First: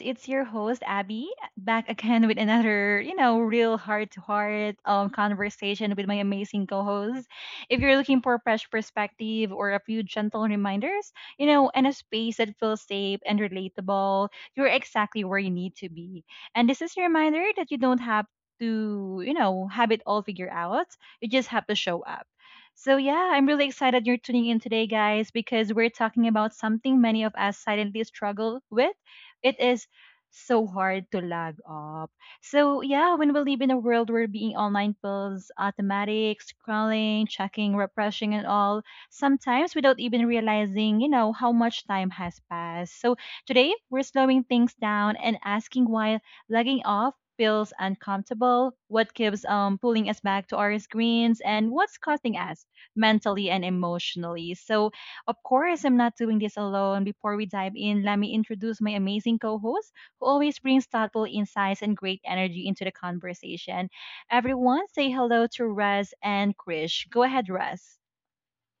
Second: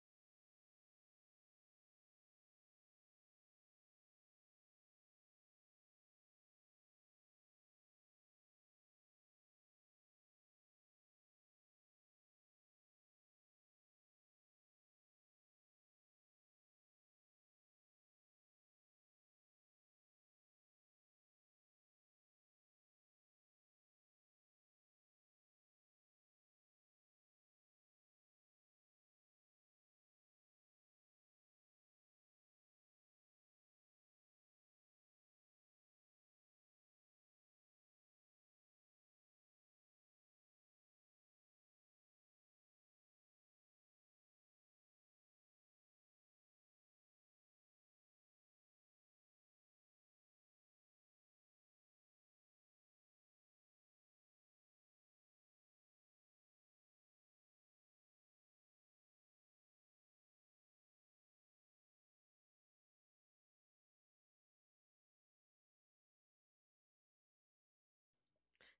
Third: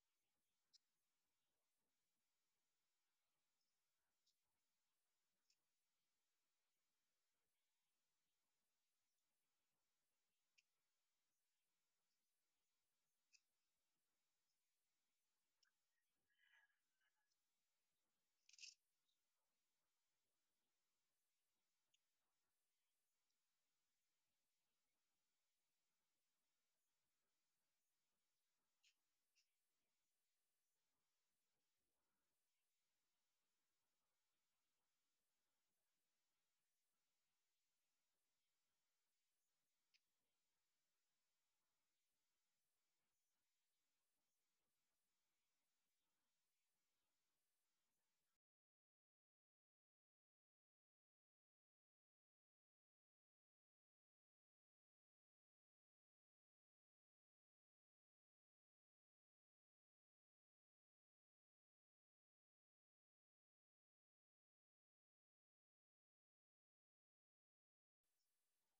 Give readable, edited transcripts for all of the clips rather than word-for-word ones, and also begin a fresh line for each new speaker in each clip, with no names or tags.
It's your host Abby back again with another real heart-to-heart conversation with my amazing co-host. If you're looking for fresh perspective or a few gentle reminders, and a space that feels safe and relatable, you're exactly where you need to be. And this is a reminder that you don't have to, have it all figured out. You just have to show up. So, yeah, I'm really excited you're tuning in today, guys, because we're talking about something many of us silently struggle with. It is so hard to log off. So, yeah, when we live in a world where being online feels automatic, scrolling, checking, refreshing, and all, sometimes without even realizing, how much time has passed. So, today we're slowing things down and asking why logging off feels uncomfortable, what keeps pulling us back to our screens, and what's costing us mentally and emotionally. So, of course, I'm not doing this alone. Before we dive in, let me introduce my amazing co host who always brings thoughtful insights and great energy into the conversation. Everyone, say hello to Rez and Krish. Go ahead, Rez.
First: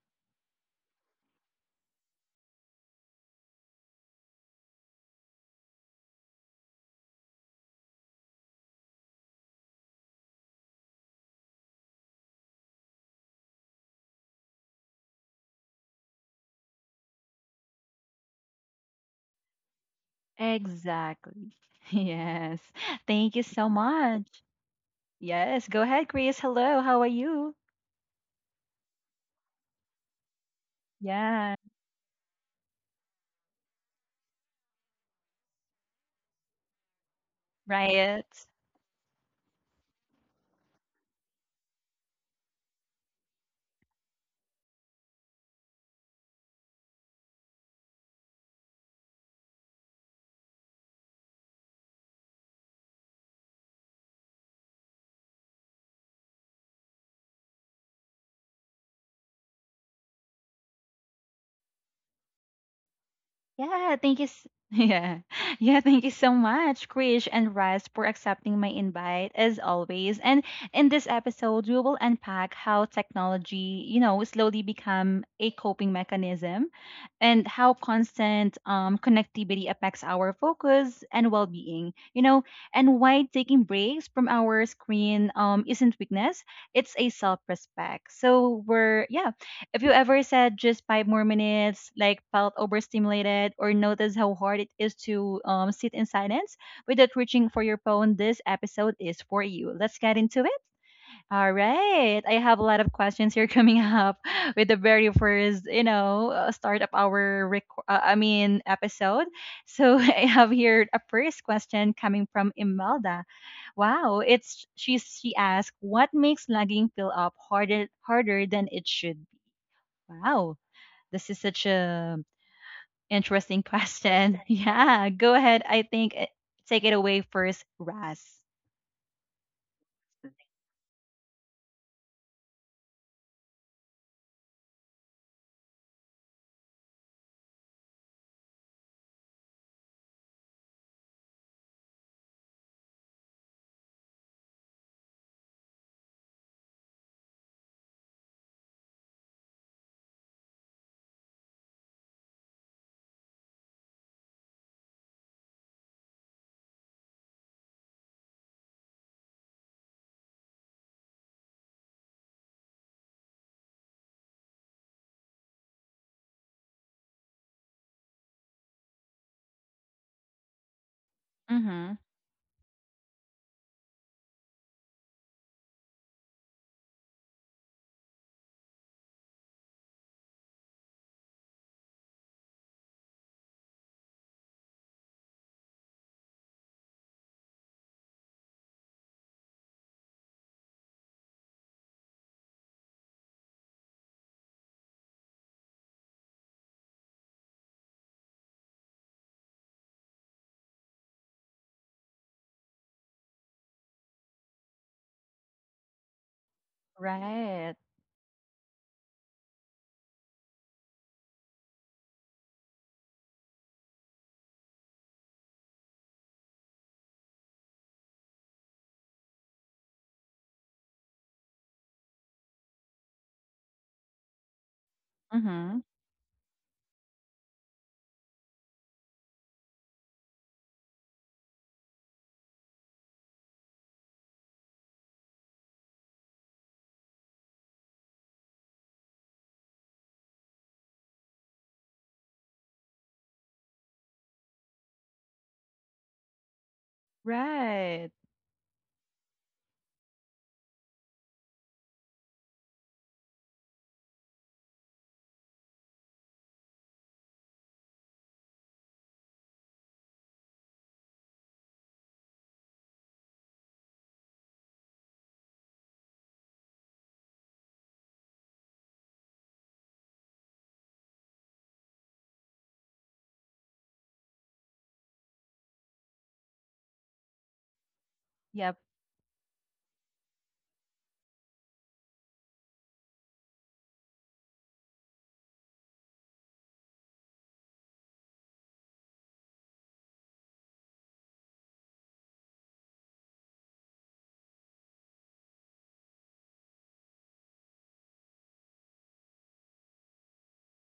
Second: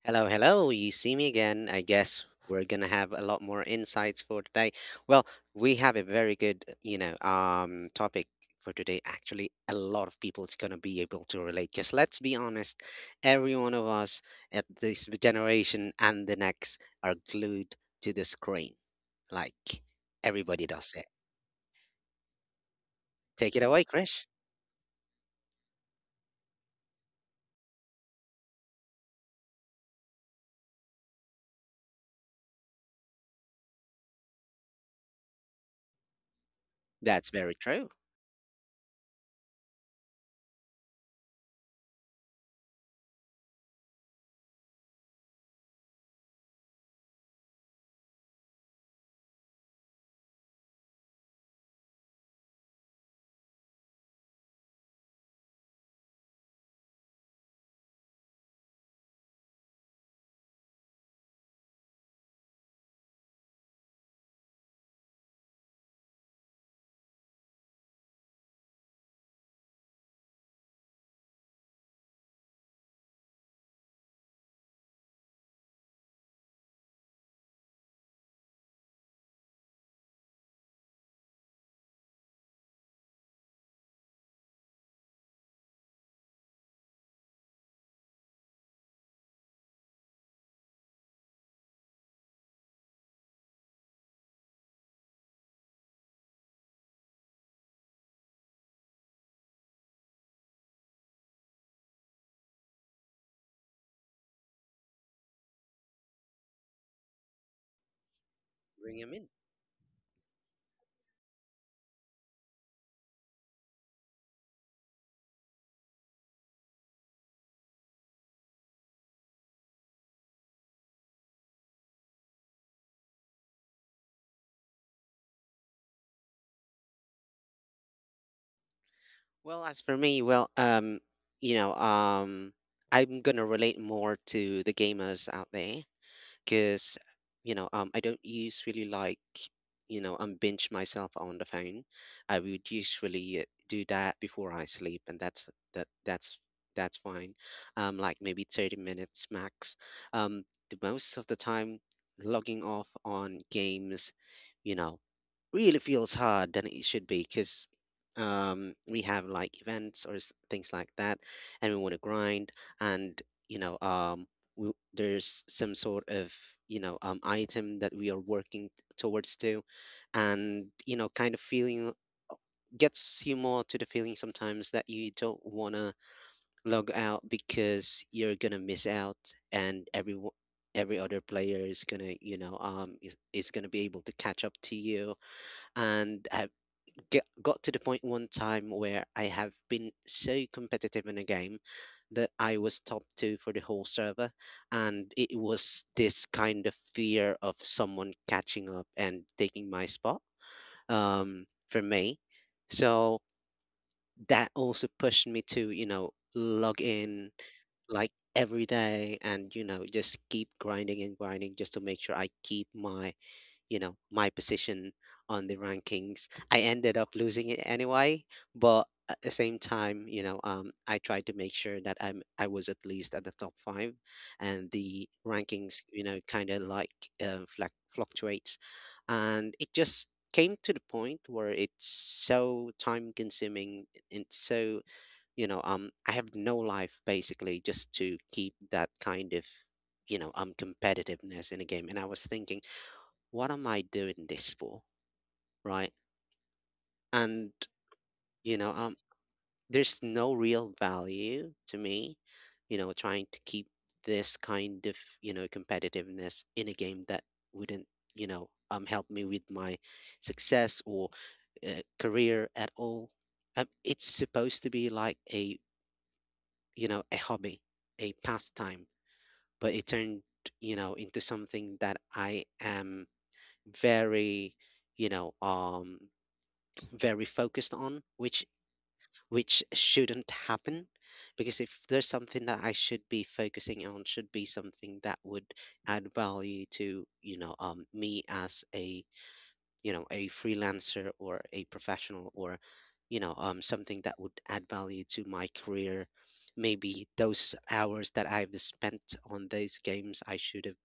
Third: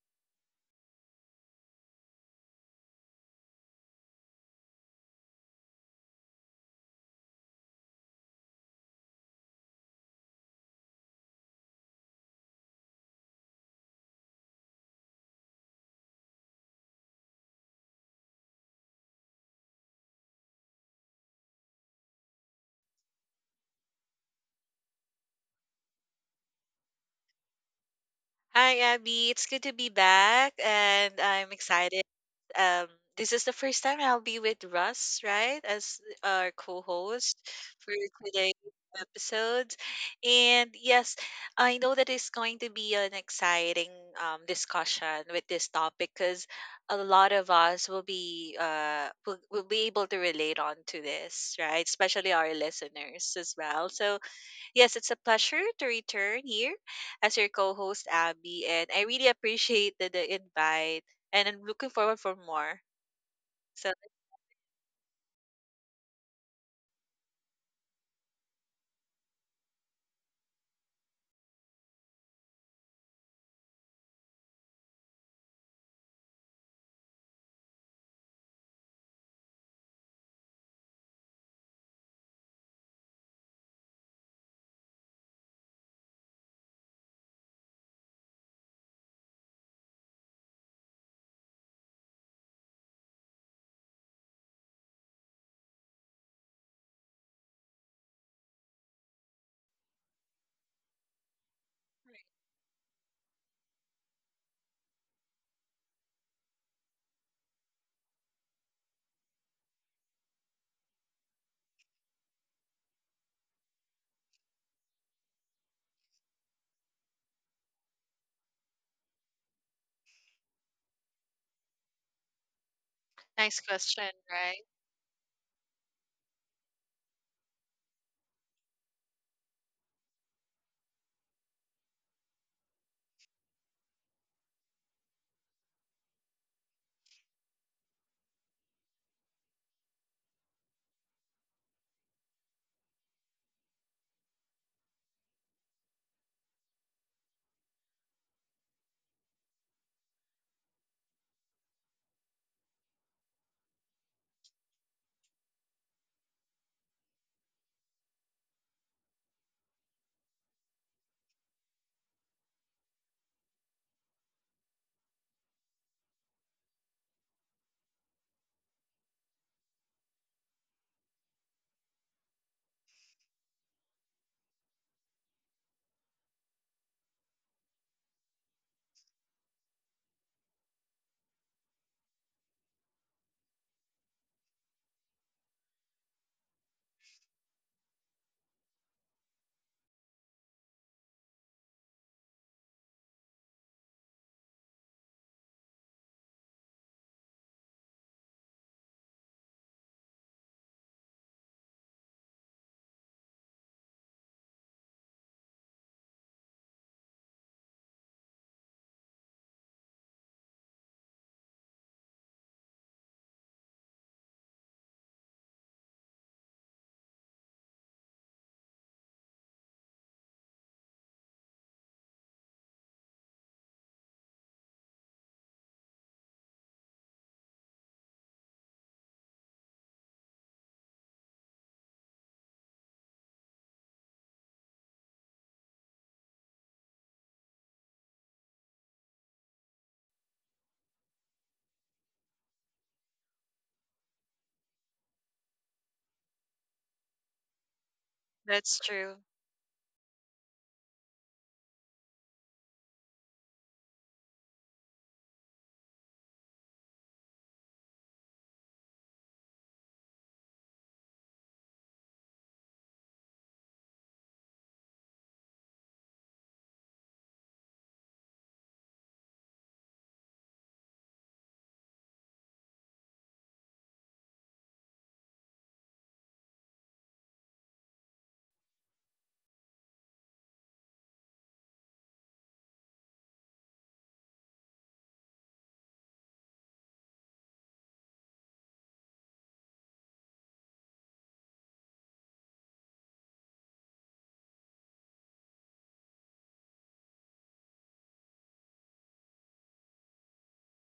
Hello, hello. You see me again. I guess we're gonna have a lot more insights for today. Well, we have a very good, topic for today. Actually, a lot of people is gonna be able to relate. Because let's be honest, every one of us at this generation and the next are glued to the screen. Like everybody does it.
Exactly. Yes. Thank you
Take it
so
away,
much.
Krish.
Yes. Go ahead, Chris. Hello. How are you?
Hi, Abby. It's good to be back, and I'm
Yeah.
excited. Um, this is the first time I'll be with Russ, right, as our
That's
co-host
very true.
for
Right.
today's episodes. And yes, I know that it's going to be an exciting discussion with this topic because a lot of us will be will be able to relate on to this, right? Especially our listeners as well. So yes, it's a pleasure to return here as your co-host Abby, and I really appreciate the invite, and I'm looking forward for more. So
Yeah, thank you. Yeah. Yeah, thank you so much, Krish and Russ, for accepting my invite as always. And in this episode, we will unpack how technology, slowly become a coping mechanism and how constant connectivity affects our focus and well-being, and why taking breaks from our screen isn't weakness, it's a self-respect. So we're, yeah, if you ever said just five more minutes, like felt overstimulated, or noticed how hard it is to sit in silence without reaching for your phone? This episode is for you. Let's get into it. All right. I have a lot of questions here coming up with the very first, start of our I mean
Bring him
episode.
in.
So I have here a first question coming from Imelda. Wow, it's she asked, what makes lagging feel up harder than it should be? Wow. This is such a
nice
interesting
question,
question.
right?
Yeah, go ahead. I think take it away first, Raz.
Well, as for me, you know, um, I'm gonna relate more to the gamers out there because, I don't usually like, binge myself on the phone. I would usually do that before I sleep, and that's that that's fine. Like maybe 30 minutes max. Um, the most of the time, logging off on games, you know really feels hard than it should be because we have like events or things like that, and we want to grind, and you know, um, there's some sort of item that we are working towards to, and you know, kind of
Mm-hmm.
feeling gets you more to the feeling sometimes that you don't want to log out because you're gonna miss out, and every other player is gonna, you know, is gonna be able to catch up to you, and got to the point one time where I have been so competitive in a game that I was top two for the whole server. And it was this kind of fear of someone catching up and taking my spot for me. So that also pushed me to, you know, log in
Right.
like every day and, you know, just keep grinding and grinding just to make sure I keep my you know my position on the rankings. I ended up losing it anyway, but at the same time, I tried to make sure that I was at least at the top five and the
Mm-hmm.
rankings, you know, kind of like fluctuates, and it just came to the point where it's so time consuming and so I have no life basically just to keep that kind of competitiveness in a game, and I was thinking, what am I doing this for? Right. And,
Right.
you know,
That's
um,
true.
there's no real value to me, you know, trying to keep this kind of, you know, competitiveness in a game that wouldn't, help me with my success or career at all. It's supposed to be like a, you know, a hobby, a pastime, but it turned, you know, into something that I am very, you know, um, very focused on, which
Yep.
shouldn't happen, because if there's something that I should be focusing on, should be something that would add value to me as a you know a freelancer or a professional or something that would add value to my career. Maybe those hours that I've spent on those games, I should have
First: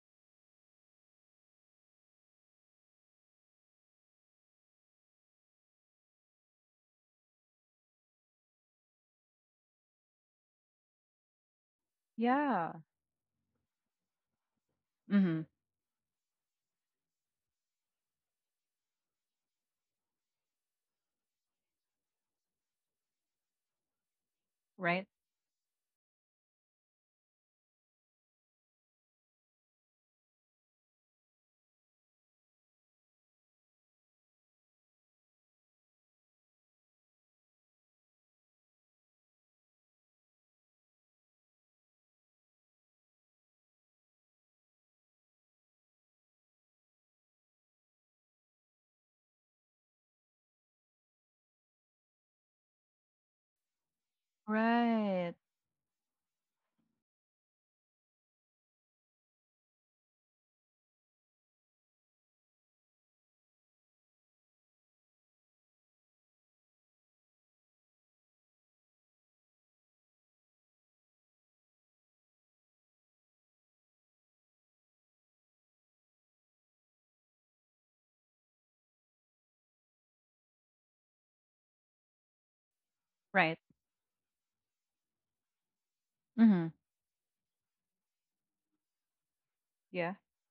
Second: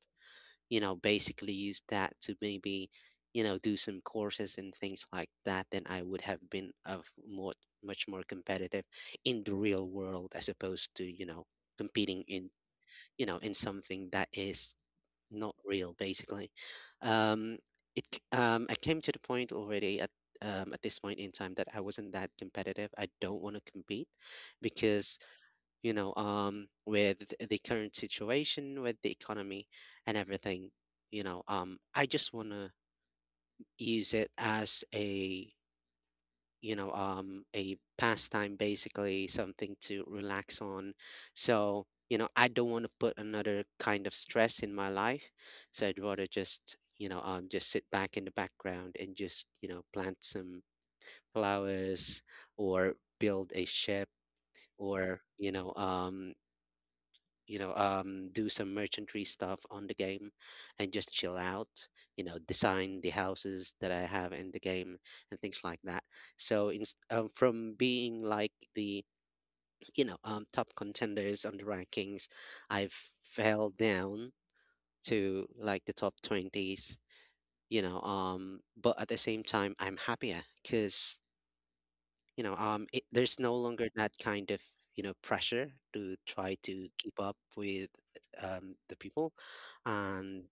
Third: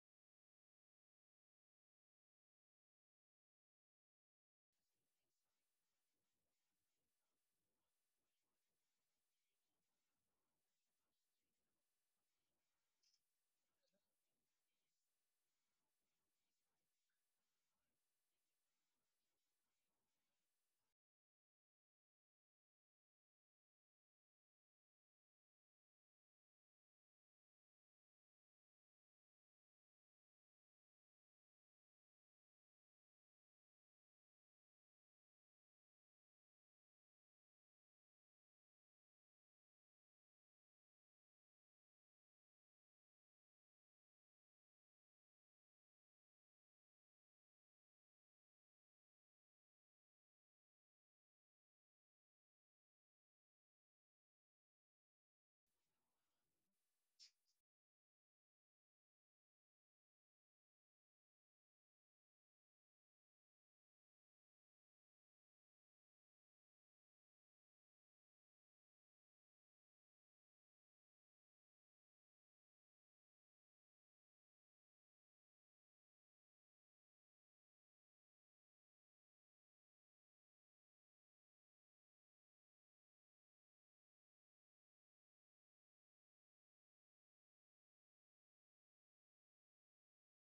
you know, basically use that to maybe, you know, do some courses and things like that, then I would have been of more much more competitive in the real world as opposed to, you know, competing in,
Yeah.
you know, in something that is
Mm-hmm.
not real basically. Um I came to the point already at this point in time that I wasn't that competitive. I don't want to compete
Right.
because you know, with the current situation, with the economy and everything, you know, I just want to use it as a, a pastime, basically something to relax on. So, you know, I don't want to put another kind of stress in my life. So I'd rather just, just sit back in the background and just, you know, plant some flowers or build a ship or,
Right.
do some merchantry stuff on the game and just chill out, you know, design the houses that I have in the game and things like that. So in, from being like the, top contenders on the rankings, I fell down to like the top 20s, but at the same time, I'm happier because there's no
Right.
longer that kind of you know pressure to try
Mm-hmm.
to keep up with the people,
Yeah.
and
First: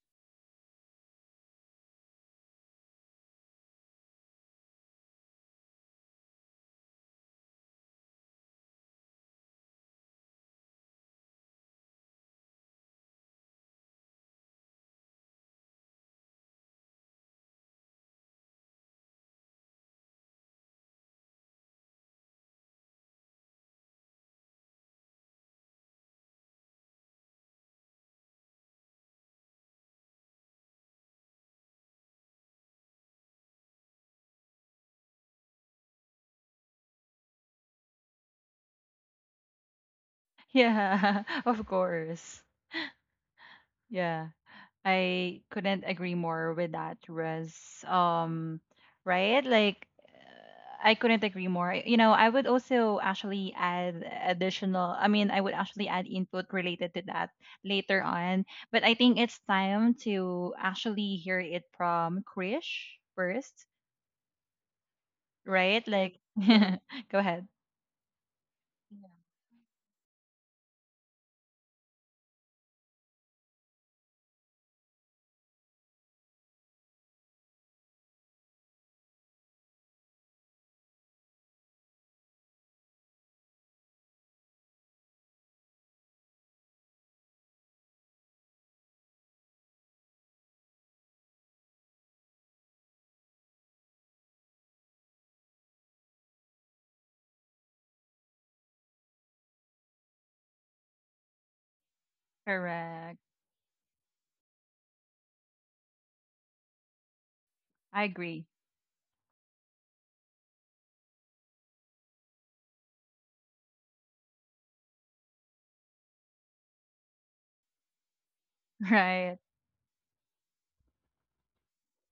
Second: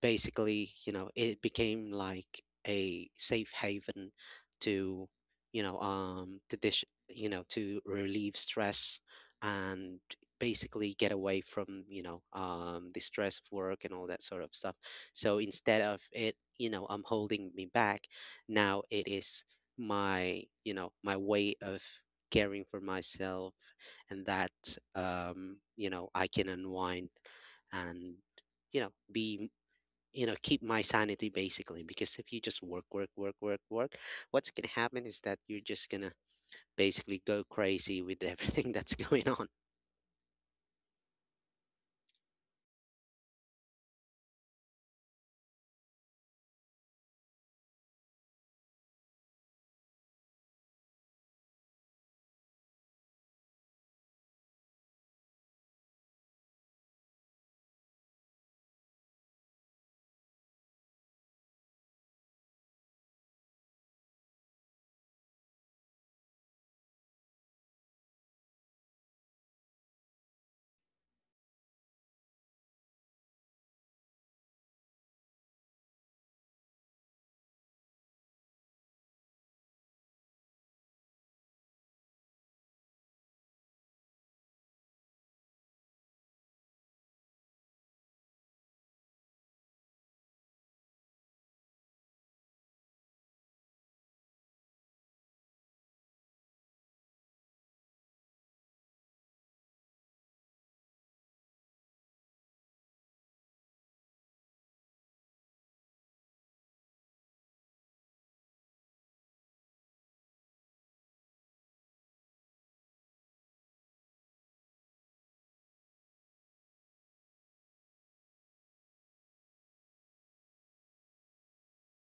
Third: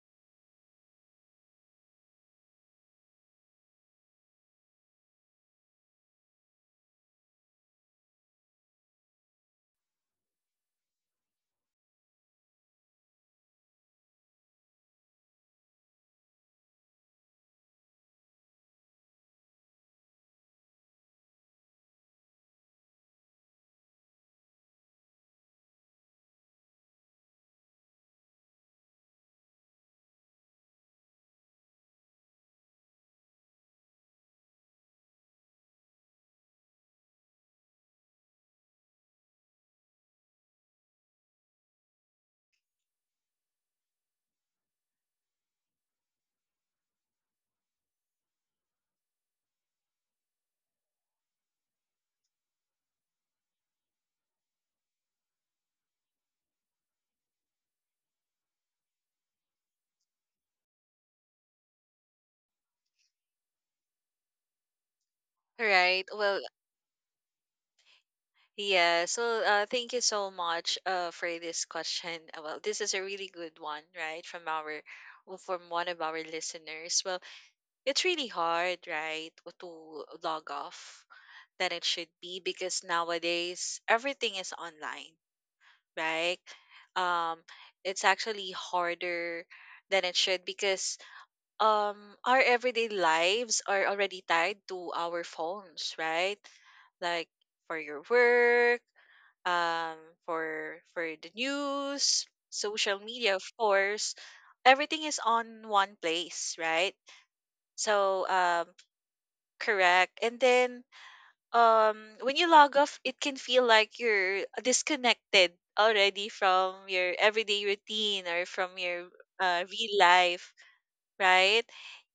basically, you know, it became like a safe haven to you know to relieve stress and basically get away from the stress of work and all that sort of stuff. So instead of it, I'm holding me back, now it is my you know my way of caring for myself. And that, you know, I can unwind and you know be you know keep my sanity basically, because if you just work, work, work, work, work, what's going to happen is that you're just going to basically go crazy with everything that's going on.
Yeah. Of course. Yeah. I couldn't agree more with that, Russ. Right? Like, I couldn't agree more. You know, I would also actually add additional, I mean, I would actually add input related to that later on. But I think it's time to actually hear it from Krish first, right?
Right.
Like,
Well,
go ahead.
yeah.
Yeah.
So, thank you so much, for this question. Well, this is a really good one, right, from well, from one of our listeners. Well, it's really hard, right, to log off than it should be because nowadays everything is online, right? Um, it's actually harder than it should because um, our everyday lives are already tied to our phones, right? Like for your work, um, for the news, social
Correct.
media, of course, everything is on one place, right?
I
So
agree.
correct, and then when you log off it can feel like you're disconnected already from your everyday routine or from your
Right.
real life, right,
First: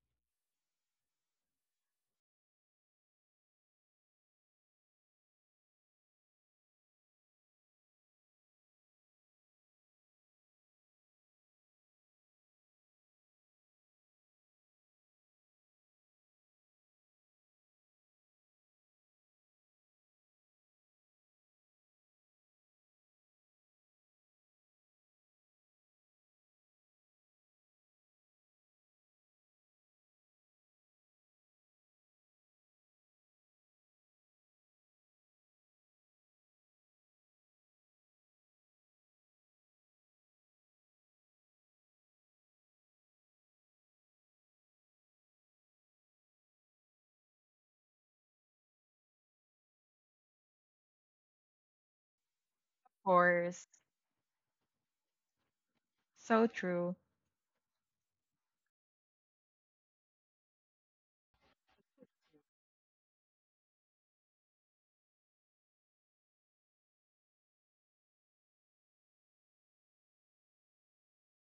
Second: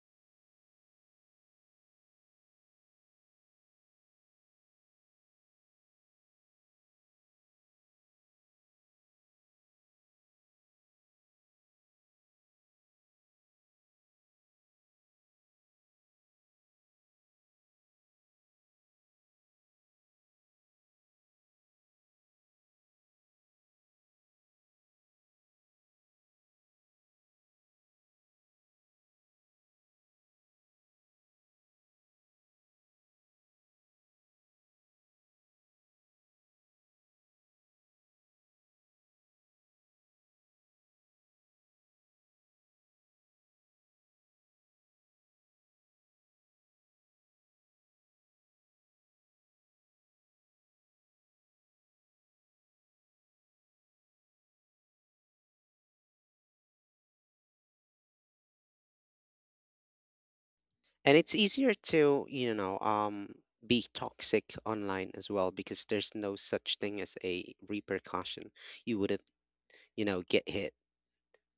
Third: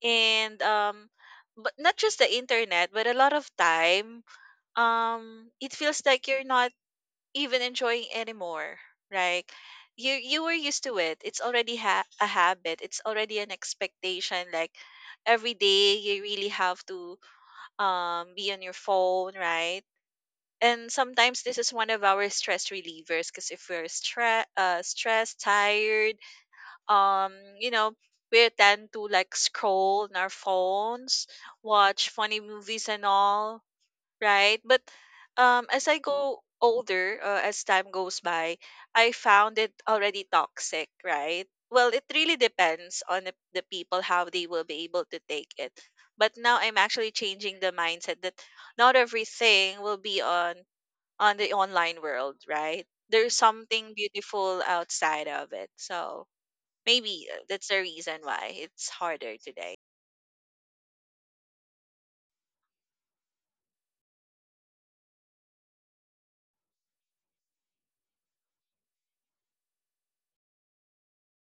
and but not just the internet but a lot of time, it feels like you're not even enjoying anymore, right. You were used to it, it's already a habit, it's already an expectation. Like every day you really have to be on your phone, right, and sometimes this is one of our stress relievers because if we're stressed, tired, um you know we tend to like scroll on our phones, watch funny movies and all, right. But as I go older, as time goes by, I found it already toxic, right. Well, it really depends on the people how they will be able to take it, but now I'm actually changing the mindset that not everything will be on the online world, right?
Of
There's
course.
something beautiful outside of it. So
So true.
maybe that's the reason why it's harder today.
And it's easier to be toxic online as well, because there's no such thing as a repercussion. You wouldn't you know get hit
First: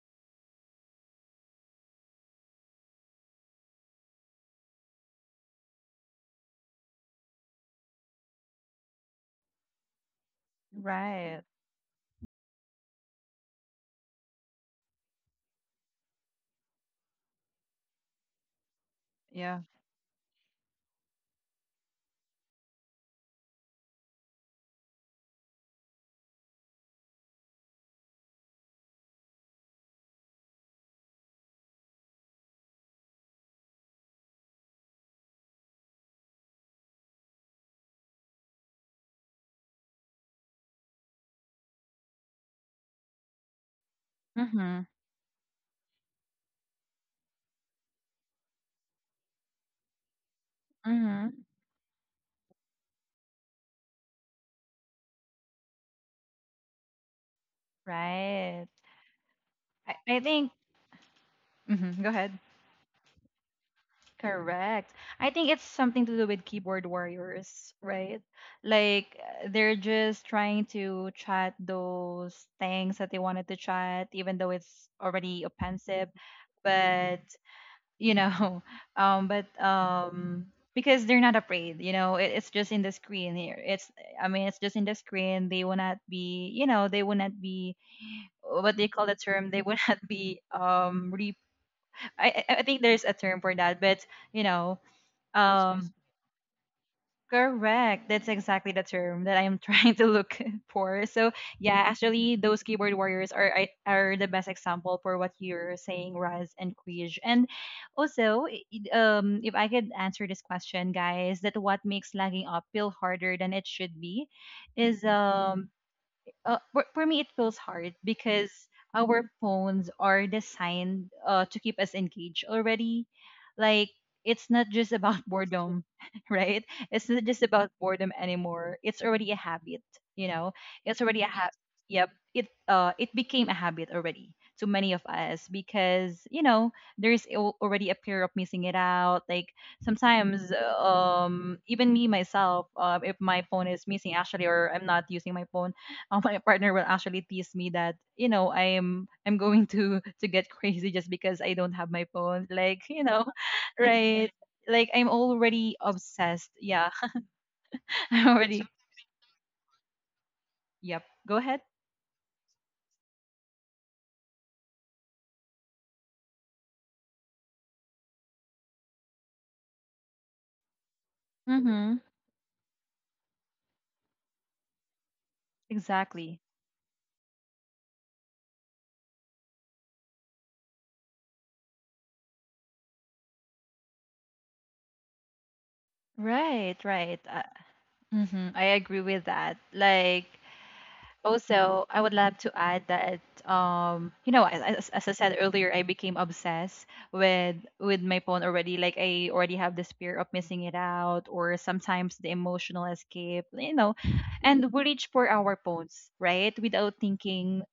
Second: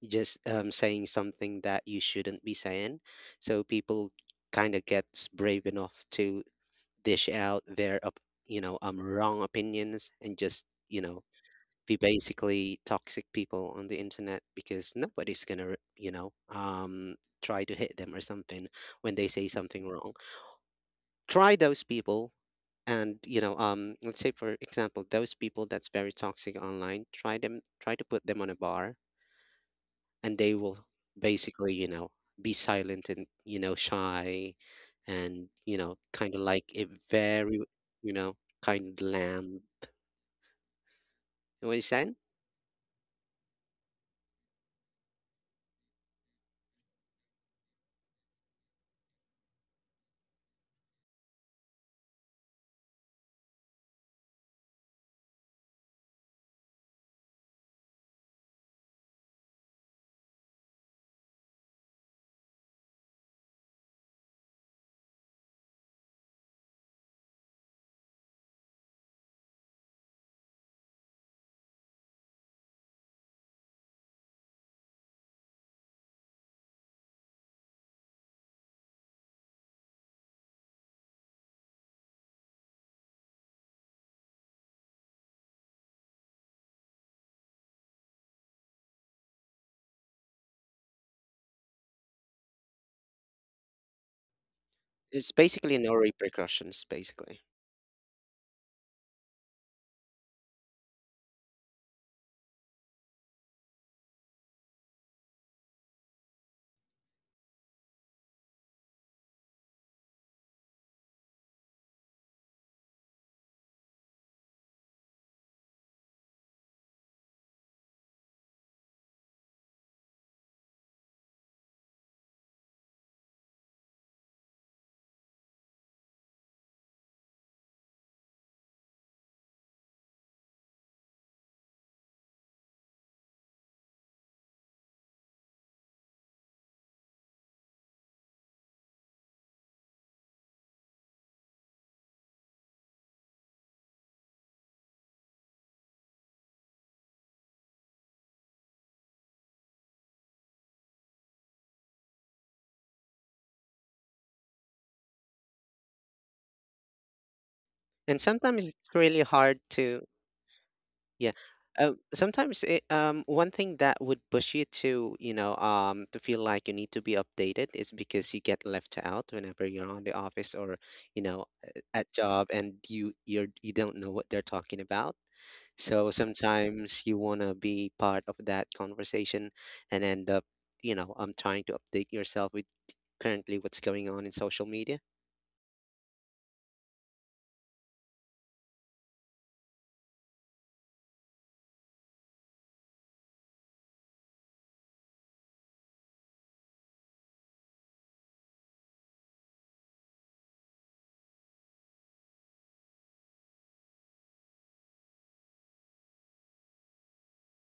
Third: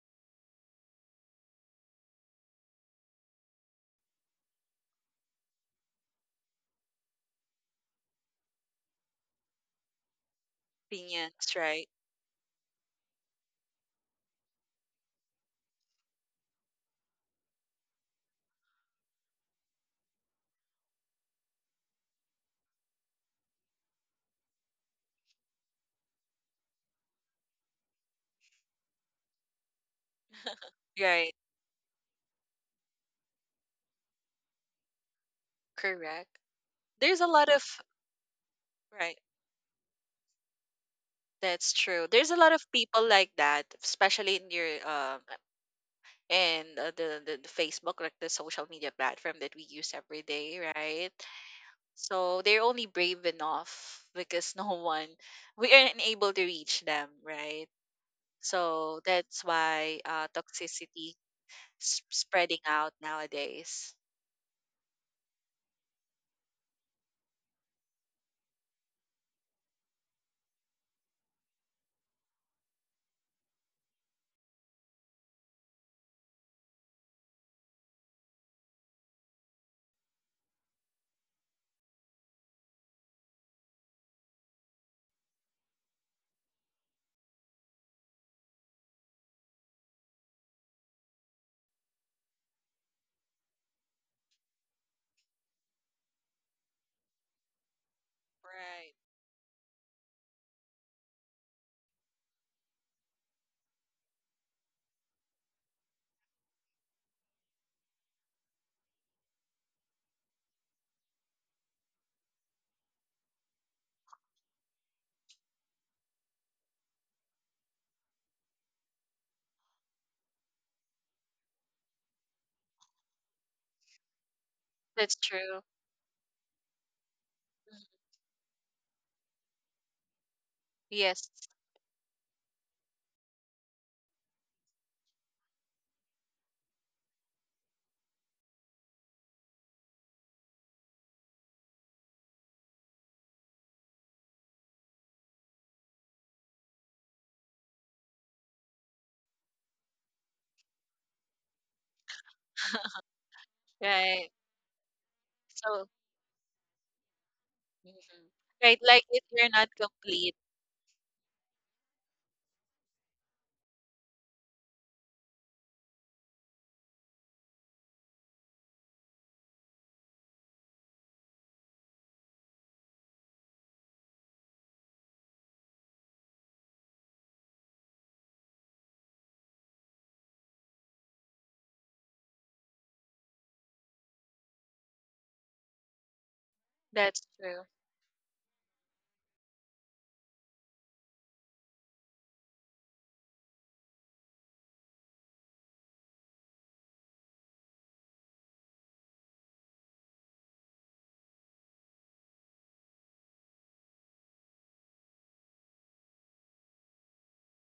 just saying something that you shouldn't be saying. So people kind of gets brave enough to dish out their wrong opinions and just you know
Right.
Opinions, right?
be basically toxic people on the internet, because nobody's gonna try to hit them or something when they say
Yeah.
something wrong. Try those people, and you know let's say for example those people that's very toxic online, try them, try to put them on a bar, and they will
Right.
basically you know be silent and you know shy and you know kind
Correct.
of like a
There's a lot
very
of
you know kind of
right.
lamb. You know
That's
what I'm
true.
saying?
There's a lot of people like that, especially in your
Mm-hmm.
and the Facebook, like the social media platform that we use every day, right?
Mm-hmm.
So they're only brave enough because no one, we aren't able to reach them, right?
Right.
So that's
I,
why
I think.
toxicity
Mhm, go ahead.
spreading out nowadays.
Correct. I think it's something to do with keyboard warriors, right? Like, they're just trying to chat those things that they wanted to chat, even though it's already offensive. But you know, but because they're not afraid, you know, it's just in the screen here. It's, I mean, it's just in the screen. They will not be, they will not be what they call the term. They will not be re I think there's a term for that, but you know,
It's basically
um,
no repercussions basically.
correct. That's exactly the
Right.
term that I am trying to look for. So yeah, actually, those keyboard warriors are the best example for what you're saying, Raz and Quij. And also, if I could answer this question, guys, that what makes lagging up feel harder than it should be, is for me it feels hard because our phones are designed to keep us engaged already. Like, it's not just
That's
about
true.
boredom right? It's not just about
Mhm.
boredom anymore. It's already a habit, you know? It's already a
Yes,
habit. Yep. It became a habit already to many of us because, you know, there's already a fear of missing it out. Like, sometimes even me myself, if my phone is missing actually or I'm not using my phone, my partner will actually tease me that, you know, I'm going to get crazy just because I don't have my phone. Like, you know,
right.
right? Like, I'm already
So,
obsessed. Yeah,
hmm
And
I'm already.
sometimes
right,
it's
like
really
if you're
hard
not
to—
complete,
Yep.
yeah.
Go ahead.
Sometimes it, one thing that would push you to, to feel like you need to be updated is because you get left out whenever you're on the office or, you know,
Mm-hmm.
at job, and you don't know what they're talking about. So
Exactly.
sometimes you want to be part of that conversation and end up, trying to update yourself with currently what's going on in social media,
Right. Right.
that's true.
Mm-hmm. I agree with that. Like, also, I would love to add that, you know, as I said earlier, I became obsessed with my phone already. Like, I already have this fear of missing it out, or sometimes the emotional escape. You know, and we reach for our phones, right? Without thinking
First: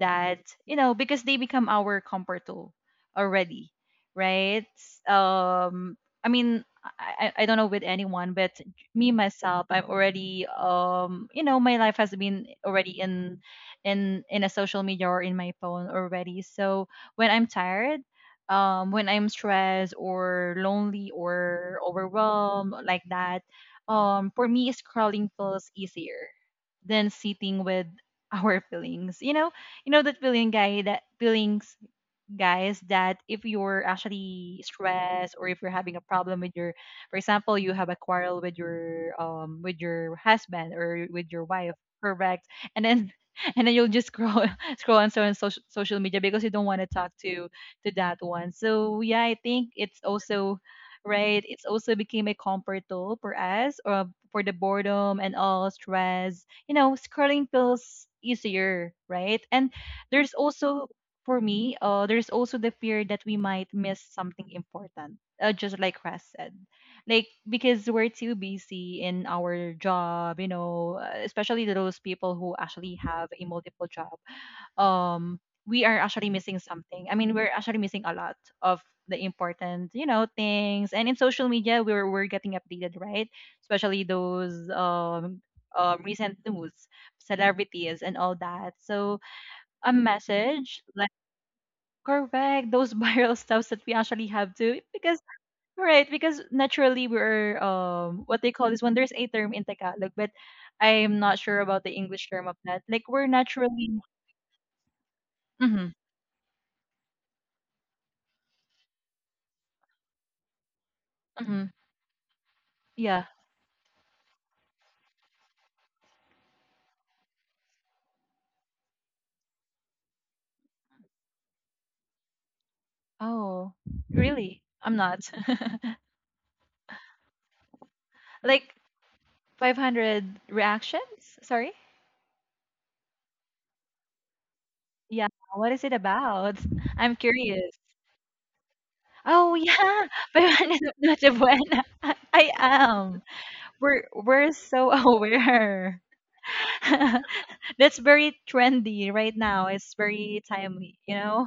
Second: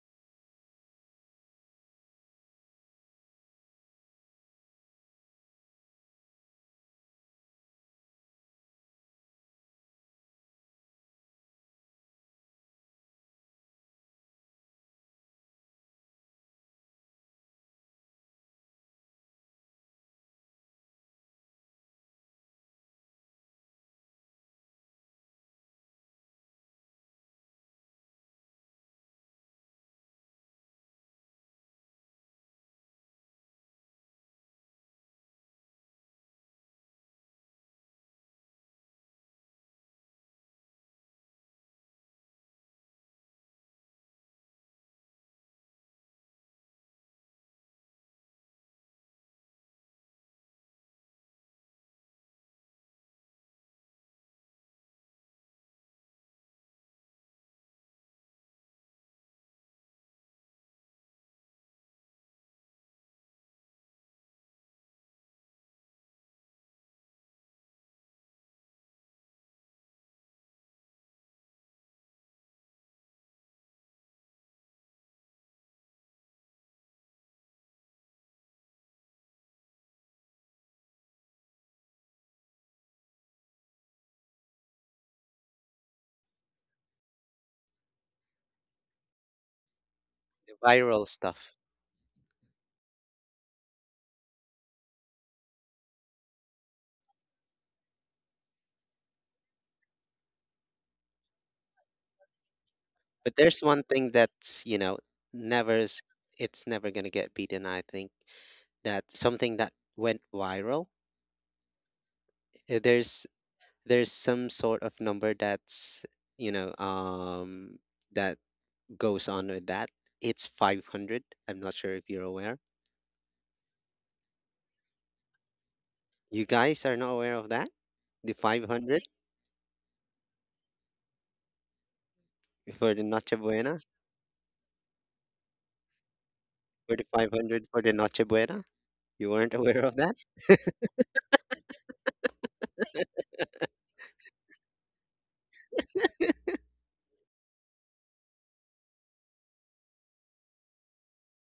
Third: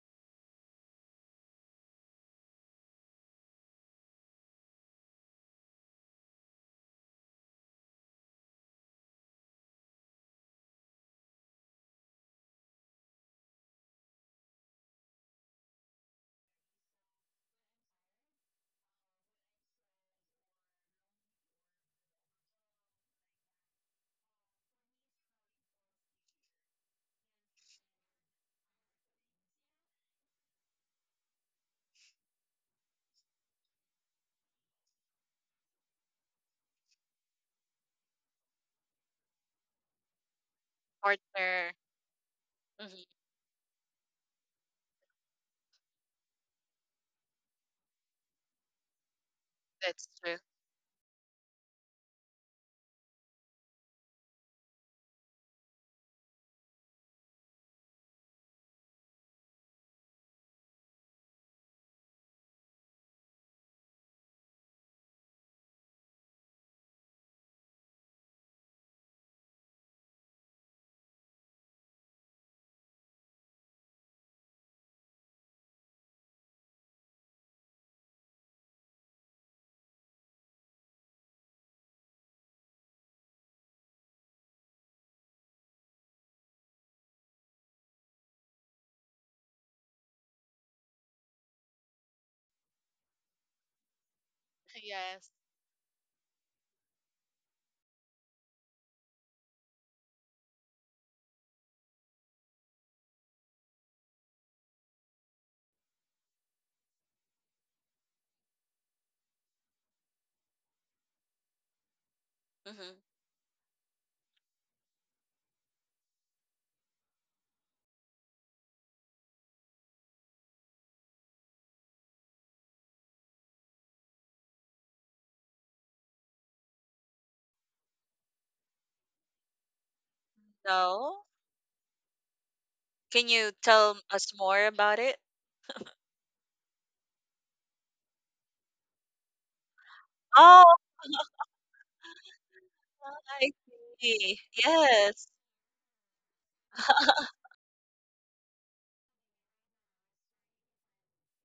that, you know, because they become our comfort tool already, right? Um, I mean, I don't know with anyone, but me myself I'm already you know, my life has been already in a social media or in my phone already. So when I'm tired, when I'm stressed or lonely or overwhelmed like that, for me scrolling feels easier than sitting with our feelings. You know that feeling guy, that feelings guys, that if you're actually stressed or if you're having a problem with your, for example, you have a quarrel with your with your husband or with your wife.
Partner,
Correct. And
mhm,
then and then you'll just scroll scroll on so on social media because you don't want to talk to that one. So yeah, I think it's
that's true.
also right, it's also became a comfort tool for us, or for the boredom and all stress. You know, scrolling feels easier, right? And there's also for me, there's also the fear that we might miss something important, just like Ras said. Like, because we're too busy in our job, you know, especially to those people who actually have a multiple job, um, we are actually missing something. I mean, we're actually missing a lot of the important, you know, things. And in social media, we're getting updated, right? Especially those recent news, celebrities, and all that. So, a
the
message.
viral stuff.
Correct. Those viral stuffs that we actually have to because
Yes.
right, because naturally we're what they call this one, there's a term in Tagalog, but I'm not sure about the English term of that. Like, we're
But there's one
naturally.
thing that's, you know, never
Mm-hmm.
s- it's never gonna get beaten, I think, that something that went viral.
Mm-hmm.
uh,
Mm-hmm.
There's
Yeah.
there's some sort of number that's, you know, um that goes on with that. It's 500. I'm not sure if you're aware.
Oh. Really? I'm not.
You guys are not aware of that? The
Like,
500
500
No,
reactions? Sorry?
for the
can
Noche
you
Buena?
tell us more about it?
Yeah. What is it about?
for
I'm curious.
for the Noche Buena? You weren't
Oh
aware of
yeah.
that?
Five
Oh,
hundred of Noche Buena. I am.
I
We're
see.
we're so
Yes,
aware. That's very trendy right now. It's very timely, you know?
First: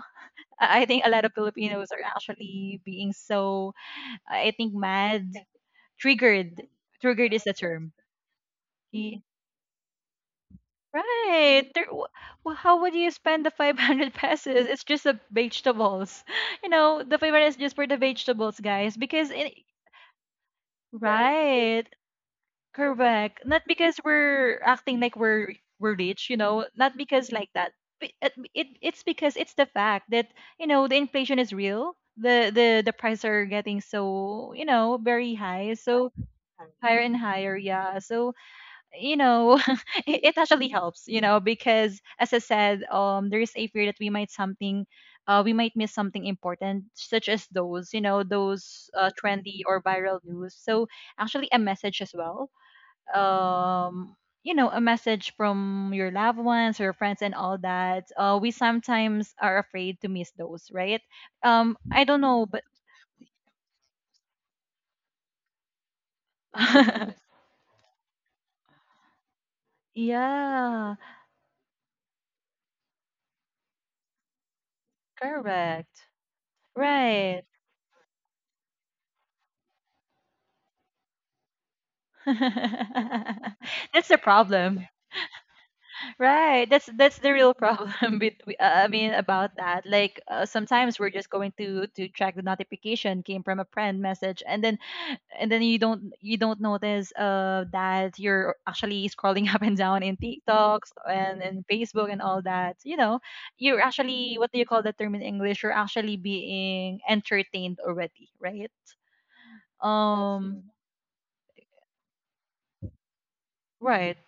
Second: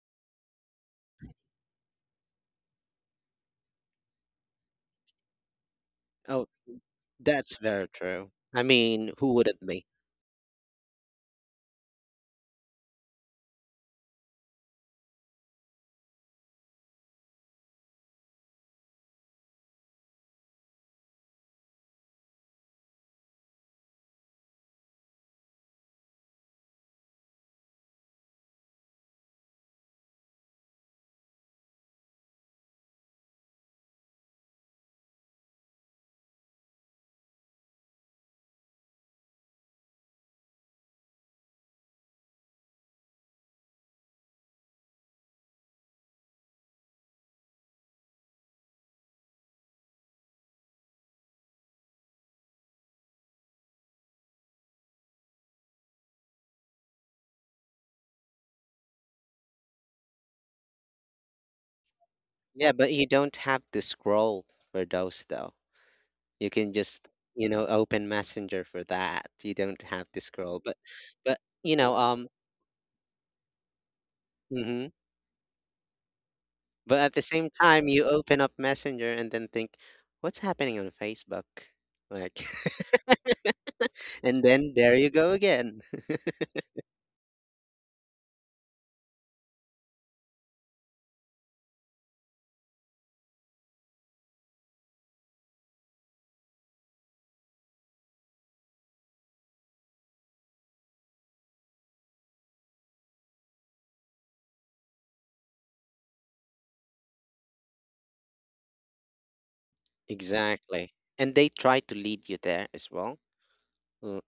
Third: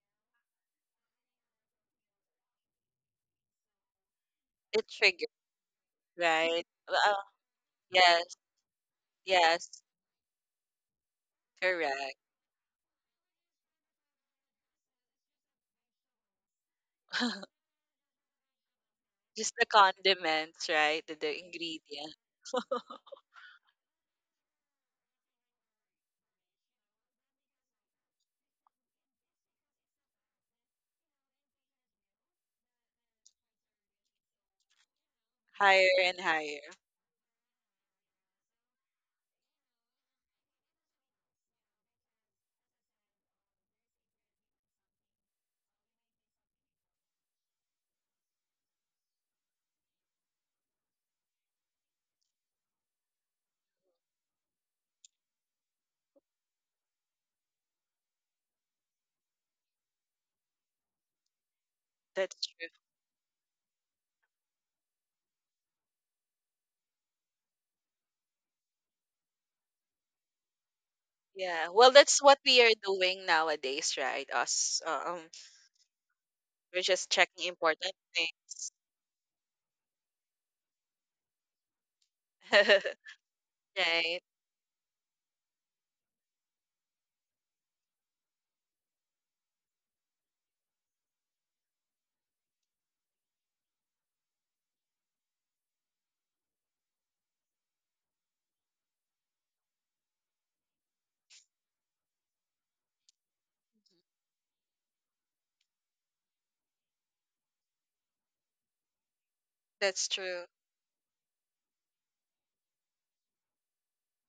I think a lot of Filipinos are actually being so, I think,
it
mad,
triggered,
Oh,
triggered.
right?
Triggered is the
that's very
term.
Yes,
true. I mean,
Y-
who wouldn't
yes,
be?
Right. There,
correct.
how would you spend the 500 pesos? It's just the vegetables. You know, the 500 is just for the vegetables, guys. Because,
Just
it,
the condiments, right? The
right.
ingredient
Correct. Not because we're acting like we're rich, you know, not because like that. It's because it's the fact that, you know, the inflation is real. The prices are getting so, you know, very high,
higher
so
and higher.
higher and higher. Yeah, so, you know, it actually helps, you know, because as I said, there is a fear that we might something. We might miss something important, such as those, trendy or viral news. So actually, a message as well, um you know, a message from your loved ones or your friends and all that, we sometimes are afraid to miss those, right? I don't
That's
know, but
true.
Yeah, but you don't have to scroll for those though. You can just, you know, open Messenger for that. You don't have to scroll, but
yeah,
but
Yeah.
you
Well,
know,
that's
um
what we are doing nowadays, right?
hmm
correct,
We're
but
just
at the
right.
checking
same time
important
you open up
things.
Messenger and then think, what's happening on Facebook? Like
That's the
Right.
and then
problem.
there you go again.
Right. that's the real problem between, I mean about that. Like, sometimes we're just going to track the notification came from a friend message, and then you don't notice that you're actually scrolling up and down in TikToks, and Facebook and all that. You know, you're actually, what do you call that term in English? You're actually being entertained already, right?
That's true.
Um
Exactly. And they try to lead you there as well.
right.
Mm,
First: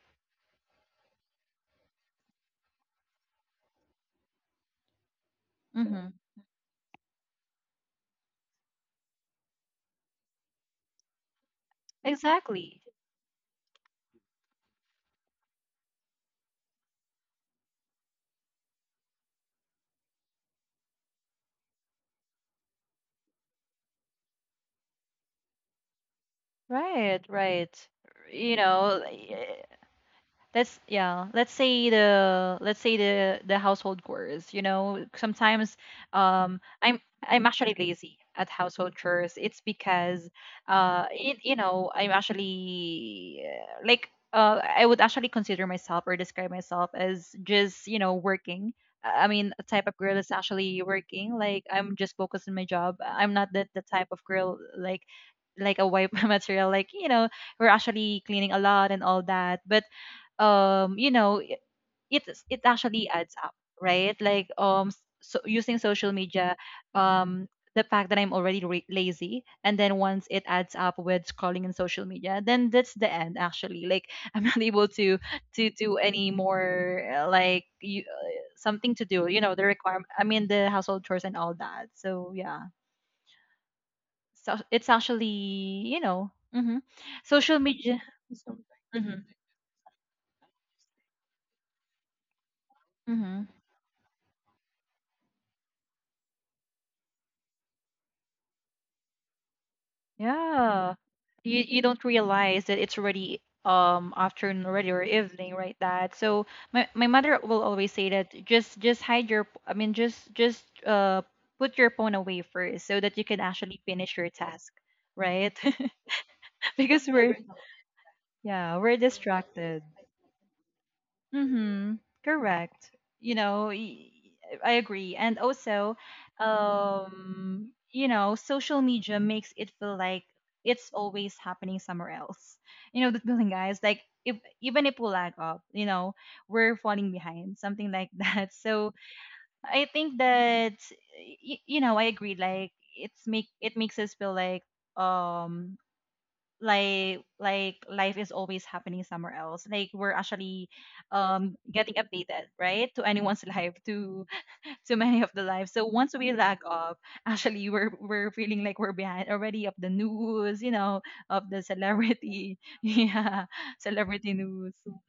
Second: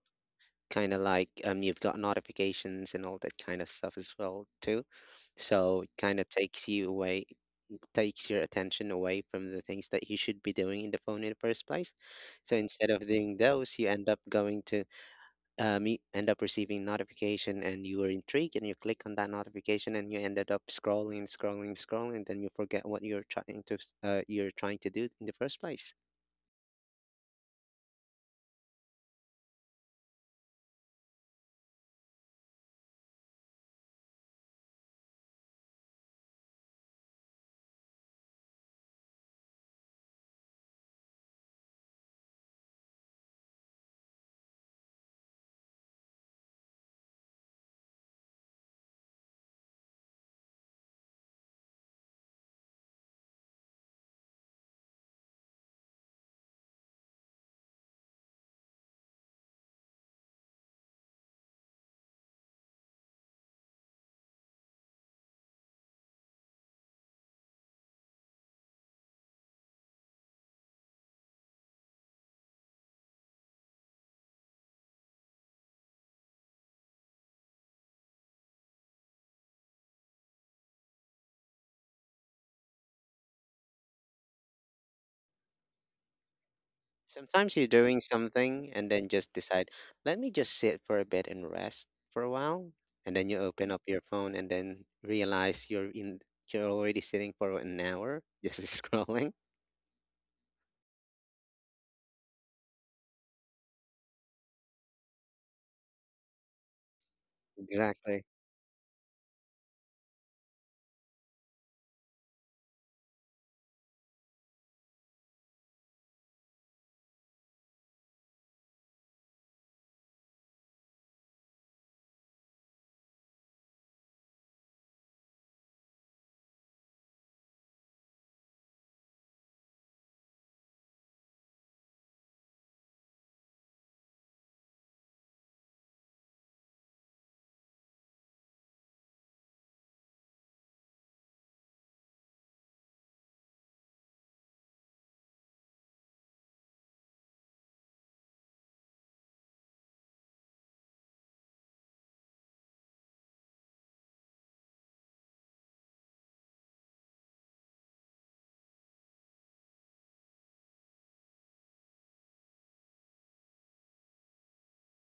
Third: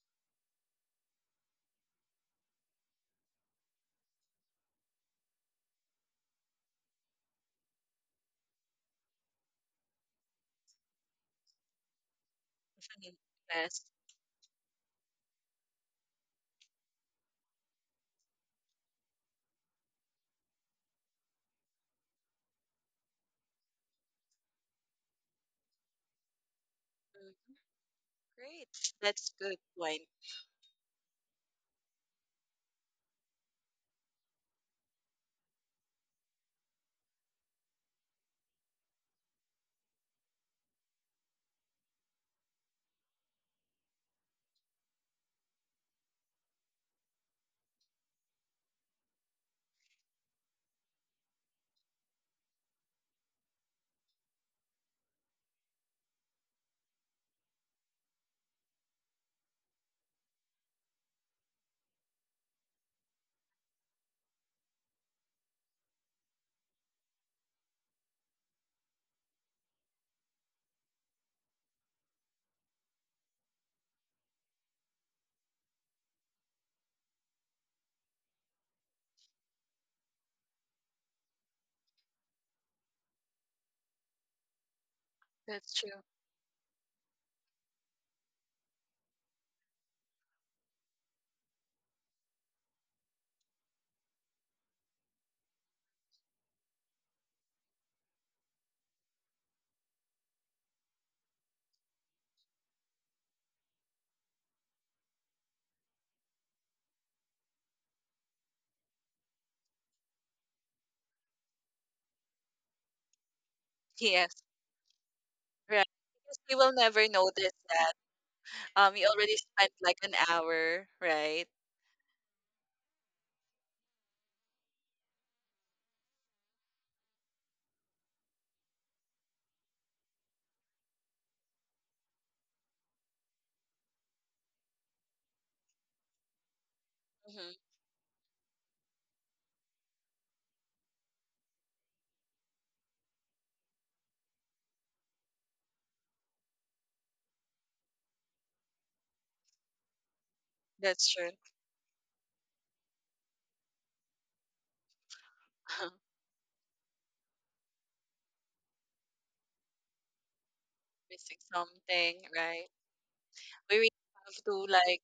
kind of like you've got notifications and all that kind of stuff as well too. So it
Mhm.
kind of takes you away, takes your attention away from the things that you should be doing in the phone in the first place. So
Exactly.
instead of
Mhm.
doing those,
Yes.
you end up going to you end up receiving notification and you were intrigued and you click on that notification and you ended up scrolling, scrolling, scrolling, then you forget what you're trying to you're trying to do in the first place.
Right,
Mm.
right. You
Great.
know,
That's good point.
let's say the, let's say the household chores. You know, sometimes um i'm I'm actually lazy at household chores. It's because it, you know, I'm actually like, I would actually consider myself or describe myself as just, you know, working. I mean, a type of girl that's actually working. Like, I'm just focused on my job. I'm not the type of girl like, a wife material. Like, you know, we're actually cleaning a lot and all that. But um you know it it actually adds up, right? Like so using social media, um the fact that I'm already lazy, and then once it adds up with scrolling in social media, then that's the end actually, like I'm not able to do any more, something to do, the requirement, I mean the household chores and all that. So yeah, so it's
That's
actually,
true.
hmm,
Sometimes
social
you're doing
media.
something and then
Hmm.
just decide, let me just sit for a bit and rest for a while. And then you
Hmm.
open up your phone and then realize you're already sitting for an hour just scrolling.
Yeah. You don't realize that it's already afternoon already or evening, right? That so my mother will always say
Exactly.
that, just hide your, I mean just put your phone away first so that you can actually finish your
Yes.
task, right?
Right. Because you will never
Because we're,
notice that.
yeah, we're
You already spent
distracted.
like an hour, right?
Mm-hmm. Correct. You know, I agree. And also, you know, social media makes it feel like it's always happening somewhere else. You know, the feeling, guys, like, if even if we lag up, you know, we're falling
hmm
behind, something like that. So I think that, you know, I agree. Like it's make it makes us feel like um like life is always happening somewhere else, like we're actually
That's true.
getting updated, right, to anyone's life to many of the lives. So once we lag off, actually we're feeling like we're behind already of the news, you know,
Missing
of the
something,
celebrity,
right?
yeah,
We really
celebrity
have to
news.
like,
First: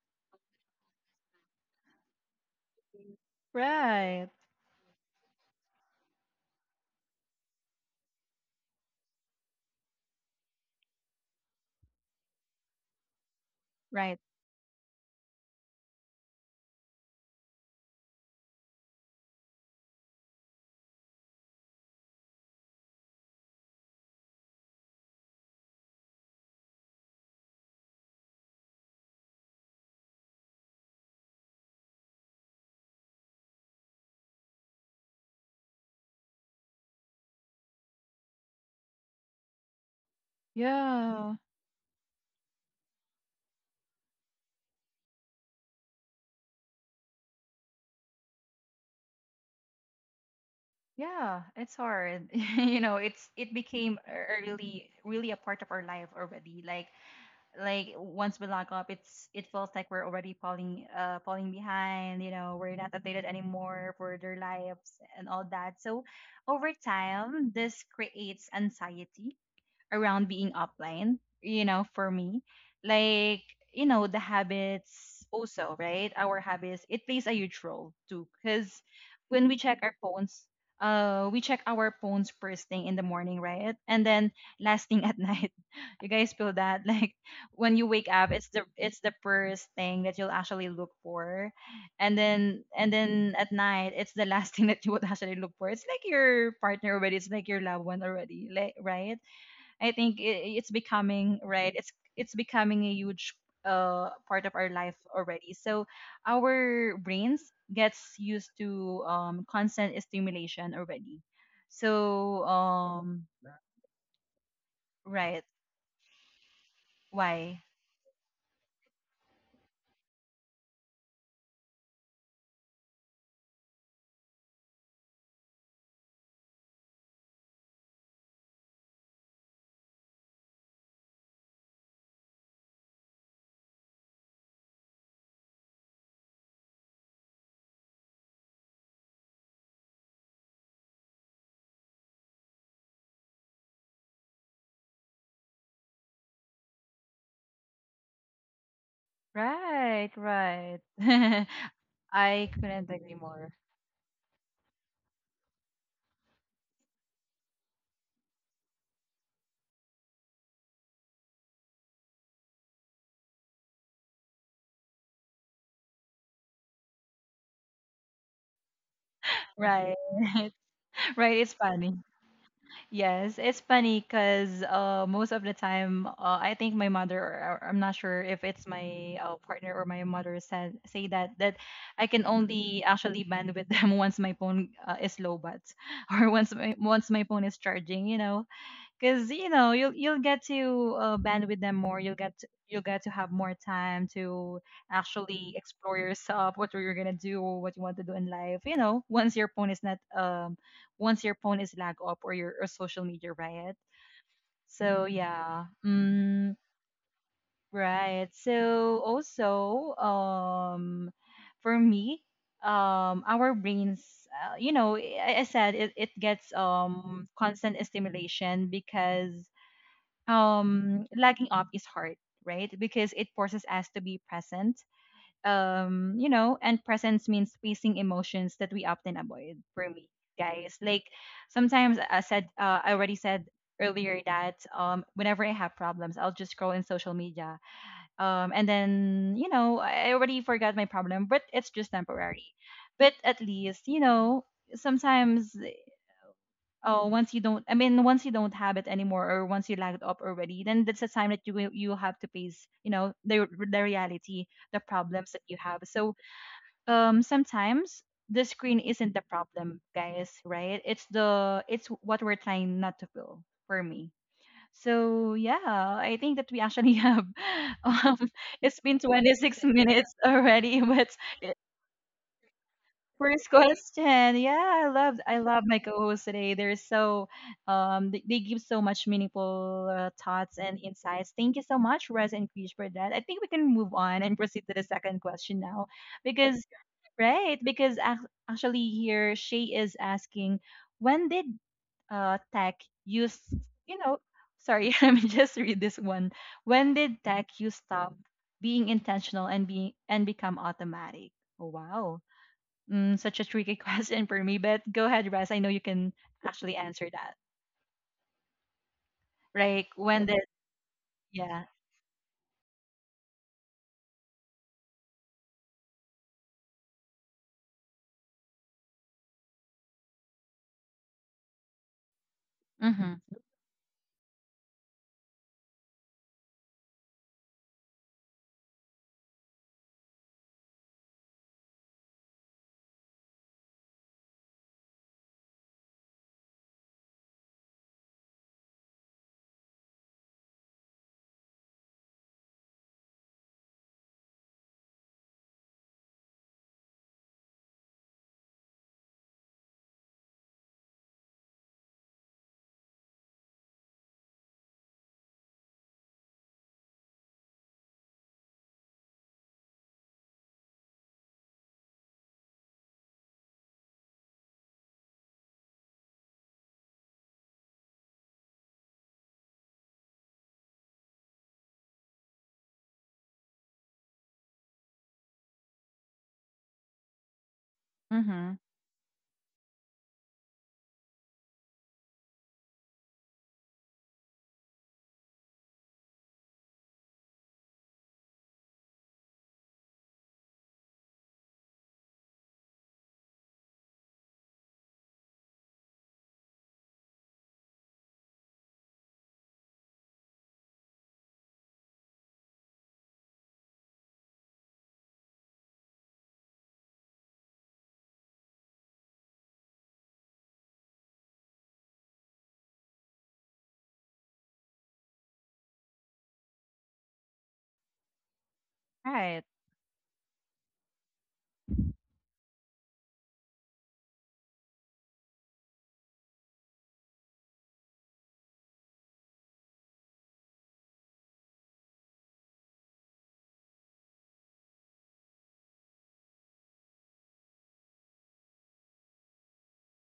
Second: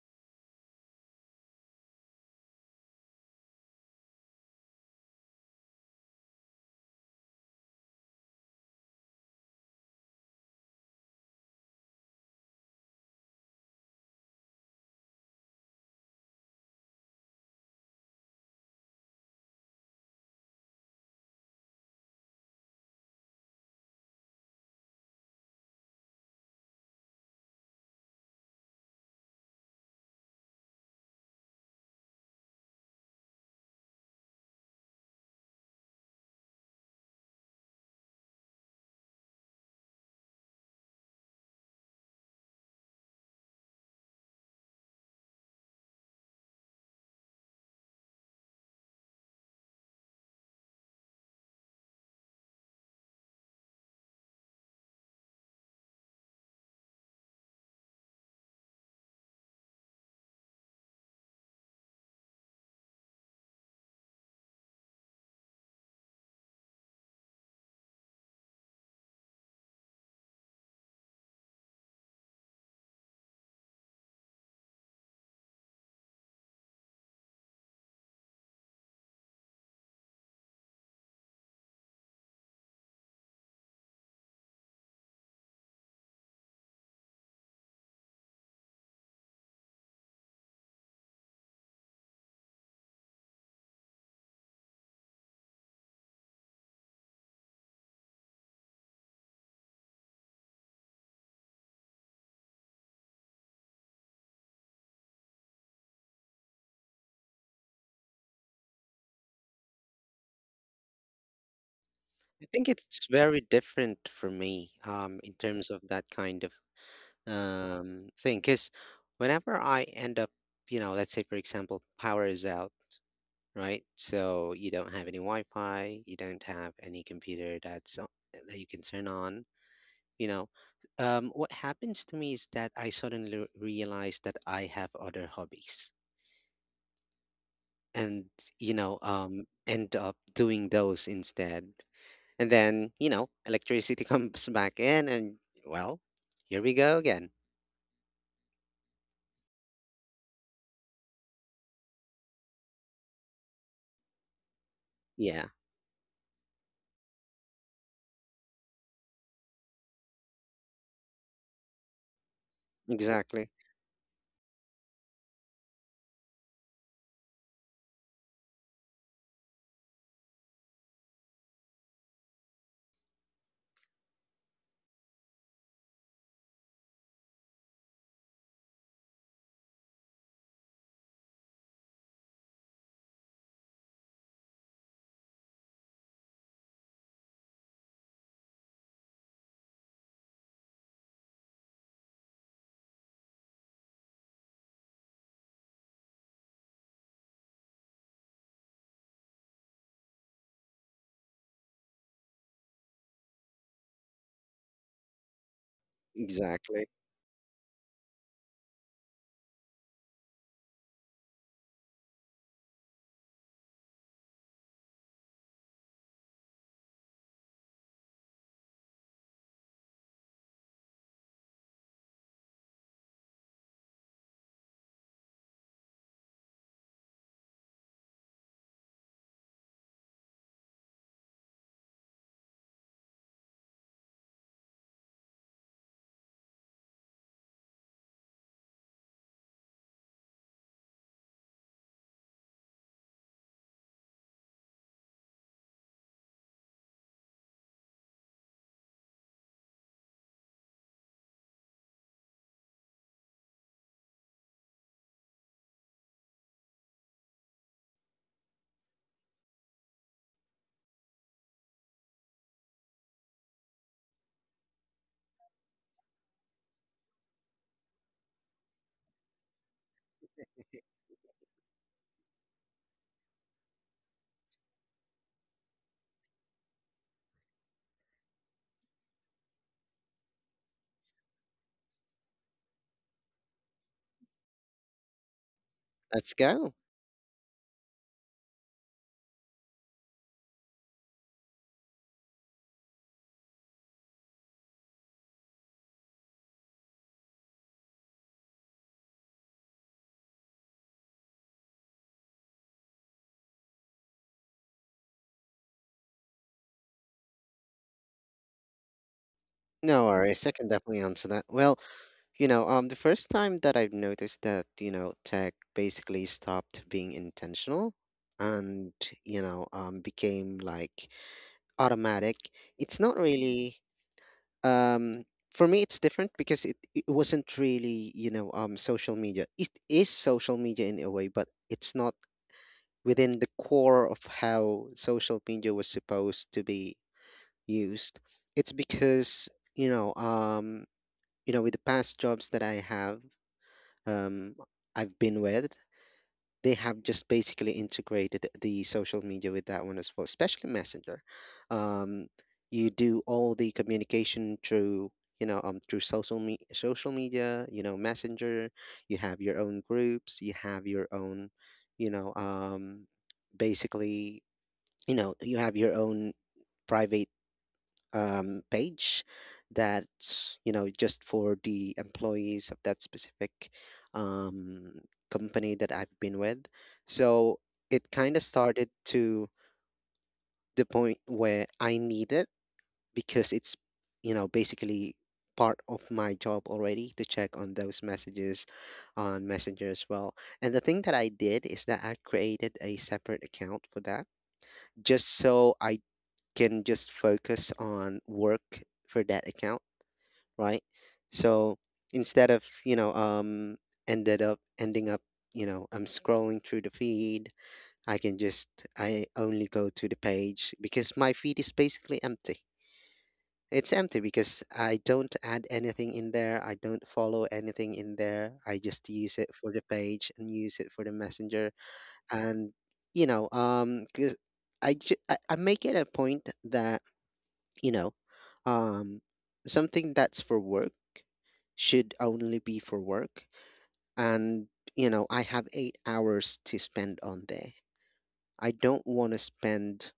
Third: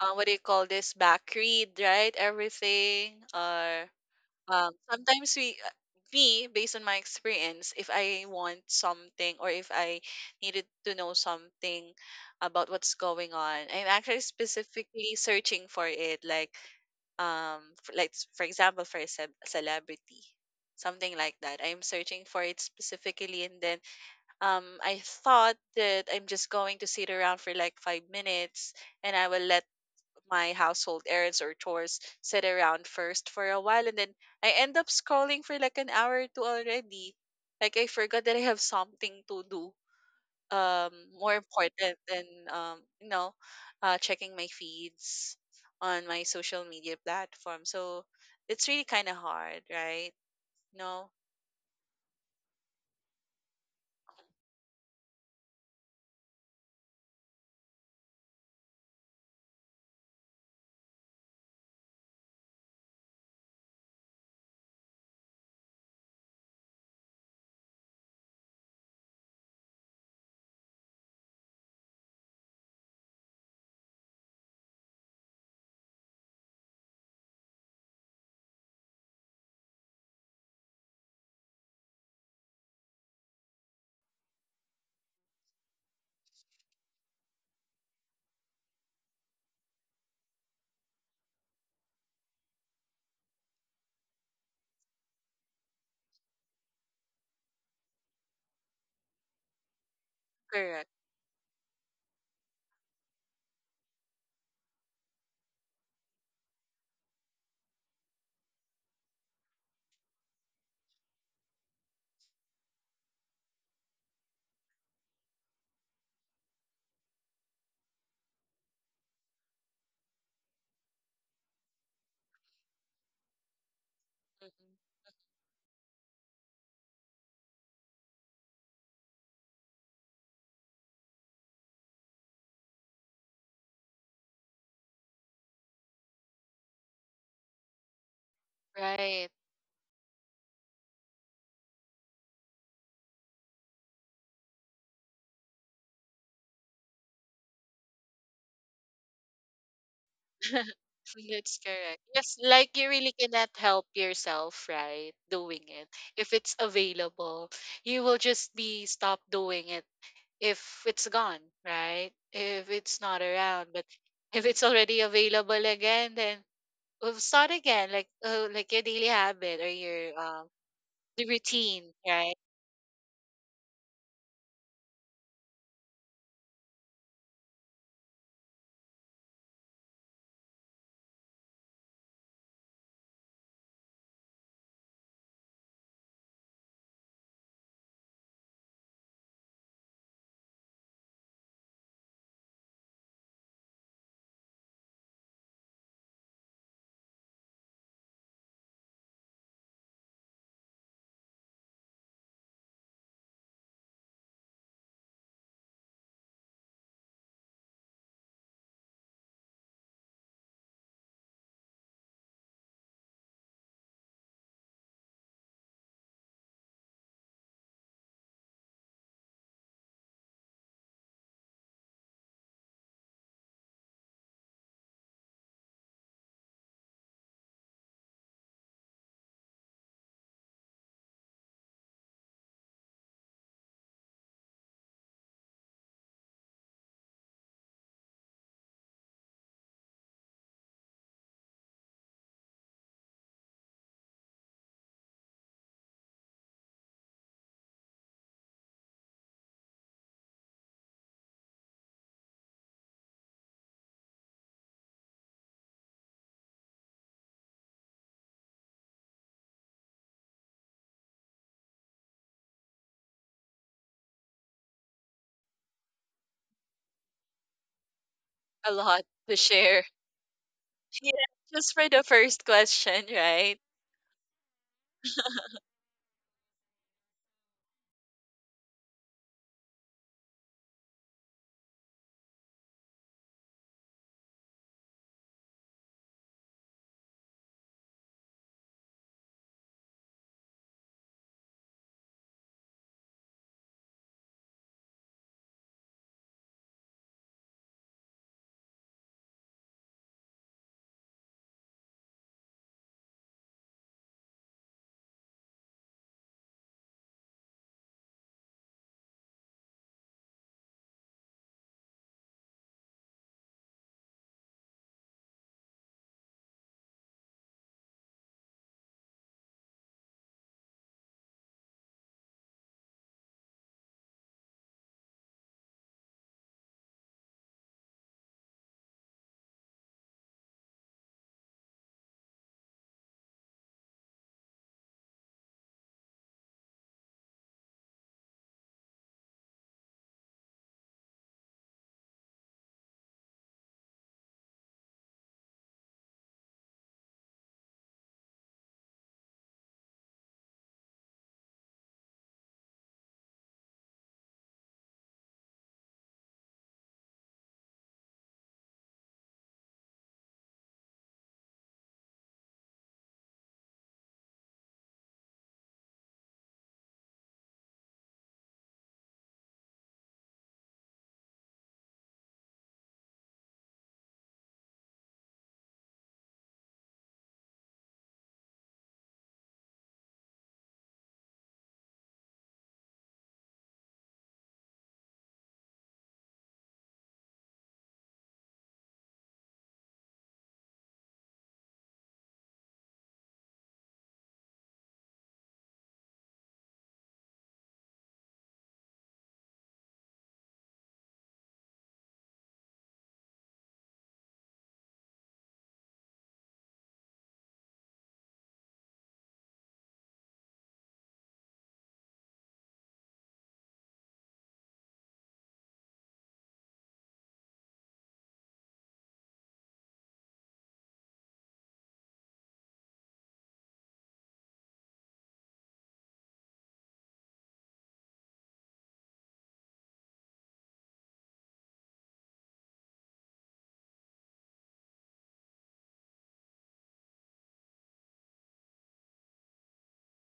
what do you call this, back read right everything, or
Right,
sometimes we, me, based on my experience, if I want something or if I needed to know something about what's going on, I'm
right.
actually specifically searching for it. Like for, like for example for a celebrity, something like that, I'm searching for it specifically and then I thought that I'm just going to sit around for like 5 minutes and I will let my household errands or chores sit around first for a while, and then I end up scrolling for like an hour or two already. Like I forgot that I have something to do, um, more
Yeah,
important than um, you know, checking my feeds on my social media platform. So it's really kind of hard, right? No,
yeah, it's hard. You know, it became a really, really a part of our life already. Like, once we log up, it feels like we're already falling behind, you know, we're not updated anymore for their lives and all that. So over time, this creates anxiety around being offline, you know, for me. Like, you know, the habits also, right? Our habits, it plays a huge role too. Because when we check our phones, we check our phones first thing in the morning, right? And then last thing at night. You guys feel that? Like when you wake up, it's the, it's the first thing that you'll actually look for. And then at night, it's the last thing that you would actually look for. It's like your partner already, it's like your loved one already, like, right? I think, it's
correct.
becoming, right. It's becoming a huge part of our life already. So our brains gets used to constant stimulation already. So,
I think it's very different for me in
right.
terms of that kind of
Why?
thing because whenever I end up, you know, let's say for example, power is out, right?
Mhm.
So you don't have any Wi-Fi, you don't have any computer that's that you can turn on, you know what happens to me is that I suddenly realize that I have other hobbies, and
Right.
end up doing those instead. And then you know electricity comes back in and, well, here we go again.
Right, right.
That's correct. Yes,
I
like you
couldn't
really
agree
cannot
more.
help yourself, right?
Yeah,
Doing it. If it's available, you will just be stop doing it if it's gone, right? If it's not
exactly.
around. But if it's already available again, then we'll start again. Like your daily habit or
Right.
your the
Right, it's
routine,
funny.
right?
Yes, it's funny because, most of the time, I think my mother, or I'm not sure if it's my, partner or my mother said say that, I can only actually band with them once my phone, is low. But or once my phone is charging. You know, because you'll get to, band with them more. You'll get to have more time to actually explore yourself, what you're gonna do, what you want to do in life. You know, once your phone is not, once your phone is lag up, or your or social media riot. So yeah,
Exactly.
right. So also, for me, our brains. You know, I said it, it gets constant stimulation because lagging off is hard, right? Because it forces us to be present, and presence means facing emotions that we often avoid, for me, guys, like, sometimes, I already said earlier that, whenever I have problems, I'll just scroll in social media, and then, you know, I already forgot my problem, but it's just temporary. But at least, you know, sometimes, oh, once you don't, I mean, once you don't have it anymore, or once you lagged up already, then that's the time that you have to face, you know, the reality, the problems that you have. So, sometimes the screen isn't the problem, guys, right? It's what we're trying not to feel, for me. So yeah, I think that we actually have, um
A
it's
lot
been
to
26
share.
minutes already.
Yeah,
But
just for the first question,
first
right?
question. Yeah, I love my co-hosts today. They're so, they give so much meaningful, thoughts and insights. Thank you so much, Rez and Krish, for that. I think we can move on and proceed to the second question now.
Let's
Because
go.
right, because, actually here Shay is asking, when did, tech use, you know sorry, let me just read this one. When did tech use stop being intentional and become automatic? Oh, wow. Mm, such a tricky question for me, but go ahead, Russ. I know you can actually answer that. Like
No
when did,
worries, I can definitely answer that.
yeah.
Well, the first time that I've noticed that you know tech basically stopped being intentional and became like automatic. It's not
Mhm.
really um for me. It's different because it wasn't really, social media. It is social media in a way, but it's not within the core of how social media was supposed to be used. It's because, you know, um, with the past jobs that I have, um I've been with, they have just basically integrated the social media with that one as well, especially Messenger. Um, you do all the communication through through social media, you know, Messenger. You have your own groups. You have your own, you know, um, basically, you know, you have your own private page that's, you know, just for the employees of that specific um, company that I've been with. So it kind of
Mhm.
started to the point where I need it because it's, you know, basically part of my job already to check on those messages on Messenger as well. And the thing that I did is that I created a separate account for that, just so I can just focus on work for that account, right? So instead of ended up ending up, you know, I'm scrolling through the feed, I can just, I only go to the page because my feed is basically empty. It's empty because I don't add anything in there. I don't follow anything in there. I just use
Right.
it for the page and use it for the messenger. And because I, ju- I make it a point that, you know, um, something that's for work should only be for work, and you know I have 8 hours to spend on there. I don't want to spend,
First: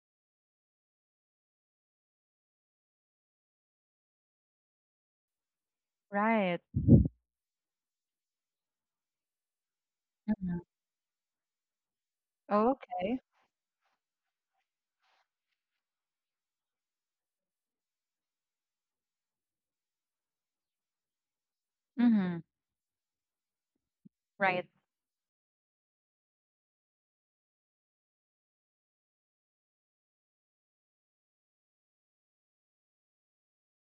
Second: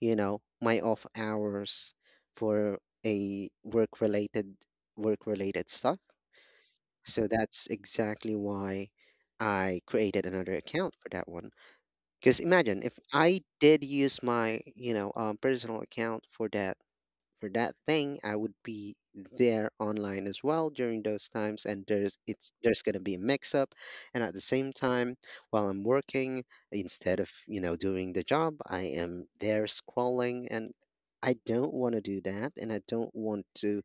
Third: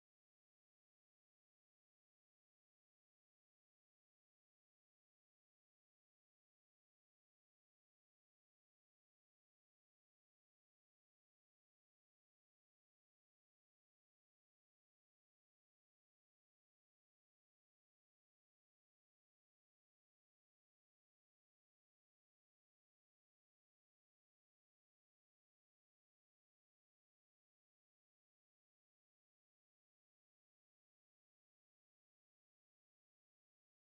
you know, my off hours for a work related stuff.
Right.
So that's exactly why I created another
Mhm.
account for that one, because
Oh,
imagine if
okay.
I did use my, personal account for that, for that thing, I would be there online as well during those times, and
Mhm.
there's going to be a mix up, and at the
Right.
same time, while I'm working, instead of, you know, doing the job, I am there scrolling, and I don't want to do that, and I don't want to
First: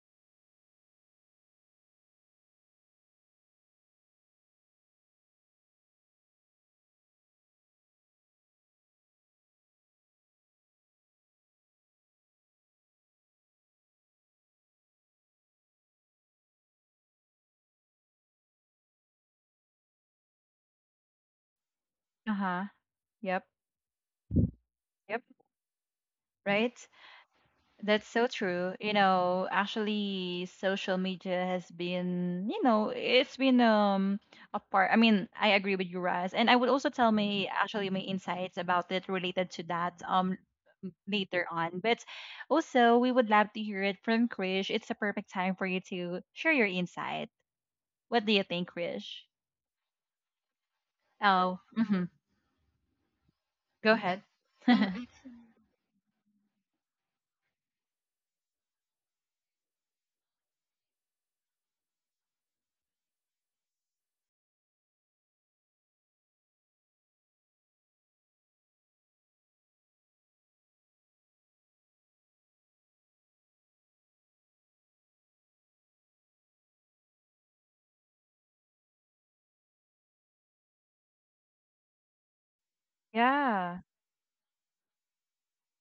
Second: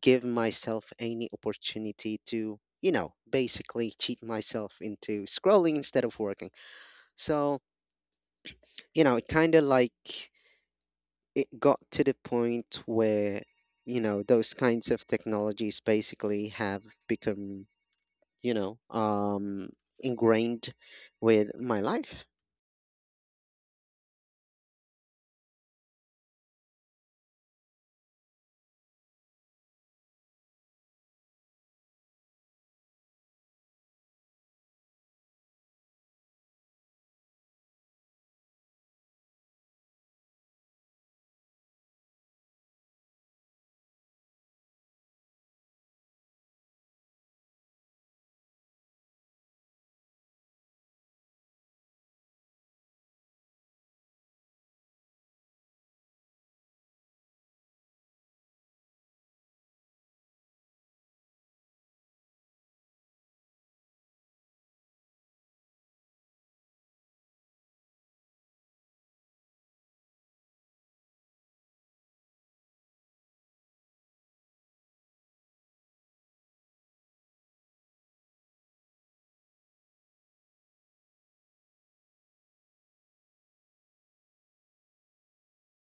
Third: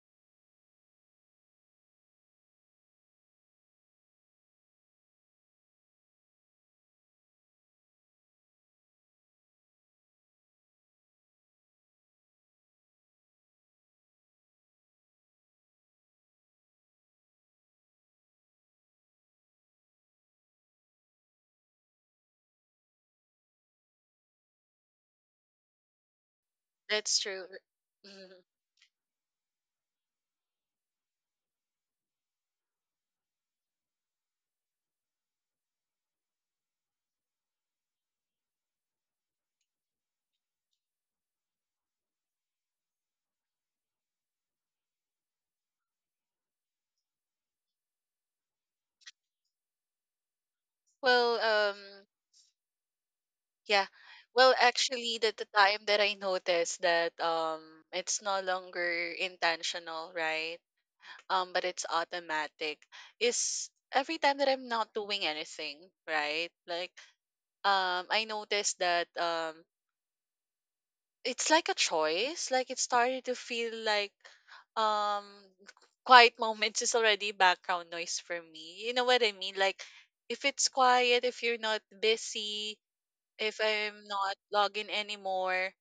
give myself any opportunity to, you know, basically cheat myself into scrolling instead of working. So, you know, it kind of like, it got to the point where, you know, those kinds of technologies basically have become, you know um ingrained with my life.
Uh-huh. Yep. Yep. Right.
That's true.
That's so
Mhm.
true. You know, actually, social media has been, you know, it's been, a part. I mean, I agree with you, Raz, and I would also tell my, actually my insights about it related to that, later on. But also, we would love to hear it from Krish. It's a perfect time for you to share your insight. What do you think, Krish?
Well,
Oh, hmm,
um yeah.
go ahead.
Well, actually, the time that I noticed that it's no longer intentional, right? But it's automatic is every time that I'm not doing anything, right? Like I noticed that it's like a choice. Like it started to feel like um quiet moments is already background noise for me. You know what I mean? Like if it's quiet, if you're not busy, if
Yeah,
I'm not logging anymore,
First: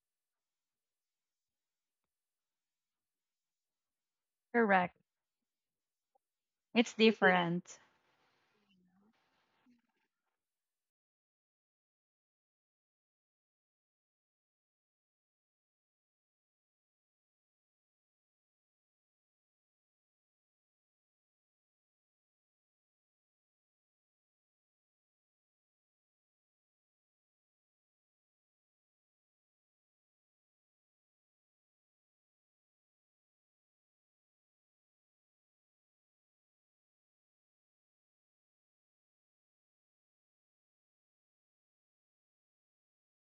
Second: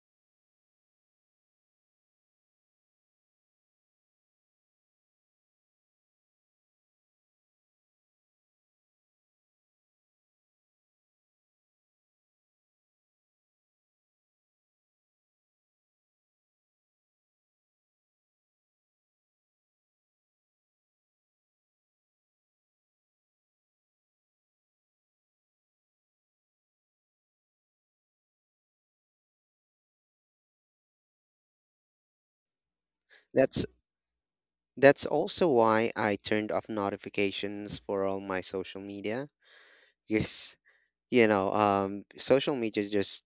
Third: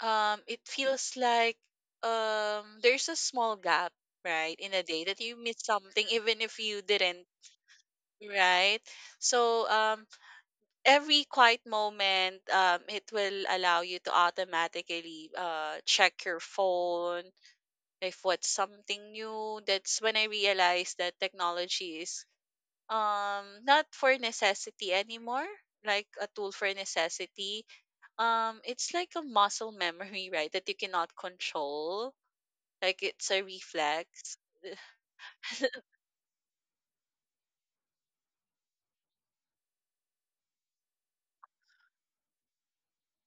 it feels like there's a small gap, right, in a
correct.
day that you miss something even if you
It's
didn't,
different.
right. So every quiet moment, it will allow you to automatically check your phone if what's something new. That's when I realized that technology is not for necessity anymore, like a tool for necessity. Um, it's like a muscle memory, right, that you cannot control. Like it's a
that's
reflex.
that's also why I turned off notifications for all my social media. Yes, social media just,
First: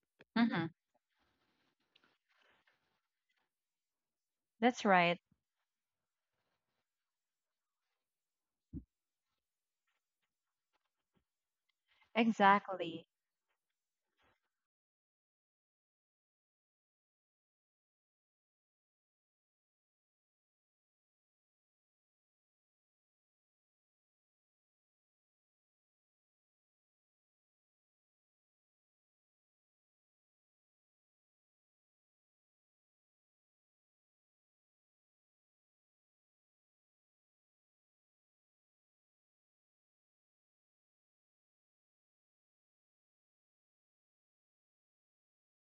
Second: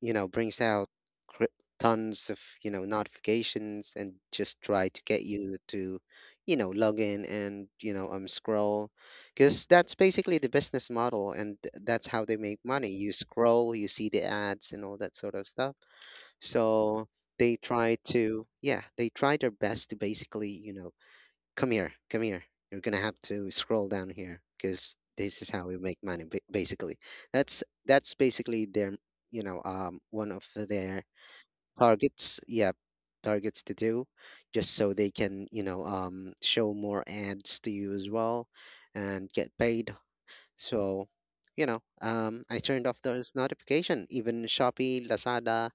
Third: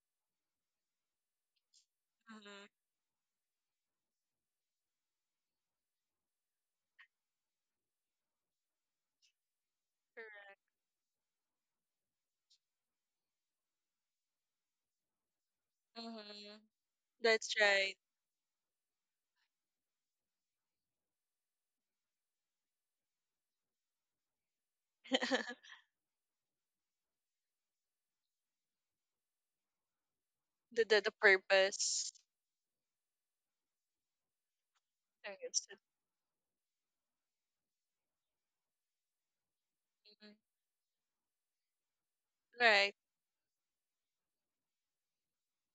you know, brings
Hmm.
out cr- tons of, you know,
Mm-hmm.
notifications and just
That's
try to
right.
get you to, you know, log in and, you know, scroll. Because that's basically the
Correct.
business model, and that's how they make money.
Exactly.
You scroll, you see the ads and all that sort of stuff.
Mm-hmm.
So
That's
they
right.
try to, yeah, they try their best to basically, you know, come here, come here. You're gonna have to scroll down here because this is how we make money, basically. That's basically their, you know, one of
the, the
their
the purpose.
targets. Yeah, targets to do, just so they
I
can,
guess
you
that
know, show more ads to you as well, and get paid.
mhm.
So, you know, I turned
Right.
off those notification. Even Shopee, Lazada,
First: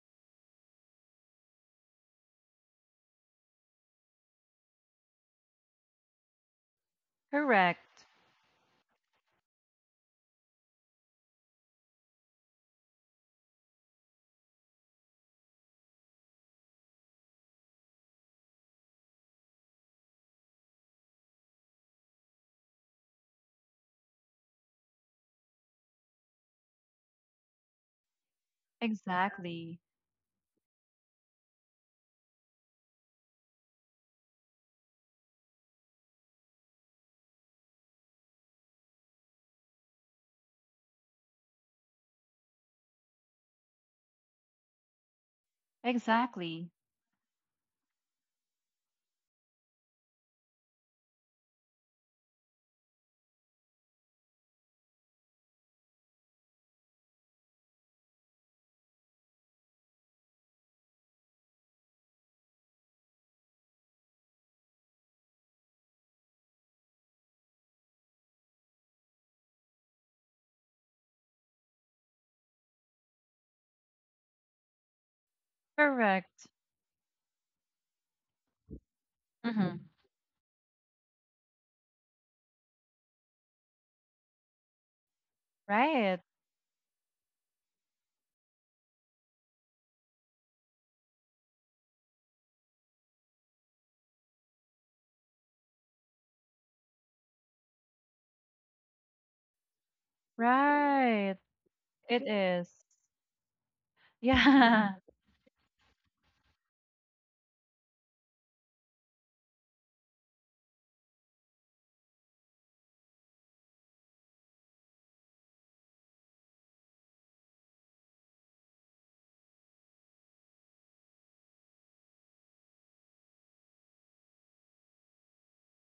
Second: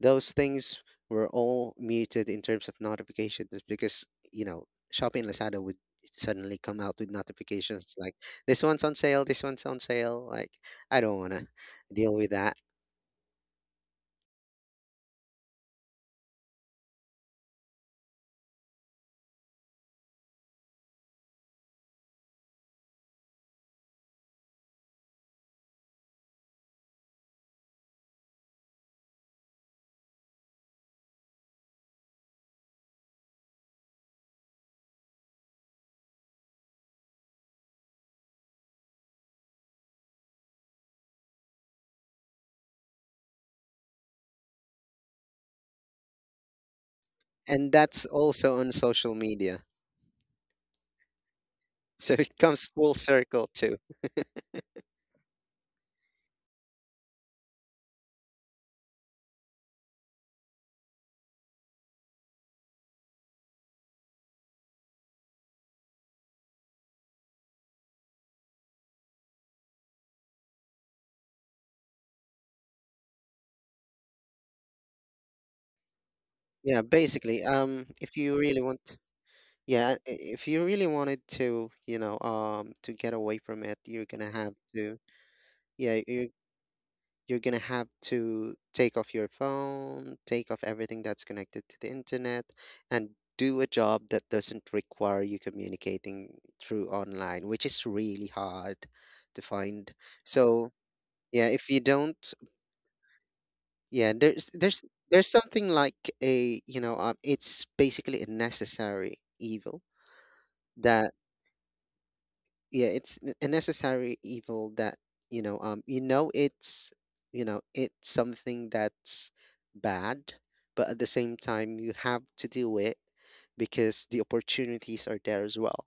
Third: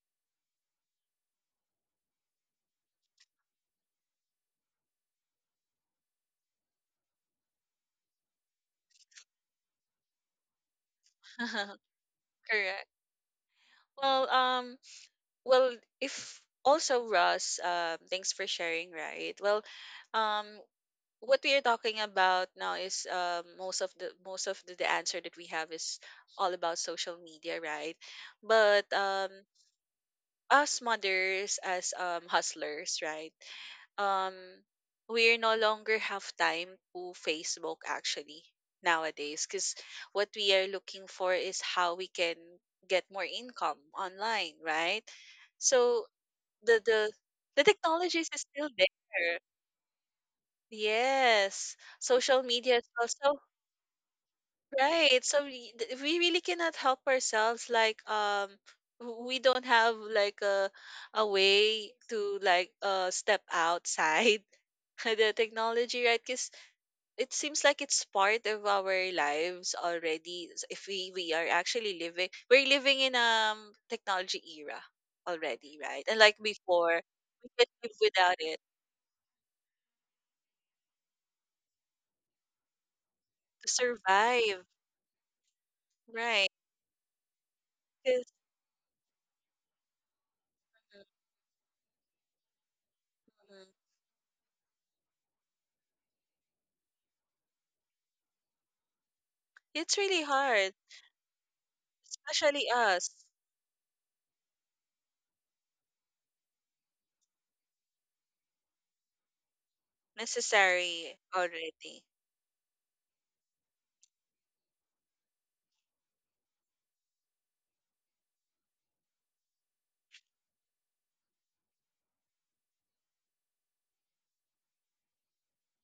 those things were all muted in terms of notifications because, you know, Shopee and Lazada would suddenly come out with notifications
Correct.
like this one's on sale, this one's on sale. Like I don't want to deal with that,
Correct. Well, well, if also Ross, thanks for sharing. Right. Well, um, what we are talking about now is most of the answer that we have is all about social media, right? But
Exactly.
us mothers, as hustlers, right? Um, we no longer have time to Facebook actually nowadays because what we are looking for is how we can get more income online, right? So
Exactly.
the the the
and that's
technologies is
also
still
on social
there.
media,
Yes,
so it
social
comes
media is
full
also
circle too.
right. So we, we really cannot help ourselves. Like we don't have like a way to like step outside the technology, right? Because it seems like it's part of our lives already. If we are actually living, we're living in technology era already, right? And like
Correct.
Yeah,
before,
basically,
we could live
if you
without
really
it
want,
Mm-hmm.
yeah, if you really wanted to, you know, to get away from
to
it, you're gonna have
survive,
to, yeah,
Right.
right?
you're going to have
'Cause
to take off your phone, take off everything that's connected to the internet, and do a
mhm,
job that doesn't require you communicating through online, which is really hard to find.
it's really
So,
hard,
Right.
yeah, if you
It
don't,
is.
especially
Mm-hmm.
us.
yeah,
Yeah.
there's something like a, you know, it's basically a necessary evil that,
Necessary already.
yeah, it's a necessary evil that, you know, um, you know it's, you know, it's something that's bad, but at the same time you have to do it because the opportunities are there as well.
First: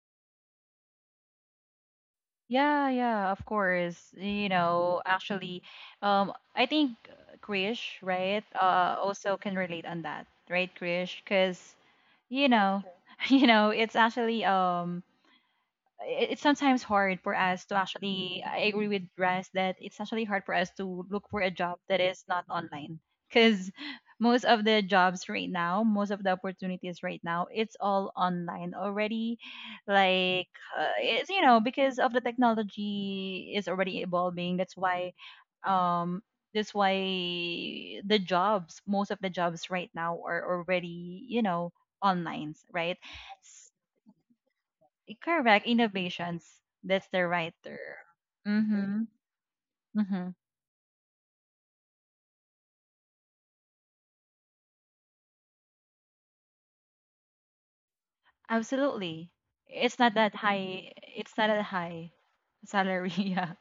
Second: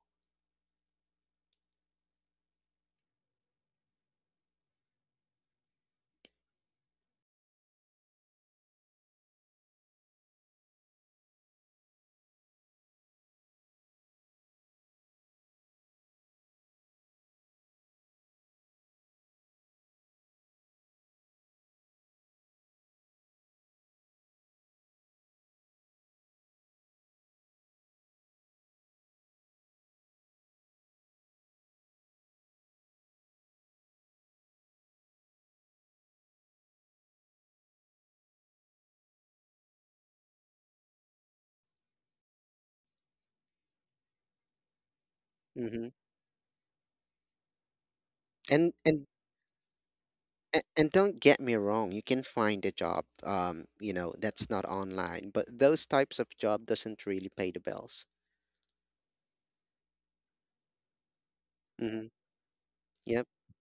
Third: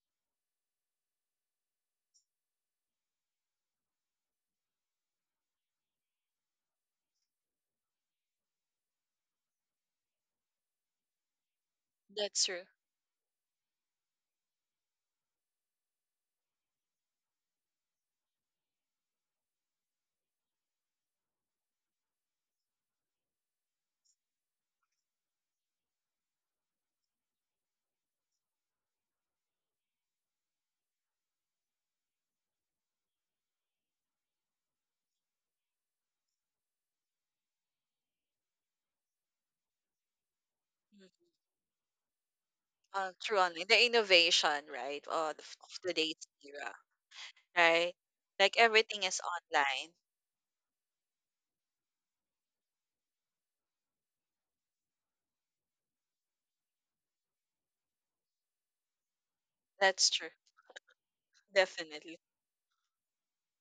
Yeah, yeah, of course. You know, actually, I think, Krish, right, also can relate on that, right, Krish? Because,
That's
you
true.
know, you know, it's actually, it's sometimes hard for us to actually, I agree with Russ that it's actually hard for us to look for a job that is not online, because most of the jobs right now, most of the opportunities right now, it's all online already. Like, it's, you know, because of the technology is already evolving, that's why, um that's why the jobs, most of the jobs right now, are
Mhm.
already, you know, online, right?
Uh, through online, the innovation, right,
Correct.
of
Mm-hmm.
today's
Innovations.
era,
That's the right term.
right? Like
and
everything
and
is
Mm-hmm.
online.
Mm-hmm.
a- and don't get me wrong, you can find a job, um, you know, that's not online, but those types of job doesn't really pay the bills.
Absolutely. It's
That's
not
true.
that high. It's not a
Mm-hmm.
high
Definitely.
salary.
Yep.
Yeah.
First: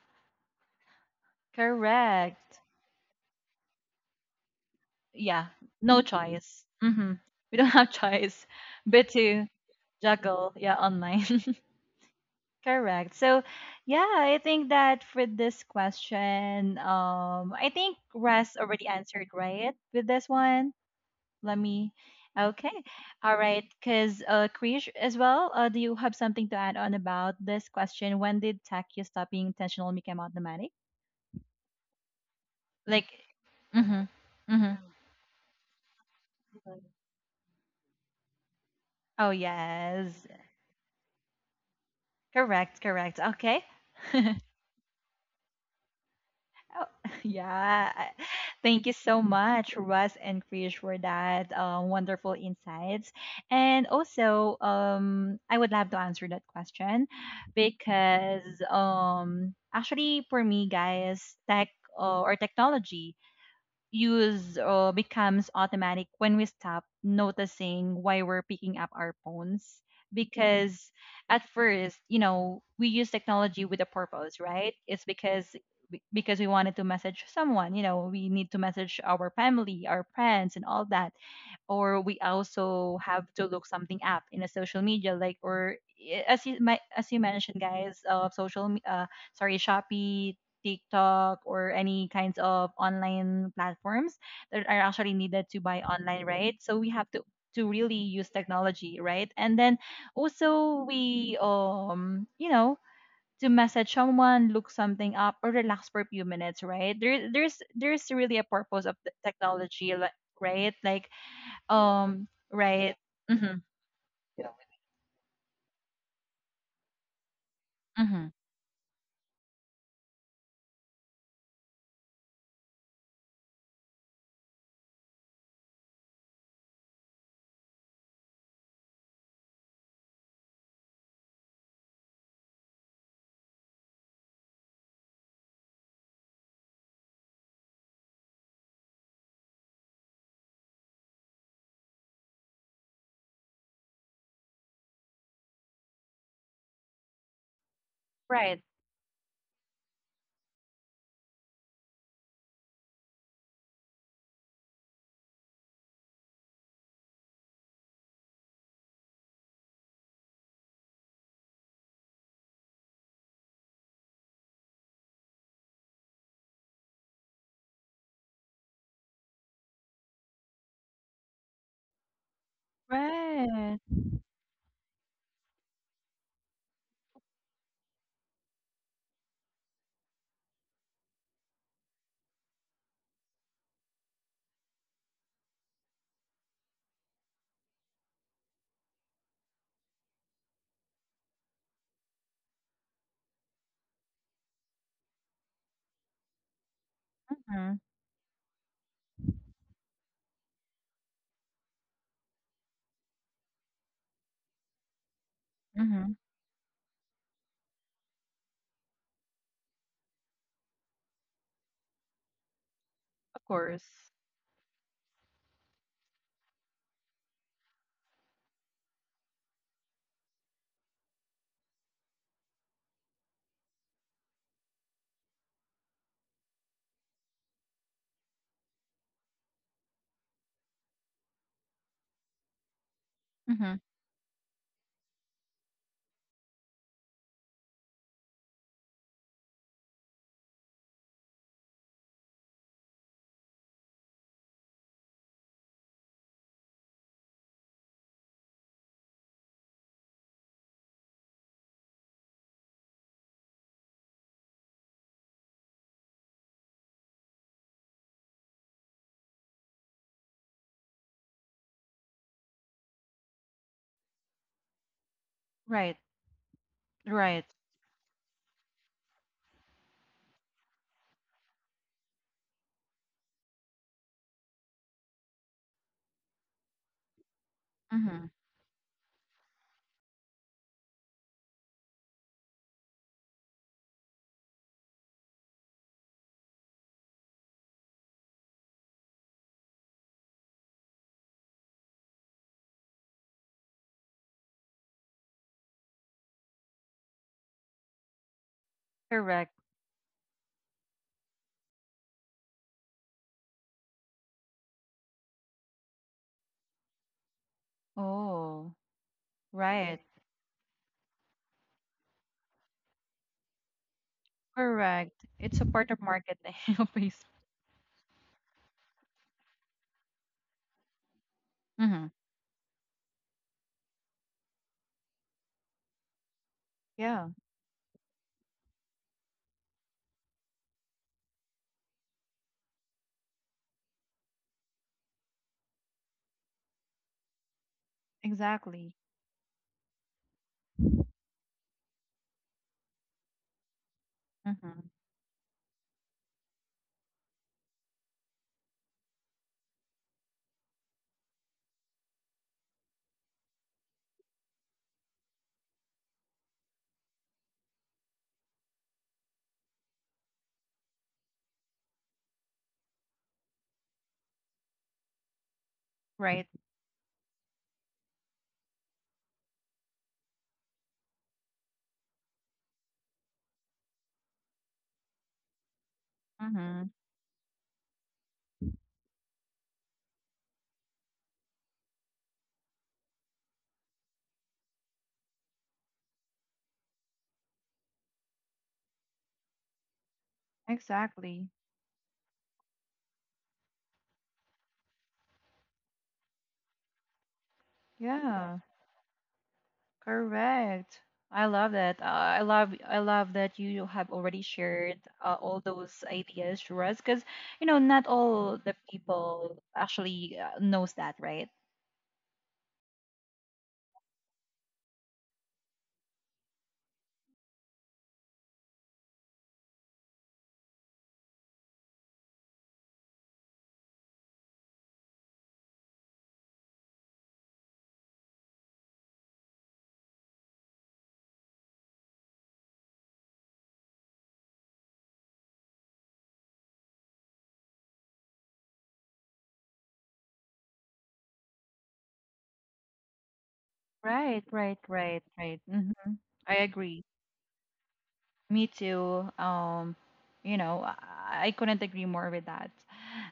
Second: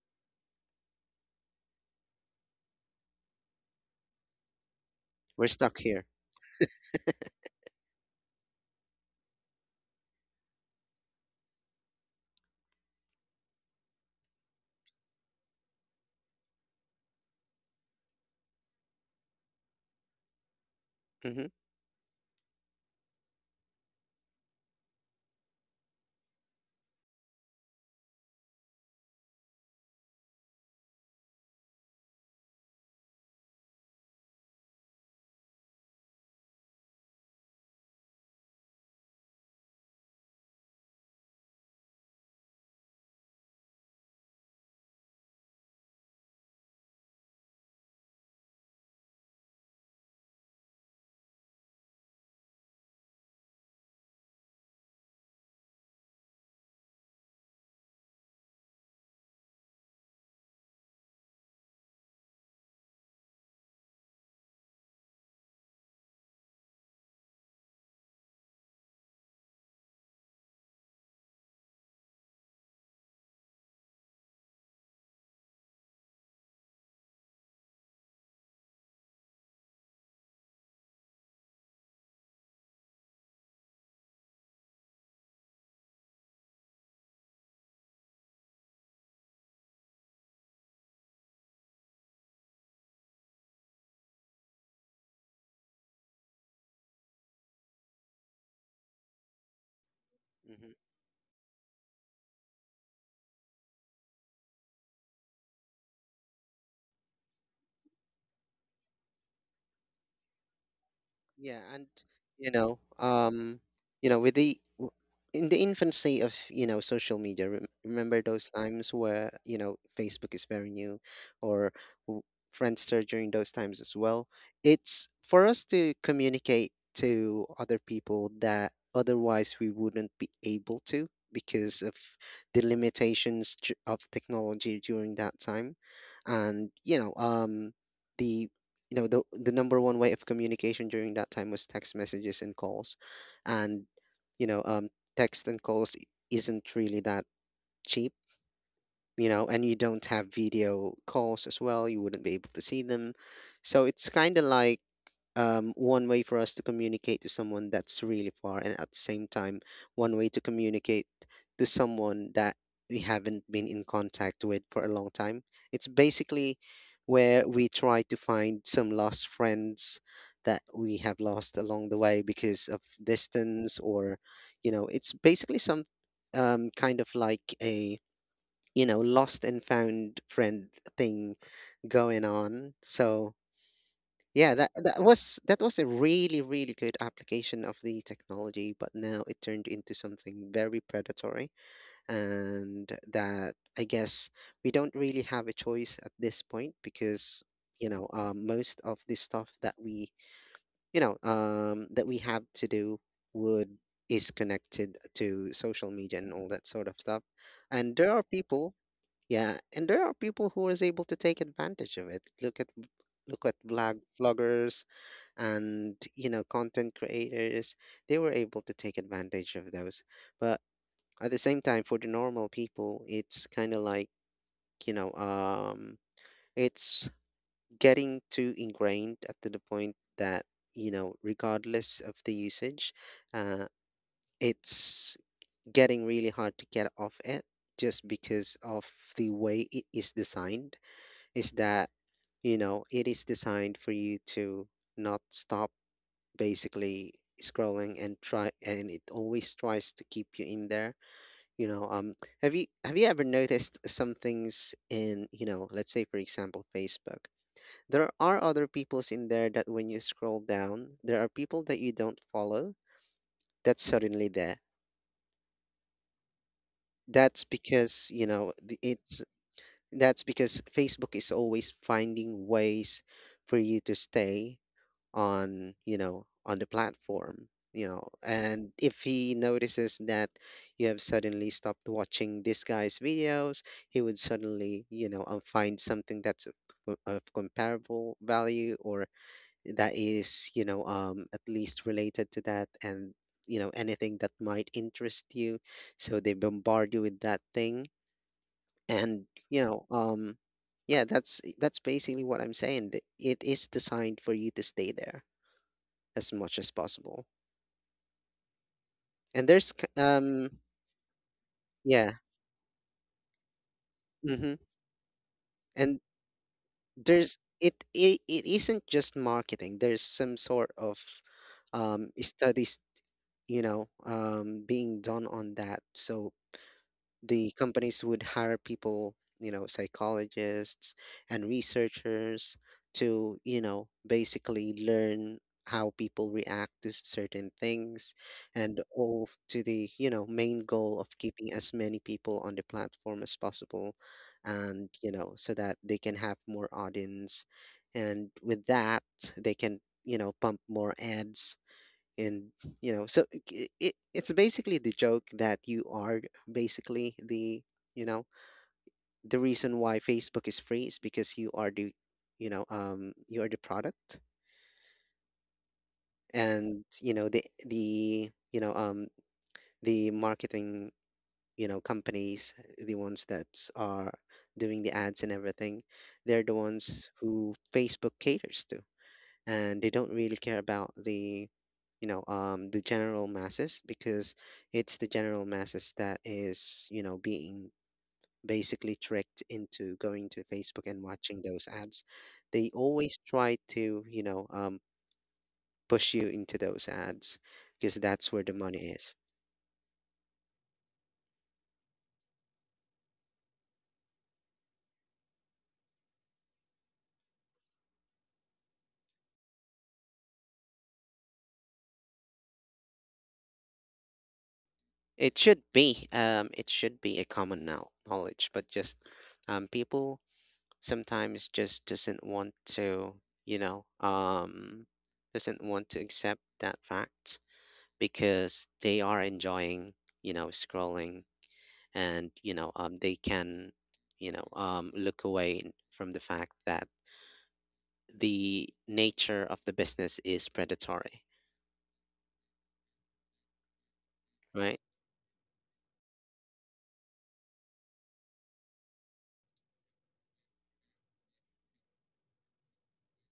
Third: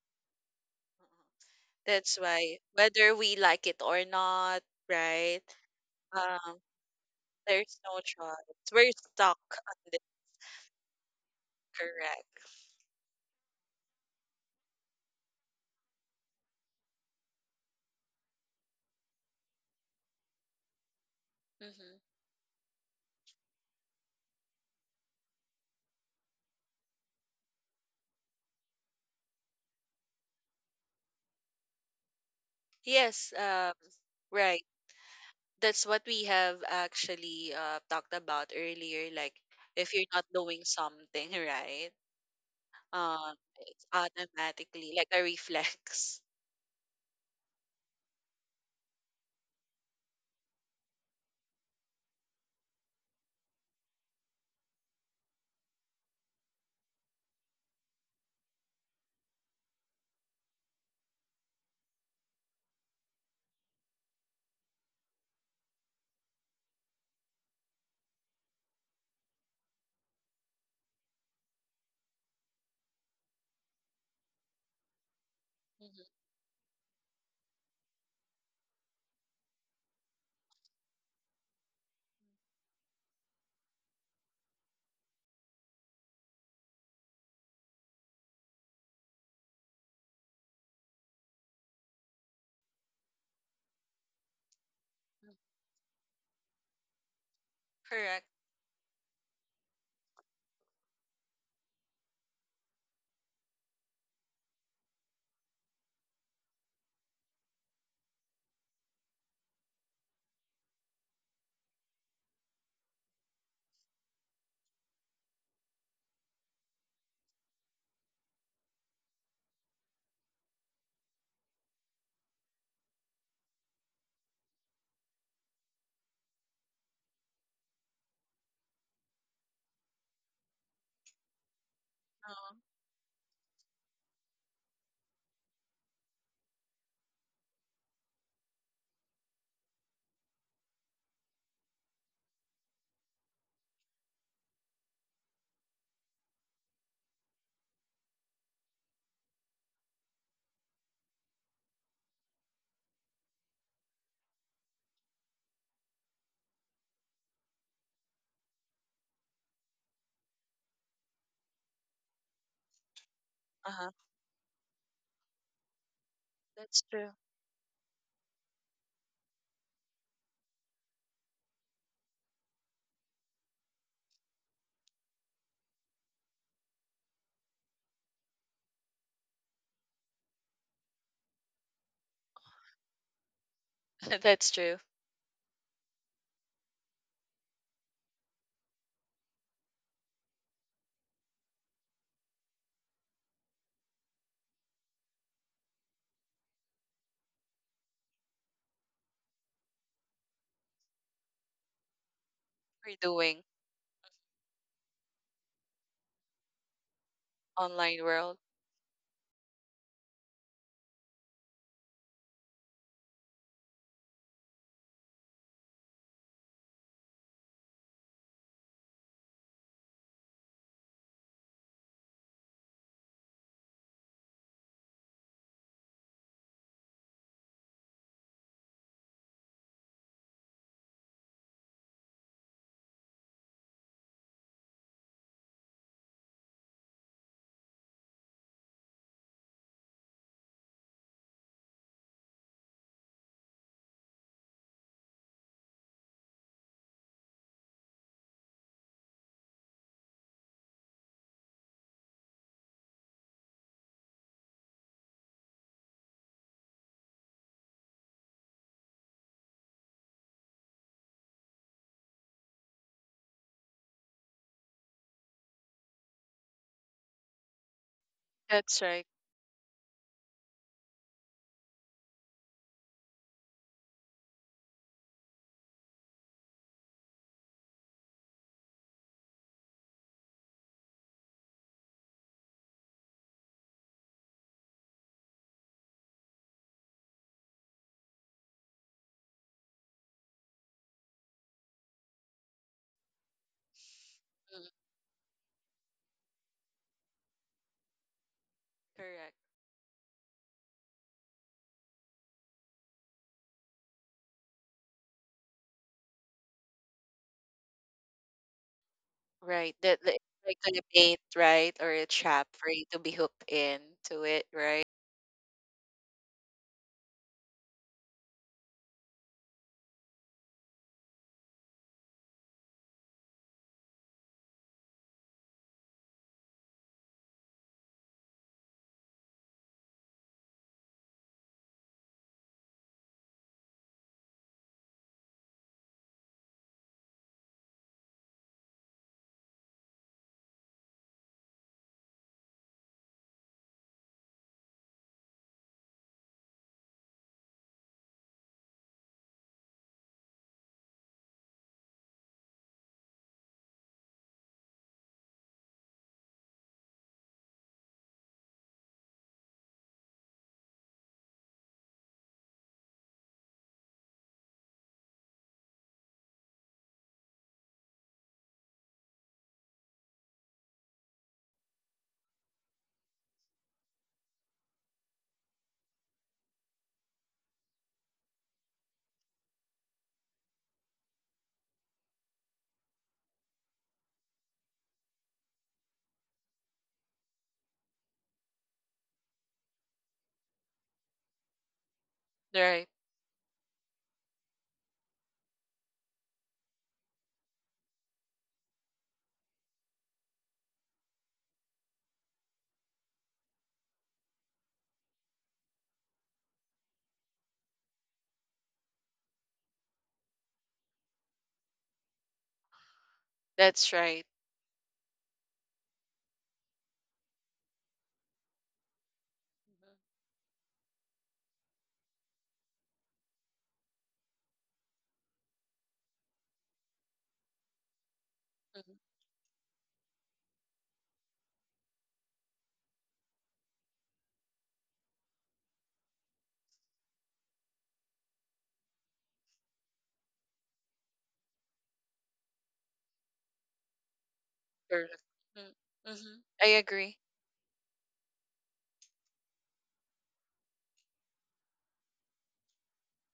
Mhm. That's
Correct.
why, whether we like it or not, right?
We're
Yeah.
stuck
No
here.
Um,
choice. Mm-hmm. We don't
there's
have
no
choice
choice. We're
but
stuck
to
on this,
juggle. Yeah. Online.
correct?
Correct. So, yeah, I think that for this question, I think Russ already answered right with this one.
Mhm.
Let me.
Mm-hmm.
Okay. All right. Because, Krish, as well, do you have something to add on about this question? When did Takya stop being intentional and became automatic? Like,
Yes, um,
mm-hmm.
right.
Mm-hmm.
That's what we have actually talked about earlier.
Oh,
Like, if you're not
yes.
doing something, right?
Correct. Correct. Okay.
It's automatically like a reflex.
Oh, yeah. I- Thank you so much, Russ and Krish, for that, wonderful insights. And also, I would love to answer that question because, actually, for me, guys, tech, or technology use, becomes automatic when we stop noticing why we're picking up our phones. Because at first, you know, we use technology with a purpose, right? It's
Hmm
because we wanted to message someone, you know, we need to message our family, our friends, and all that, or we also have to look something up in a social media, like, or as you mentioned, guys, sorry, Shopee, TikTok, or any kinds of online platforms that are actually needed to buy online, right? So we have to really
Correct.
use technology, right? And then
Mhm.
also we, you know, to message someone, look something up, or relax for a few minutes, right? There's really a purpose of the technology, right? Like,
Yeah, and you know,
right, mm-hmm,
um, you know, with the in the infancy of, you know, social media, remember
mm-hmm,
those times where, you know, Facebook is very new, or w- Friendster during those times as well. It's for us to communicate to other people that otherwise we wouldn't be able to because of
Um,
the limitations of technology during that time, and you know, the, you know, the number one way of communication during that time was text messages and calls, and you know um text and calls isn't really that cheap,
right,
you know, and you don't have video calls as well, you wouldn't be able to see them. So it's kind of like, one way for us to communicate to someone that's really far, and at the same time, one way to communicate to someone that we haven't been in
uh-huh.
contact with for a long time. It's basically
That's true.
where we try to find some lost friends that we have lost along the way because of
right,
distance, or, you know, it's basically some, kind of like a, you know, lost and found friend thing going on. So, yeah,
That's
that
true.
that was that was a really, really good application of the technology, but now it turned into something very predatory, and that I guess we don't really have a choice at this point because,
mm-hmm,
you know, most of the stuff that we, that we have to
We're
do
doing
would is connected to social
mm-hmm,
media and all that sort of stuff, and
online
there are
world.
people, yeah, and there are people who is able to take advantage of it. Look at
of
look at
course,
blog vloggers, and you know content creators. They were able to take advantage of those. But at the same time, for the normal people, it's kind of like, you know, it's getting too ingrained up to the point that, you know, regardless of the usage, uh,
mm-hmm,
it's getting really hard to get off it just because of the way it is designed, is that, you know, it is designed for you to not stop, basically scrolling, and try, and it always tries to keep you in there. You know, um, have you ever noticed some things in, you know, let's say for example Facebook, there are other people's in there, that when you scroll down there are people that you don't follow that's suddenly there.
right,
That's
right,
because, you know,
That's right.
it's, that's because Facebook is always finding ways for you to stay on, you know, on the platform, you know,
mm-hmm,
and if he notices that you have suddenly stopped watching this guy's videos, he would suddenly, you know, find something that's of, of comparable value, or that is, you know, um, at least related to that, and you know anything that
Mm,
might interest you, so they bombard you with that thing. And
correct.
correct.
you know, um, yeah, that's basically what I'm saying, it is designed for you to stay there as much as possible.
Oh,
And there's
Right.
right,
That
um,
it's like a bait, right? Or a
yeah,
trap for you to be hooked into it,
mm-hmm.
right?
correct. It's a part
And
of marketing, please.
there's it isn't just marketing. There's some sort of
Mm-hmm.
studies, you know, um, being done on that. So
Yeah,
the companies would hire people, you know, psychologists and researchers to, you know, basically learn how people react to certain things, and
exactly.
all to the, you know, main goal of keeping as many people on the platform as possible,
Mm-hmm.
and, you know, so that they can have more audience. And with that, they can, pump more ads and you know so it's basically the joke that you are basically the you know the reason why Facebook is free is because you are the you are the product.
Right.
And the marketing, companies, the ones that are doing the ads and everything, they're the
Mm-hmm.
ones who Facebook caters to. And they don't really care about the, the general masses, because it's the general masses that is, being basically tricked into going to Facebook and watching
Exactly.
those ads. They
Right.
always try to, push you into those ads because that's where the
Yeah.
money is.
Correct. I love that. I love that you have already shared, all those ideas, Shiraz, because, you know, not all the people actually, knows that, right?
That's right.
It should be it should be a common now knowledge, but just people
Mm-hmm.
sometimes just doesn't want to, you know, um, doesn't want to accept that fact because
Mm-hmm.
they are enjoying, scrolling, and, they can, look away from the fact that the nature of the business is predatory,
Right, right,
right?
Correct.
right, right. Mm-hmm.
Mm-hmm.
I
I
agree.
agree.
Me too. You know, I couldn't agree more with that.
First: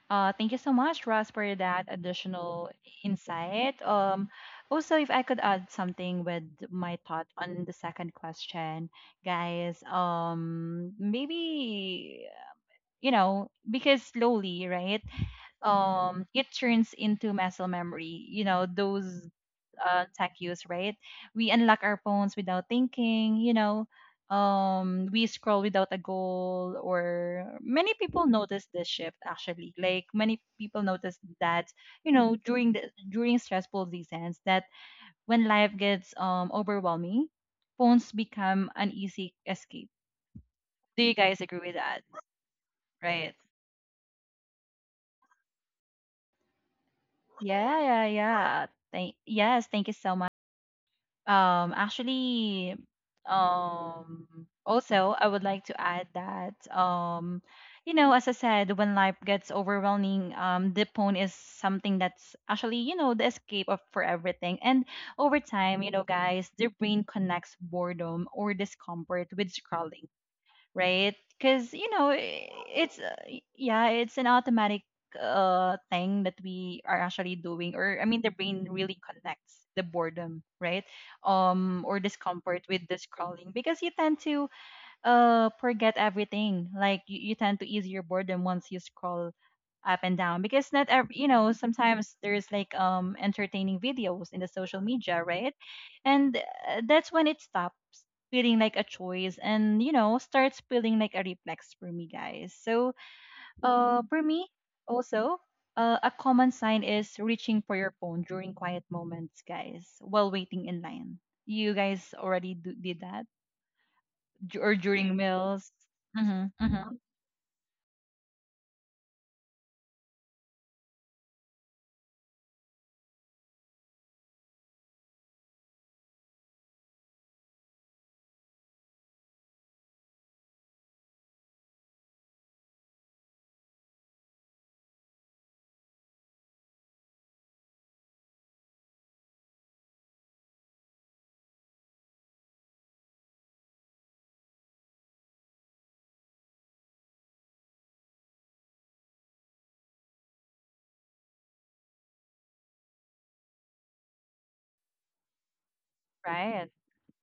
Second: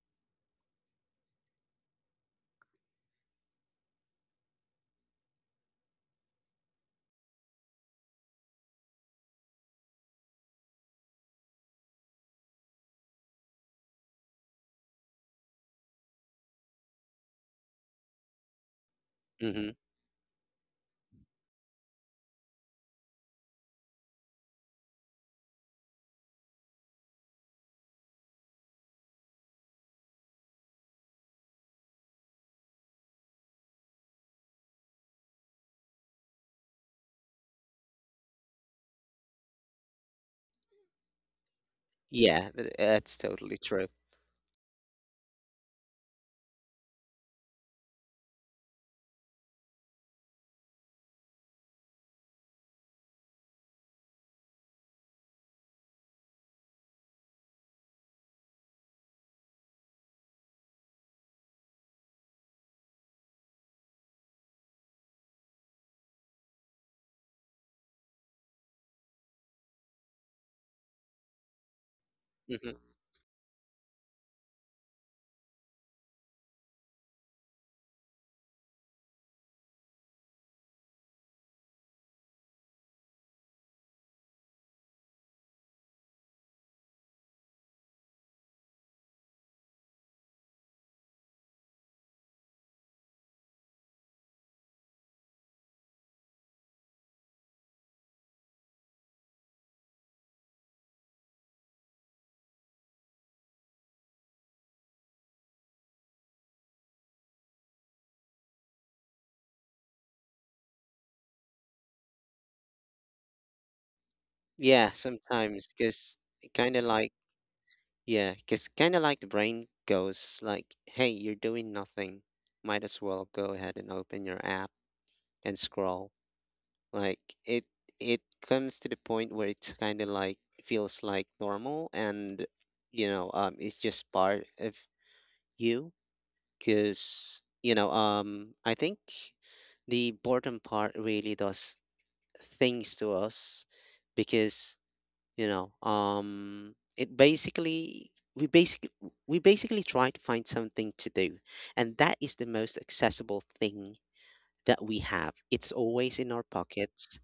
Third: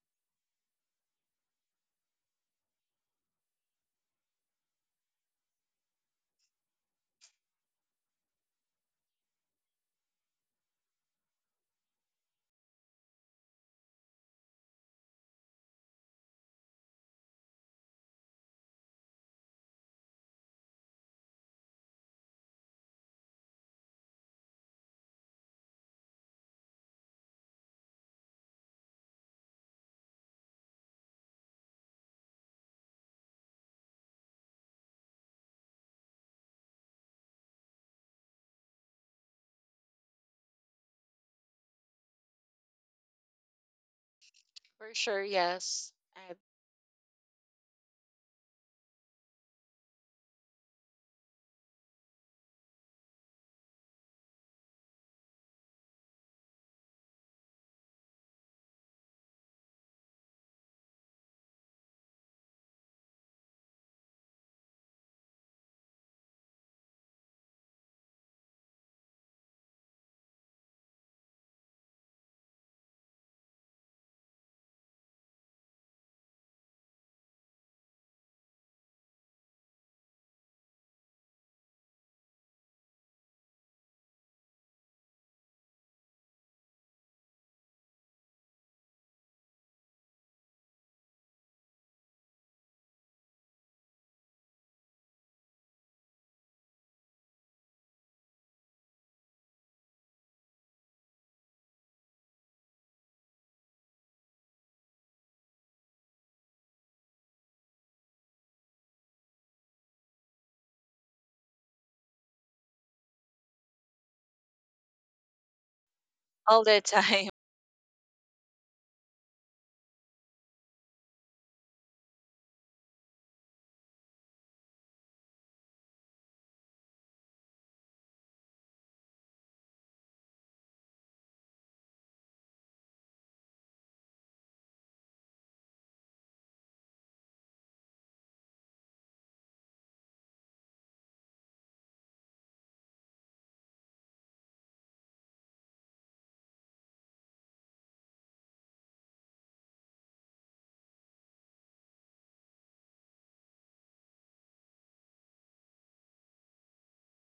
Thank you so much, Ross, for that additional insight. Also, if I could add something with my thought on the second question, guys, maybe, you know, because slowly, right, it turns into muscle memory, you know, those,
Mm-hmm.
tech use, right? We unlock our phones without thinking, you know. We scroll without a goal, or many people notice this shift actually. Like many people notice that, you know, during stressful seasons, that when life gets, overwhelming, phones become an easy escape. Do you guys agree with that?
Yeah, that's
Right.
totally true.
For sure, yes. And
Yeah, yeah, yeah. Thank you so Um, actually, um, I would like to add that, you know, as I said, when life gets overwhelming, Dipone is something that's actually, you know, the escape of for everything. And over time, you know, guys, the brain connects boredom or discomfort with scrolling, right? Because you know, I-
Mm-hmm.
it's y- yeah, It's an automatic thing that we are actually doing, or I mean, the brain really connects the boredom, right? Or discomfort with the scrolling because you tend to forget everything. Like you tend to ease your boredom once you scroll up and down because not every, you know, sometimes there's like entertaining videos in the social media, right? And that's when it stops feeling like a choice, and you know, starts feeling like a reflex for me guys. So for me also, a common sign is reaching for your phone during quiet moments guys, while waiting in line. You guys already do, did that? Or
Yeah,
during
sometimes
meals.
because
Mm-hmm.
all
kind
the
of
Mm-hmm.
like,
time.
yeah, cause kind of like the brain goes like, "Hey, you're doing nothing. Might as well go ahead and open your app and scroll." Like, it it comes to the point where it's kind of like feels like normal, and it's just part of you. Cause I think the boredom part really does things to us because it basically, we basically try to find something to do, and that is the most accessible thing that we have. It's always in our
Right.
pockets,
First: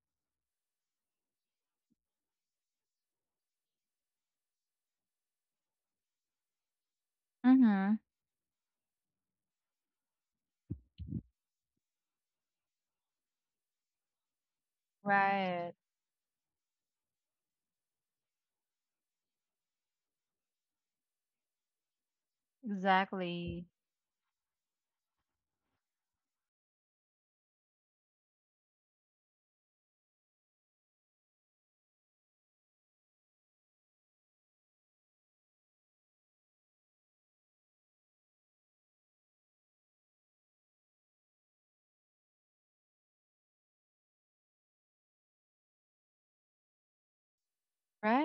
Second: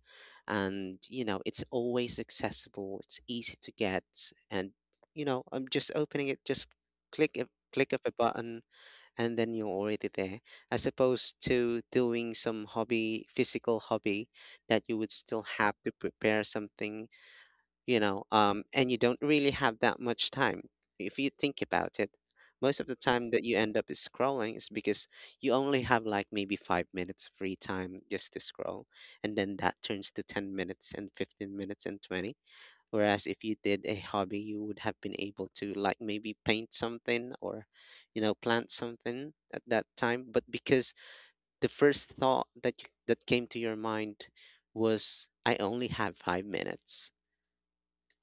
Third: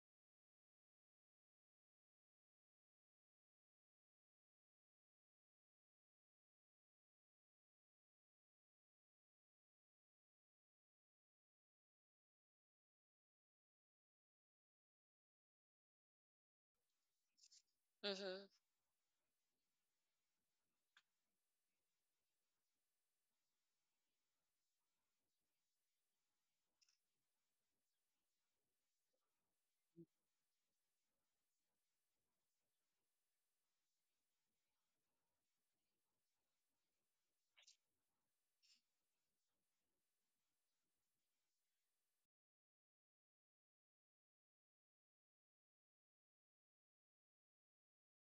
and it's always accessible, it's easy to get. And I'm just opening it, just click a click
Mm-hmm.
of a button and then you're already there, as opposed to doing some hobby, physical hobby, that you would still
Right.
have to prepare something,
Mm-hmm.
and you don't really have that much time, if you think about it. Most of the time that you
Exactly.
end up is scrolling is because you only have like maybe 5 minutes free time just to scroll, and then that turns to 10 minutes and 15 minutes and 20, whereas if you did a hobby you would have been able to like maybe paint something, or plant something at that time. But because the first thought that that came to your mind was I only have 5 minutes,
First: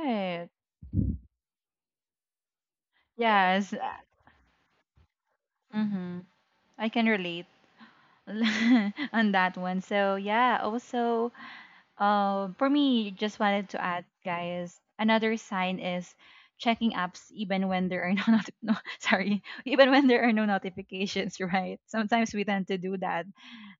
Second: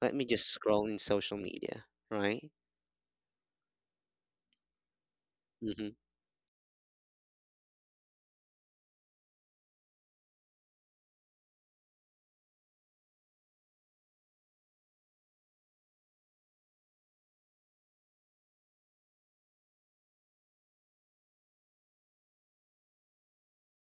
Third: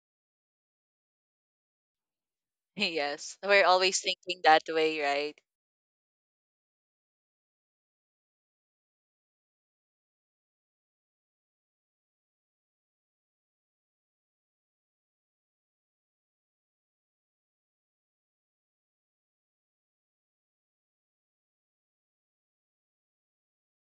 let me just scroll in social media, right?
Yes. We're
Yes.
always thinking that way, right?
Hmm.
Mm-hmm. I can relate on that one. So yeah, also, for me, just wanted to add, guys, another sign is checking apps even when there are no, sorry, even when there are no notifications, right? Sometimes we tend to do that.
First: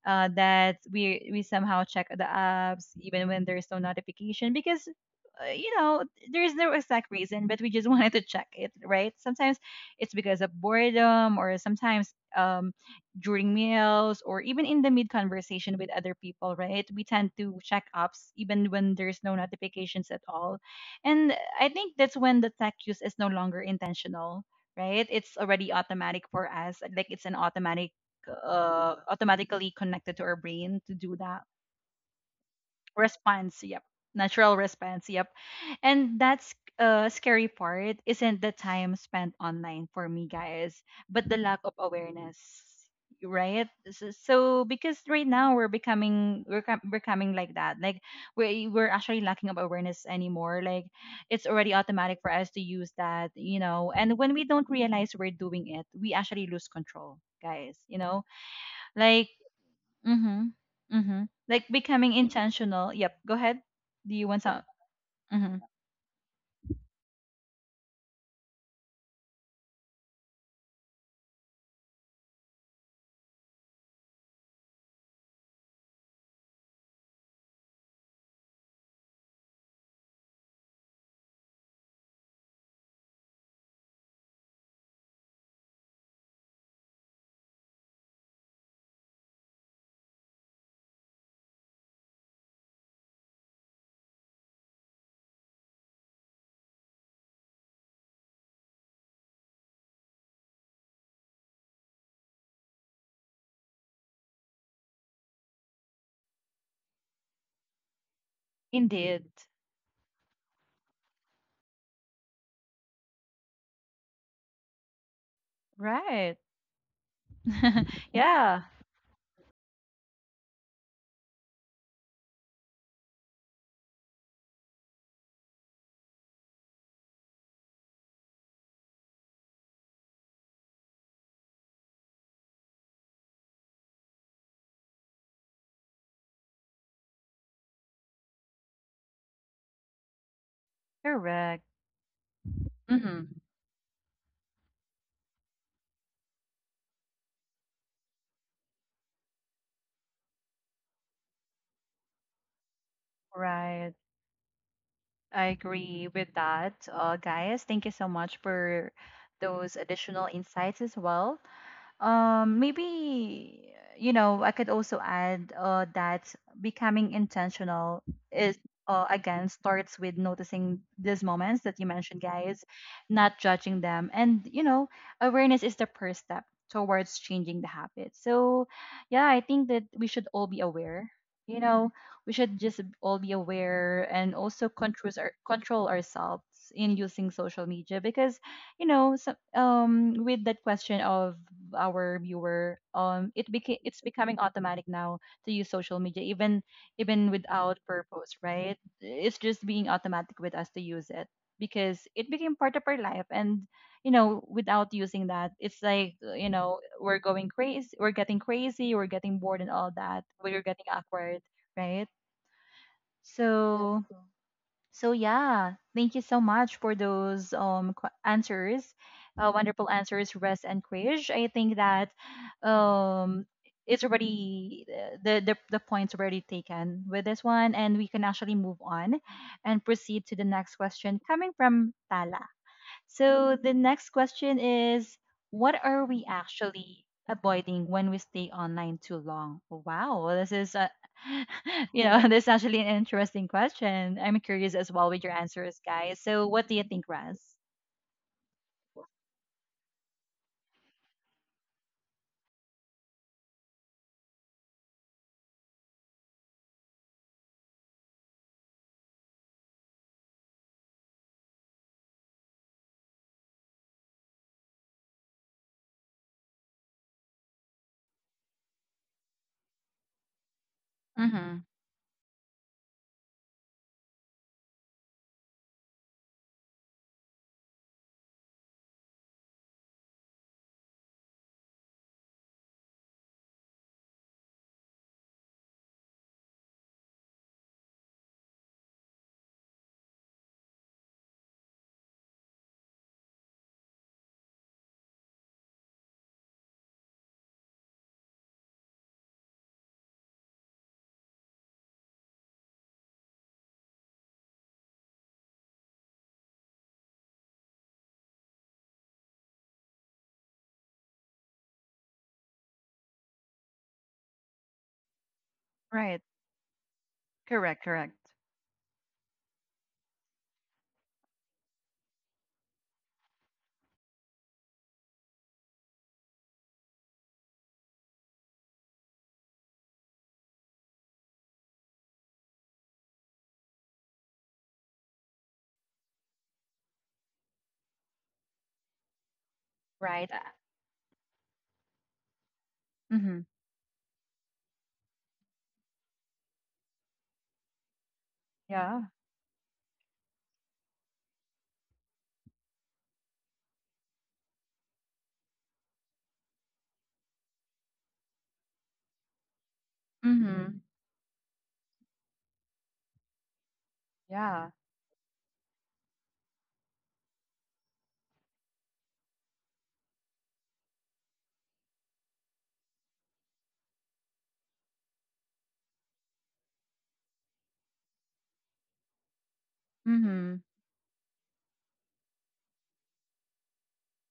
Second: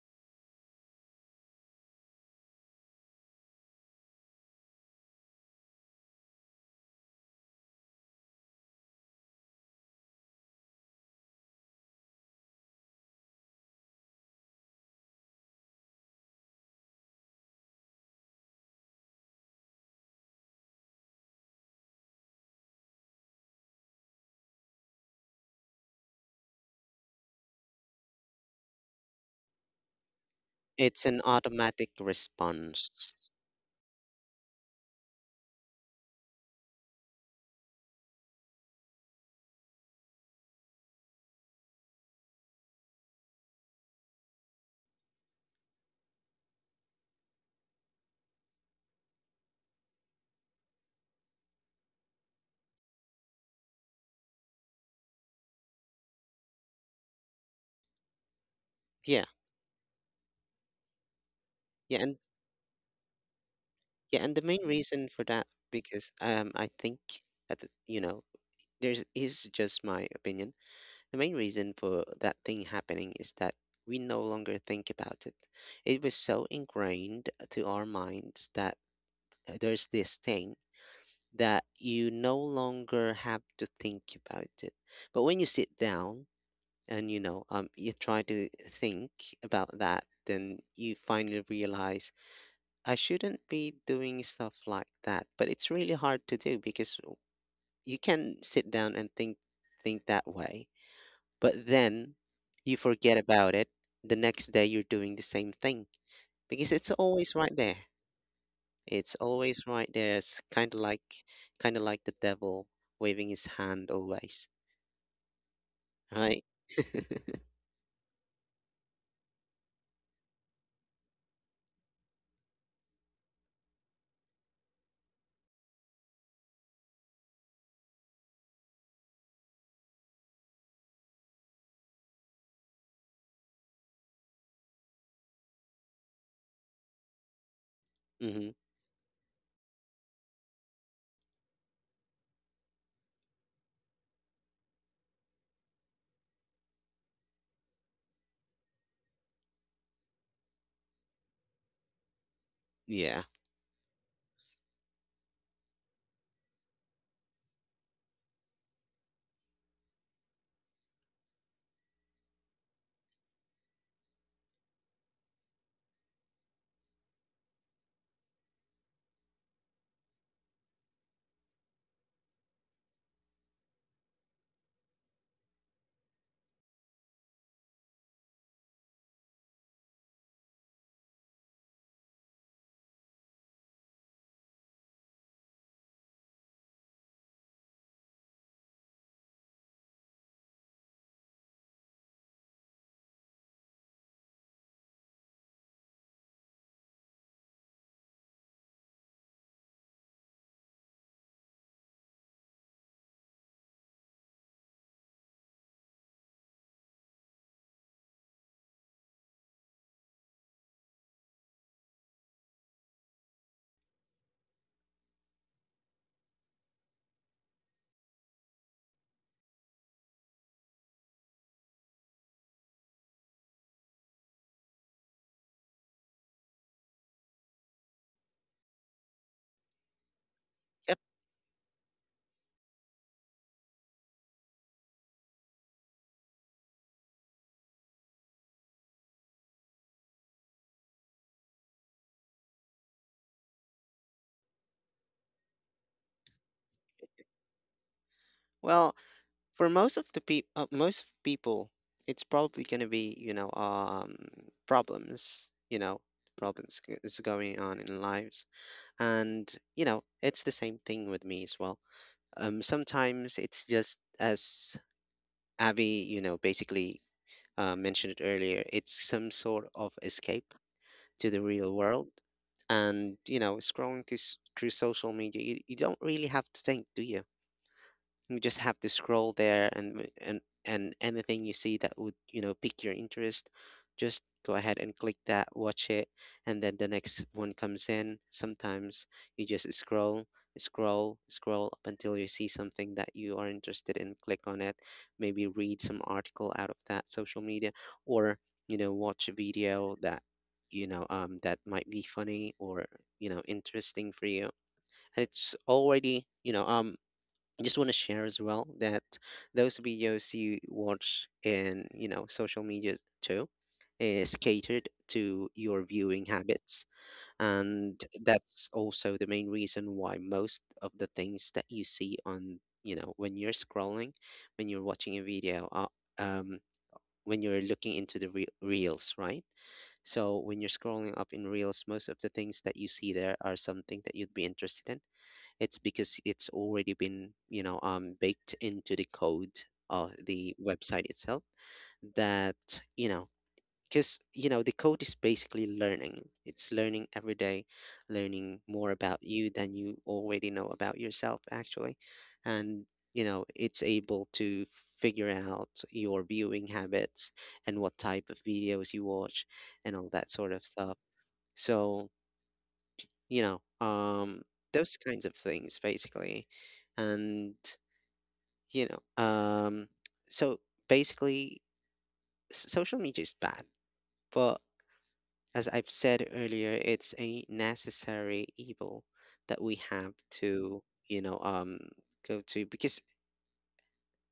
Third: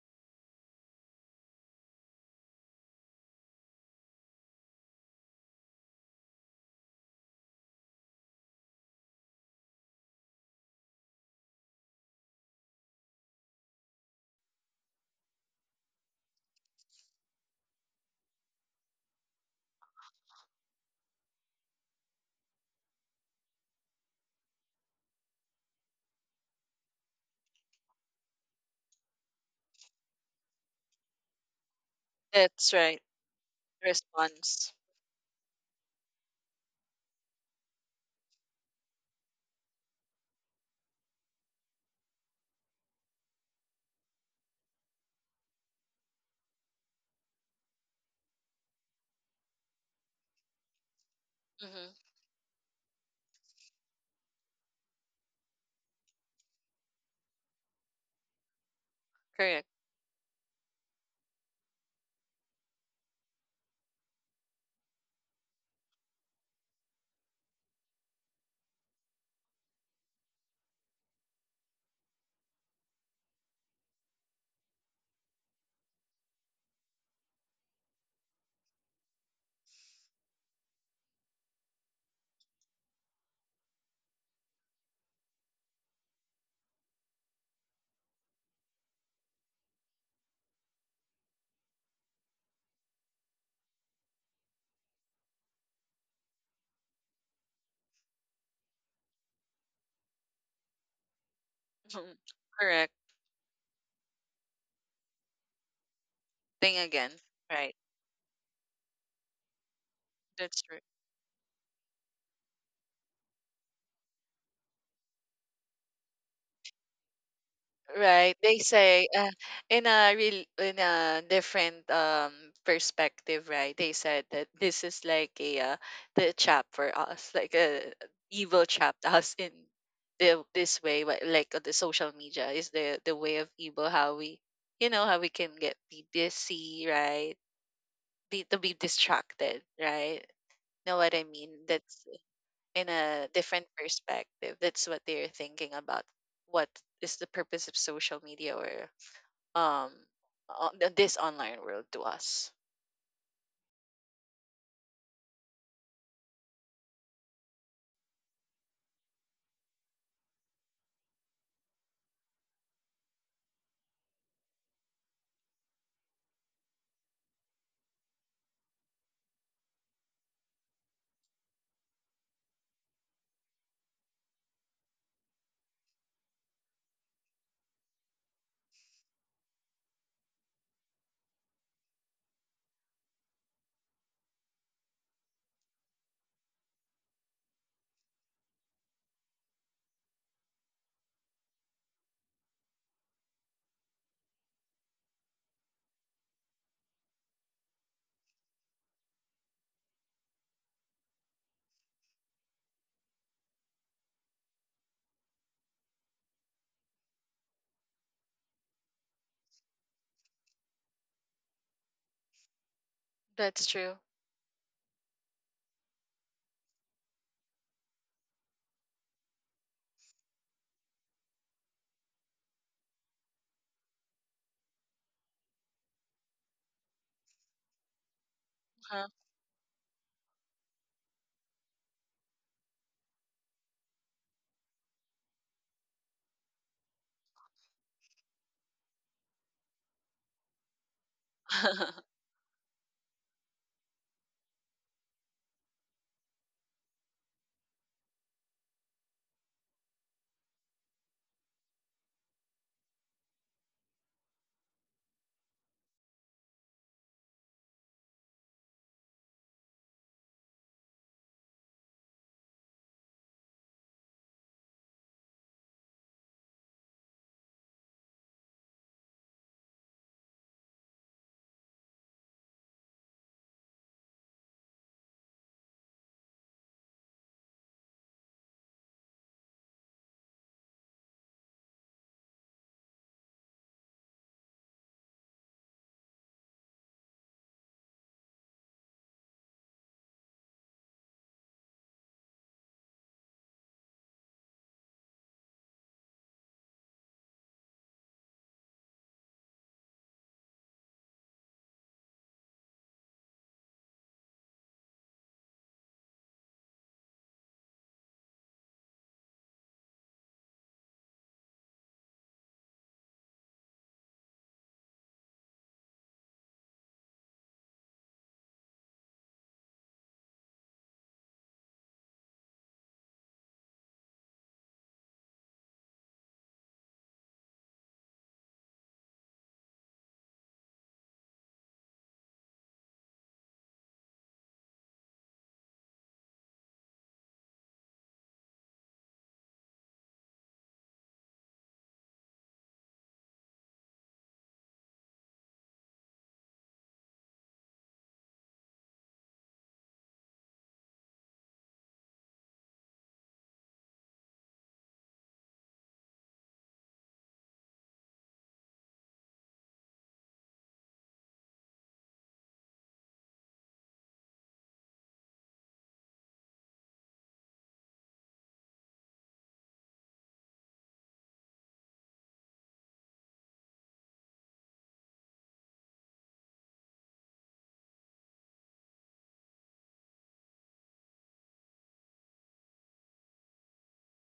That we somehow check the apps even when there's no notification, because you know, there's no exact reason, but we just wanted to check it, right? Sometimes it's because of boredom, or sometimes during meals, or even in the mid conversation with other people, right? We tend to check apps even when there's no notifications at all. And I think that's when the tech use is no longer intentional, right? It's already automatic for us, like it's an automatic, automatically connected to our brain to
It's
do
an
that
automatic
That's
response.
right.
response. Yep, natural
Response.
response. Yep, and that's scary part isn't the time spent online for me guys, but the lack of awareness, right? So, because right now we're coming like that, like we're actually lacking of awareness anymore, like it's already
Hmm
automatic for us to use that, you know, and when we don't realize we're doing it, we actually lose control, guys, you know,
Yeah,
like
Correct.
Mhm. Mhm. Like
yeah,
becoming
and
intentional. Yep. Go ahead. Do
yeah,
you
and the
want
main
some?
reason for that,
Mhm.
because I think at there's is just my opinion. The main reason for that thing happening is that we no longer think about it. It was so ingrained to our minds that there's this thing that you no longer have to think about it. But when you sit down and you try to think about that, then you finally realize I shouldn't be doing stuff like that. But it's really hard to do because you can sit down and think that way, but then
Mhm.
you
Correct.
forget about it. The next day you're doing the same thing because
Think
it's
again.
always right
Right.
there. It's
Indeed.
always right there. It's
That's
kind of
true.
like, kind of like the devil waving his hand always,
Right.
right?
Right.
yeah.
They say in a real, in a different perspective, right? They said that this is like a the trap for us, like a evil trapped us in the this way, but like the social media is the way of evil. How we, you know, how we can get be busy, right? Be
Hmm.
to be distracted, right? Know what I
Correct.
mean? That's in a
Mhm.
different perspective. That's what they're thinking about. What is the purpose of social media or um on this online world to us?
Yeah.
Right. I agree with that. Guys, thank you so much for those additional insights as well. Maybe you know, I could also add that becoming intentional is, again, starts with noticing these moments that you mentioned, guys, not judging them, and you know, awareness is the first step towards changing the habit. So, yeah, I think that we should all be aware. You know, we should just all be aware and also control control ourselves in using social media because you know, so, with that question of our viewer, it became it's becoming automatic now to use social media, even even without purpose, right? It's just being automatic with us to use it because it became part of our life. And you know, without using that, it's like, you know, we're going crazy, we're getting crazy, we're getting bored, and all that, we're getting awkward, right?
That's true.
So so yeah, thank you so much for those answers, wonderful answers, Rest and Krish. I think that um it's already the points already taken with this one, and we can actually move
Huh?
on and proceed to the next
Yep.
question coming from Tala. So the next question is, what are we actually avoiding when we stay online too long? Wow, this is a you know, this is actually an interesting question. I'm curious as well with your answers, guys. So what do you think, Raz?
Well, for most of the people, most of people, it's probably going to be, problems, problems is going on in lives. And it's the same thing with me as well. Sometimes it's just as Abby, basically mentioned it earlier, it's some sort of escape to the
Mm-hmm.
real world. And scrolling through, through social media, you don't really have to think, do you? You just have to scroll there, and and anything you see that would pique your interest, just go ahead and click that, watch it, and then the next one comes in. Sometimes you just scroll, scroll, scroll up until you see something that you are interested in, click on it, maybe read some article out of that social media, or watch a video that that might be funny or interesting for you. And it's already I just want to share as well that those videos you watch in, social media too is catered to your
Right.
viewing habits.
Correct.
And
Correct.
that's also the main reason why most of the things that you see on, when you're scrolling, when you're watching a video, um, when you're looking into the reels, right? So when you're scrolling up in Reels, most of the things that you see there are something that you'd be interested in. It's because it's already been baked into the code of
Right.
the website itself, that you know
Mm-hmm.
because the code is basically learning, it's learning every day, learning more
Yeah.
about you than you already know about yourself actually. And it's able to figure out your viewing habits, and what type of videos you watch, and all that sort of
Mm-hmm.
stuff. So you know, um,
Yeah.
those kinds of things basically. And, you know, um, so basically, social media is bad, but as I've said earlier, it's a necessary evil that we have
Mm-hmm.
to, you know, um, go to because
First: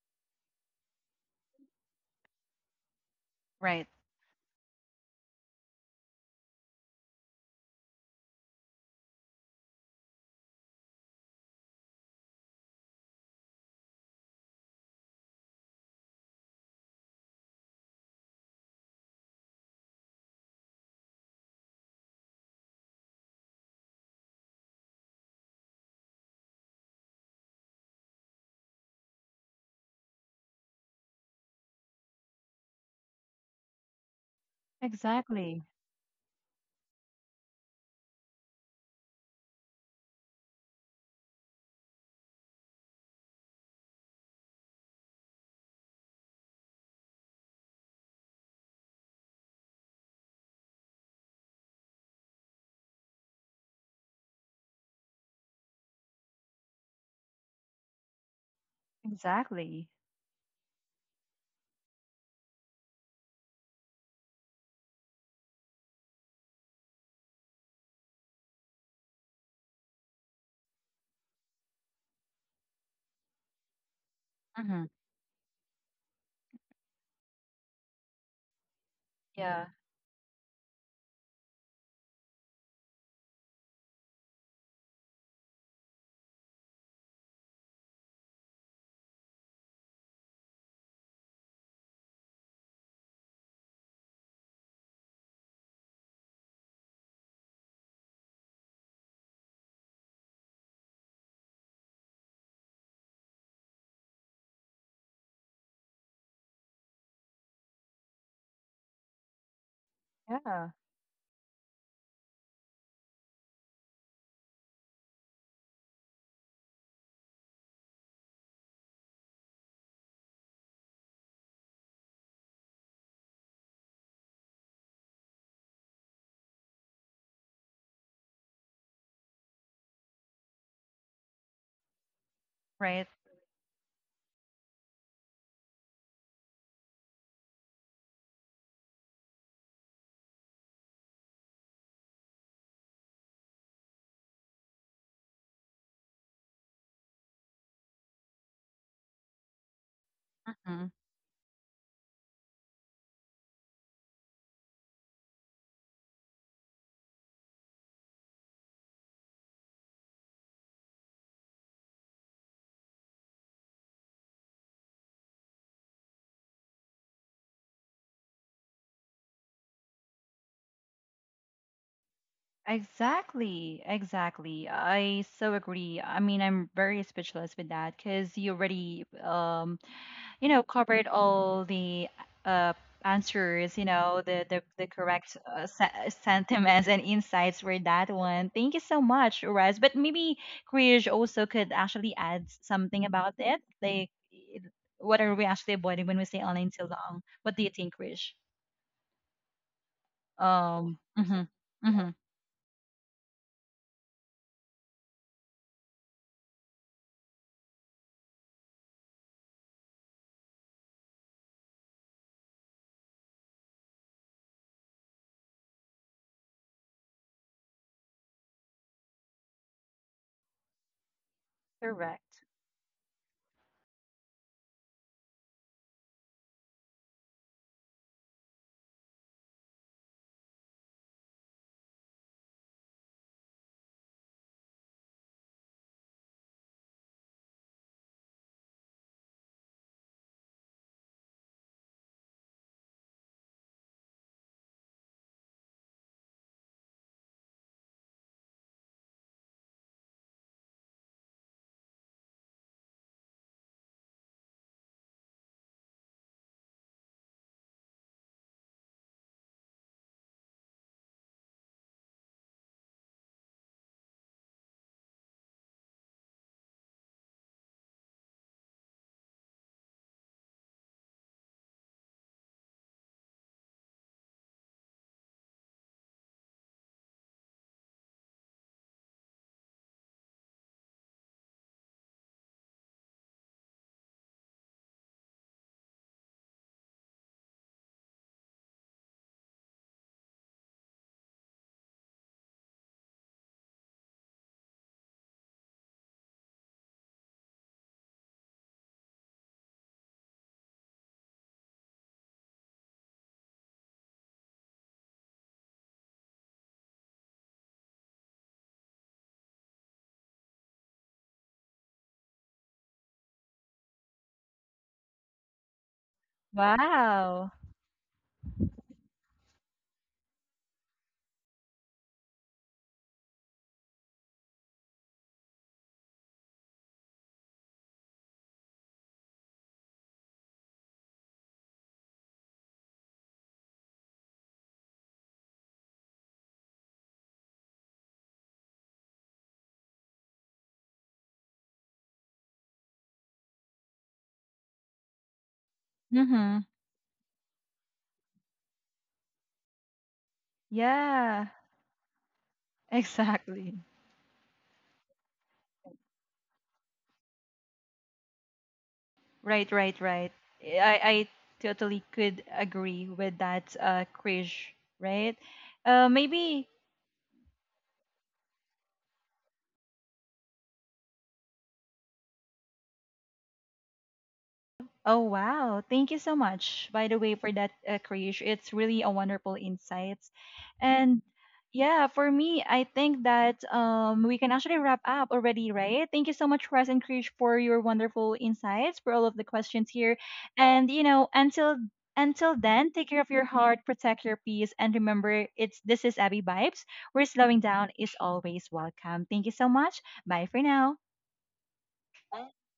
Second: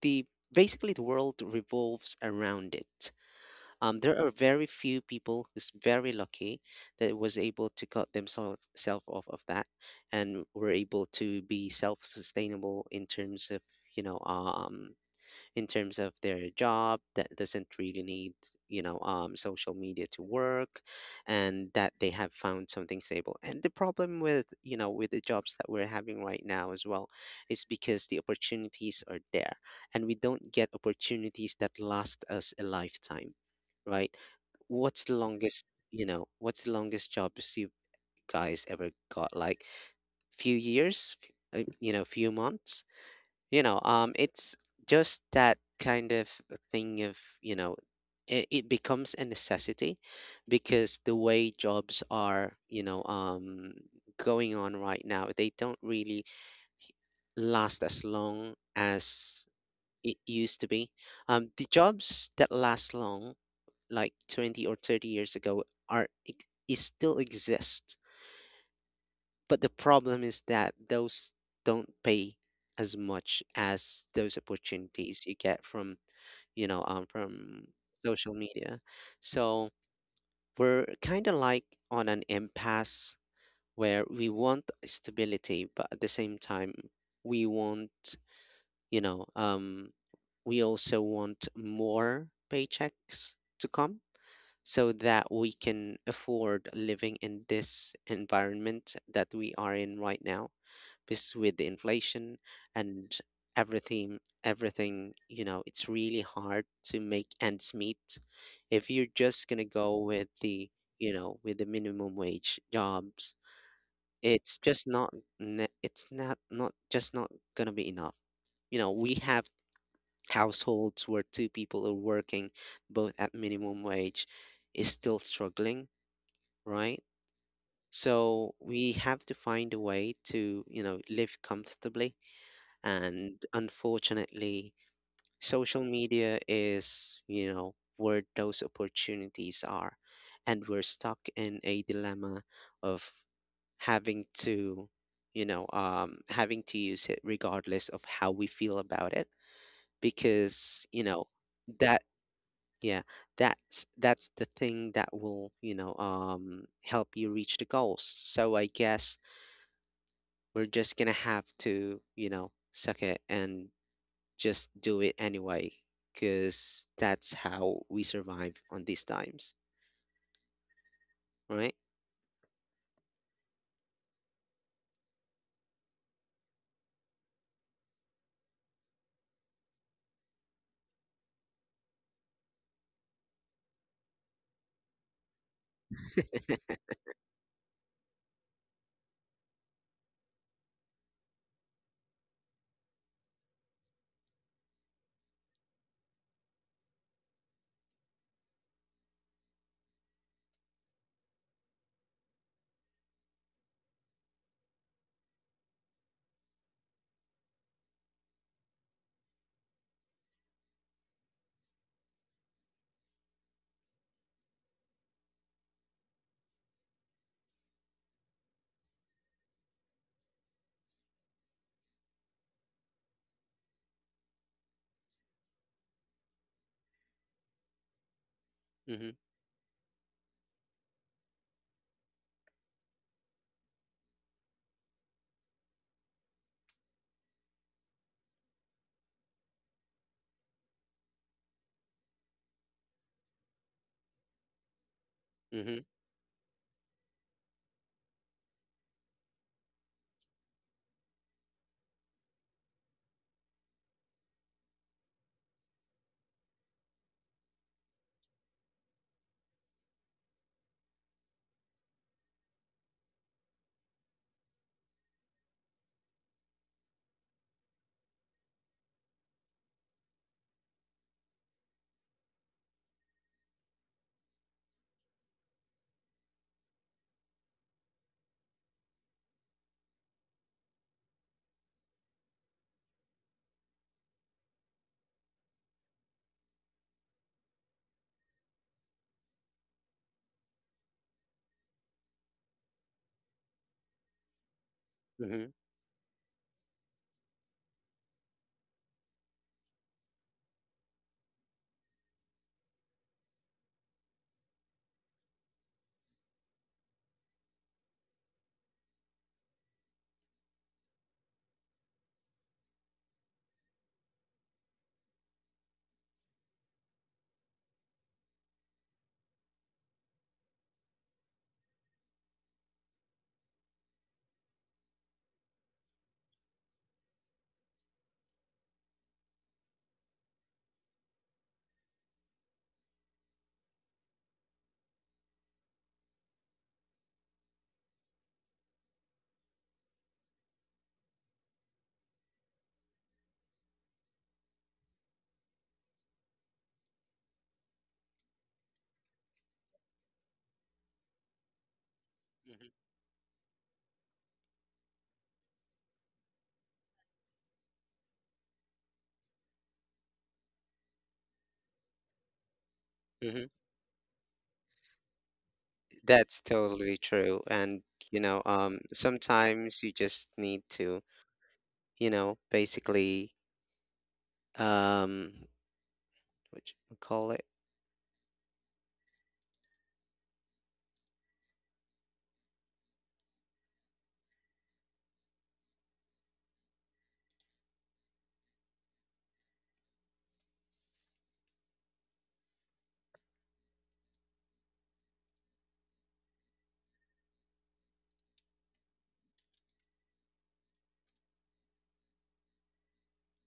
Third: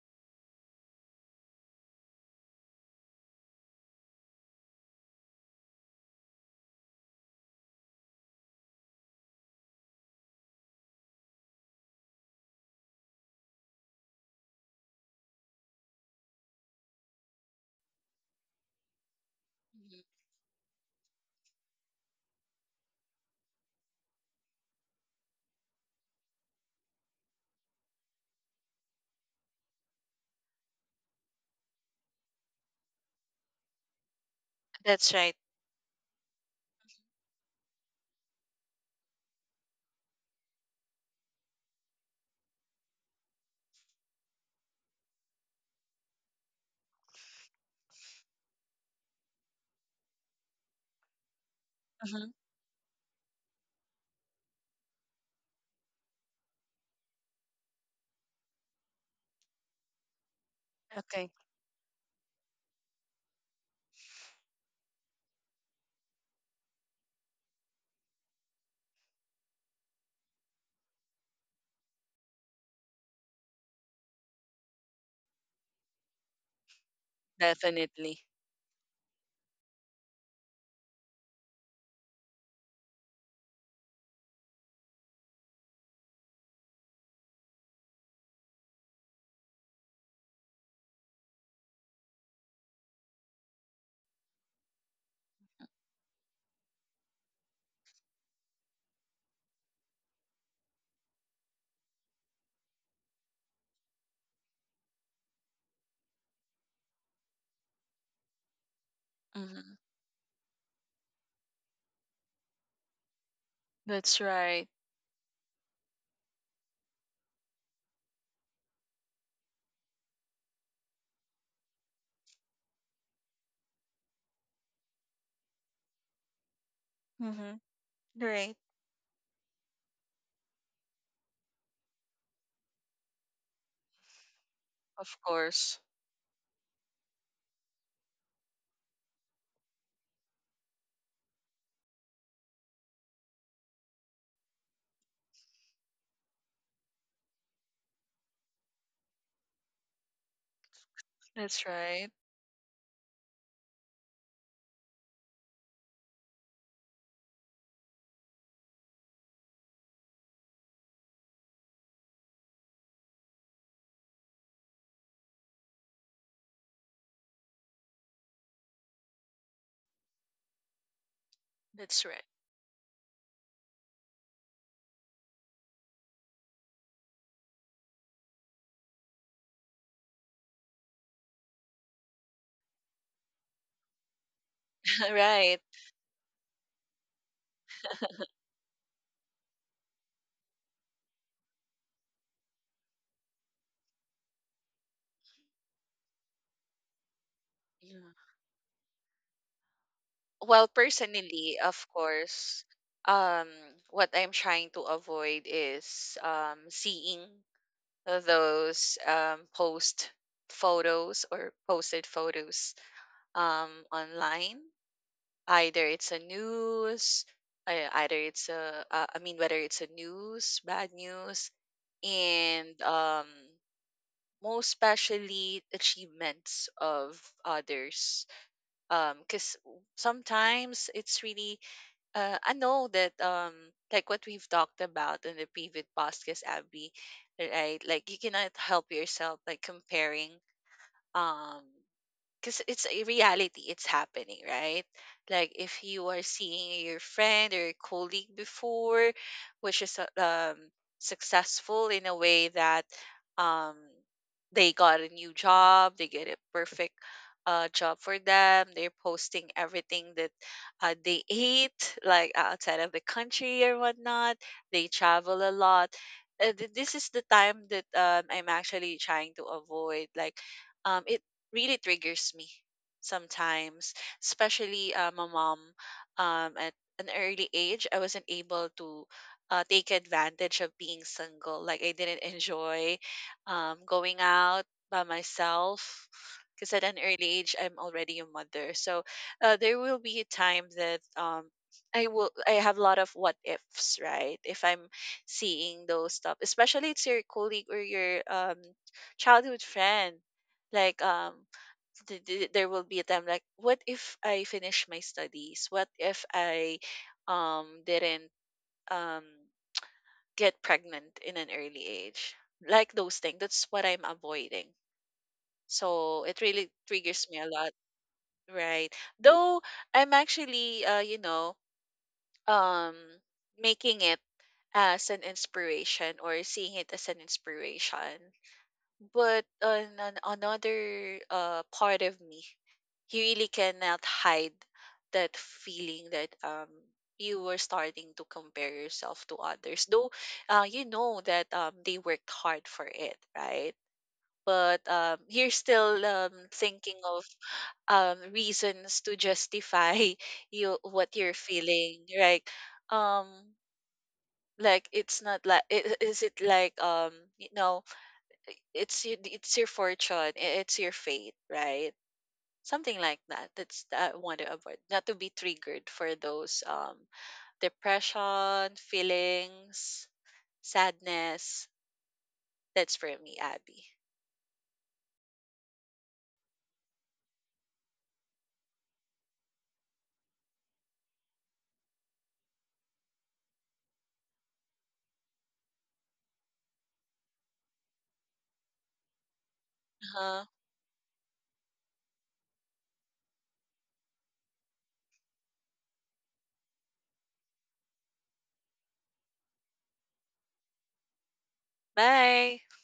the basically the world revolves around it.
Right.
There are very few people who's very lucky that was able to cut themselves off of that and were able to be self-sustainable in terms of, you know, um, in terms of their job that doesn't really need, social
Mhm.
media to work. And that they have found something stable, and the problem with, with the jobs that we're having right now as well, is because the opportunities are there, and we don't get opportunities that last us a lifetime, right? What's the
That's right.
Exactly.
longest, what's the longest jobs you guys ever got? Like, few years, few months. It's just that kind of thing of, it, it becomes a necessity because the way jobs
hmm
are, going on right now, they don't really last as long as
Exactly.
it used to be.
Okay,
Um, the jobs that last long like 20 or 30 years ago is still exist, but the problem is that those don't pay as much as those
Mm-hmm.
opportunities you get from, from
definitely.
social media.
Yeah.
So we're kind of like on an impasse where we want stability, but at the same time, we want, you know, um, we also want more paychecks to come so that we can afford living in this environment that we are in right now. Because with the inflation and everything, everything, it's really hard to make ends meet if you're just going to
Hmm
go with the,
Yeah.
with the minimum wage jobs.
That's
It's
right.
just not it's not not just not going to be enough. We have households where two people are working, both at minimum wage, is still struggling, right?
hmm
So
Right.
we have to find a way to, live comfortably.
Right.
And unfortunately,
Of
social
course.
media is, where those opportunities are. And we're stuck in a dilemma of having to, having to use it regardless of how we feel about it. Because,
That's
that,
right.
yeah, that's the thing that will, help you reach the goals. So I guess we're just gonna have to, suck it and just do it anyway because that's how we survive on these times, right?
That's right.
Exactly, exactly. I so agree. I mean, I'm very speechless with that because you already, you know, covered all the uh answers. You know, the correct
right.
sentiments and insights for that one. Thank you so much, Rez. But maybe Krish also could actually add something about it. Like, what are we actually avoiding when we say online too long? What do you
Yeah.
think, Krish?
Well,
Hmm
personally, of
hmm
course, um, what I'm trying to avoid is seeing those post photos or posted photos online. Either it's a news, either it's a, I mean, whether it's a news, bad news,
Correct.
and most especially achievements of others.
Mm-hmm.
Because sometimes it's really, I know that like what we've talked about in the previous podcast, Abby, right? Like you cannot help yourself like comparing um because it's a reality, it's happening, right. Like
Mm-hmm.
if you are seeing your friend or your colleague before, which is successful in a way that um they got a new job, they get a perfect job for them, they're posting everything that they ate, like outside of the country or whatnot, they travel a lot. Uh, th- This is the time that I'm actually trying to avoid. Like it really triggers me sometimes, especially my mom. At an early age, I wasn't able to take advantage of being single. Like I didn't enjoy going out by myself because at an early age, I'm already a mother. So there will be a time that I will, I have a lot of what ifs, right? If I'm
Mm-hmm.
seeing those stuff, especially it's your colleague or your childhood friend, like there will be a time like what if I finish my studies, what if I didn't um get pregnant in an early age. Like those things, that's what I'm avoiding, so it really triggers me a
Wow.
lot, right. Though I'm actually, um making it as an inspiration or seeing it as an inspiration. But on another part of me, you really cannot hide that feeling that you were starting to compare yourself to others. Though you know that they worked hard for it, right? But you're still
Mm-hmm.
thinking of reasons to justify you what you're
Yeah,
feeling, right?
Mm-hmm.
Um
exactly.
like it's not like is it like you know it's it's your
Right, right,
fortune,
right.
it's
Eh,
your
I
fate, right?
totally could
Something
agree
like
with
Mm-hmm.
that.
that,
That's that I want to
Krish,
avoid, not to be
right?
triggered for
That's
those
Maybe
totally true. And
depression,
sometimes you
feelings,
just need to
sadness. That's for
basically
me, Abby.
Oh
um
wow, thank you so
what
much
you
by the
call
way
it
for that Krish. It's really a wonderful insights. And yeah, for me, I think that we can actually wrap up already, right? Thank you so much Russ and Krish for your wonderful insights, for all of the questions here.
Uh-huh.
And you know, until then, take care of your heart, protect your peace, and remember it's this is Abby Vibes, where slowing down is always welcome. Thank you so much. Bye for now.
Bye.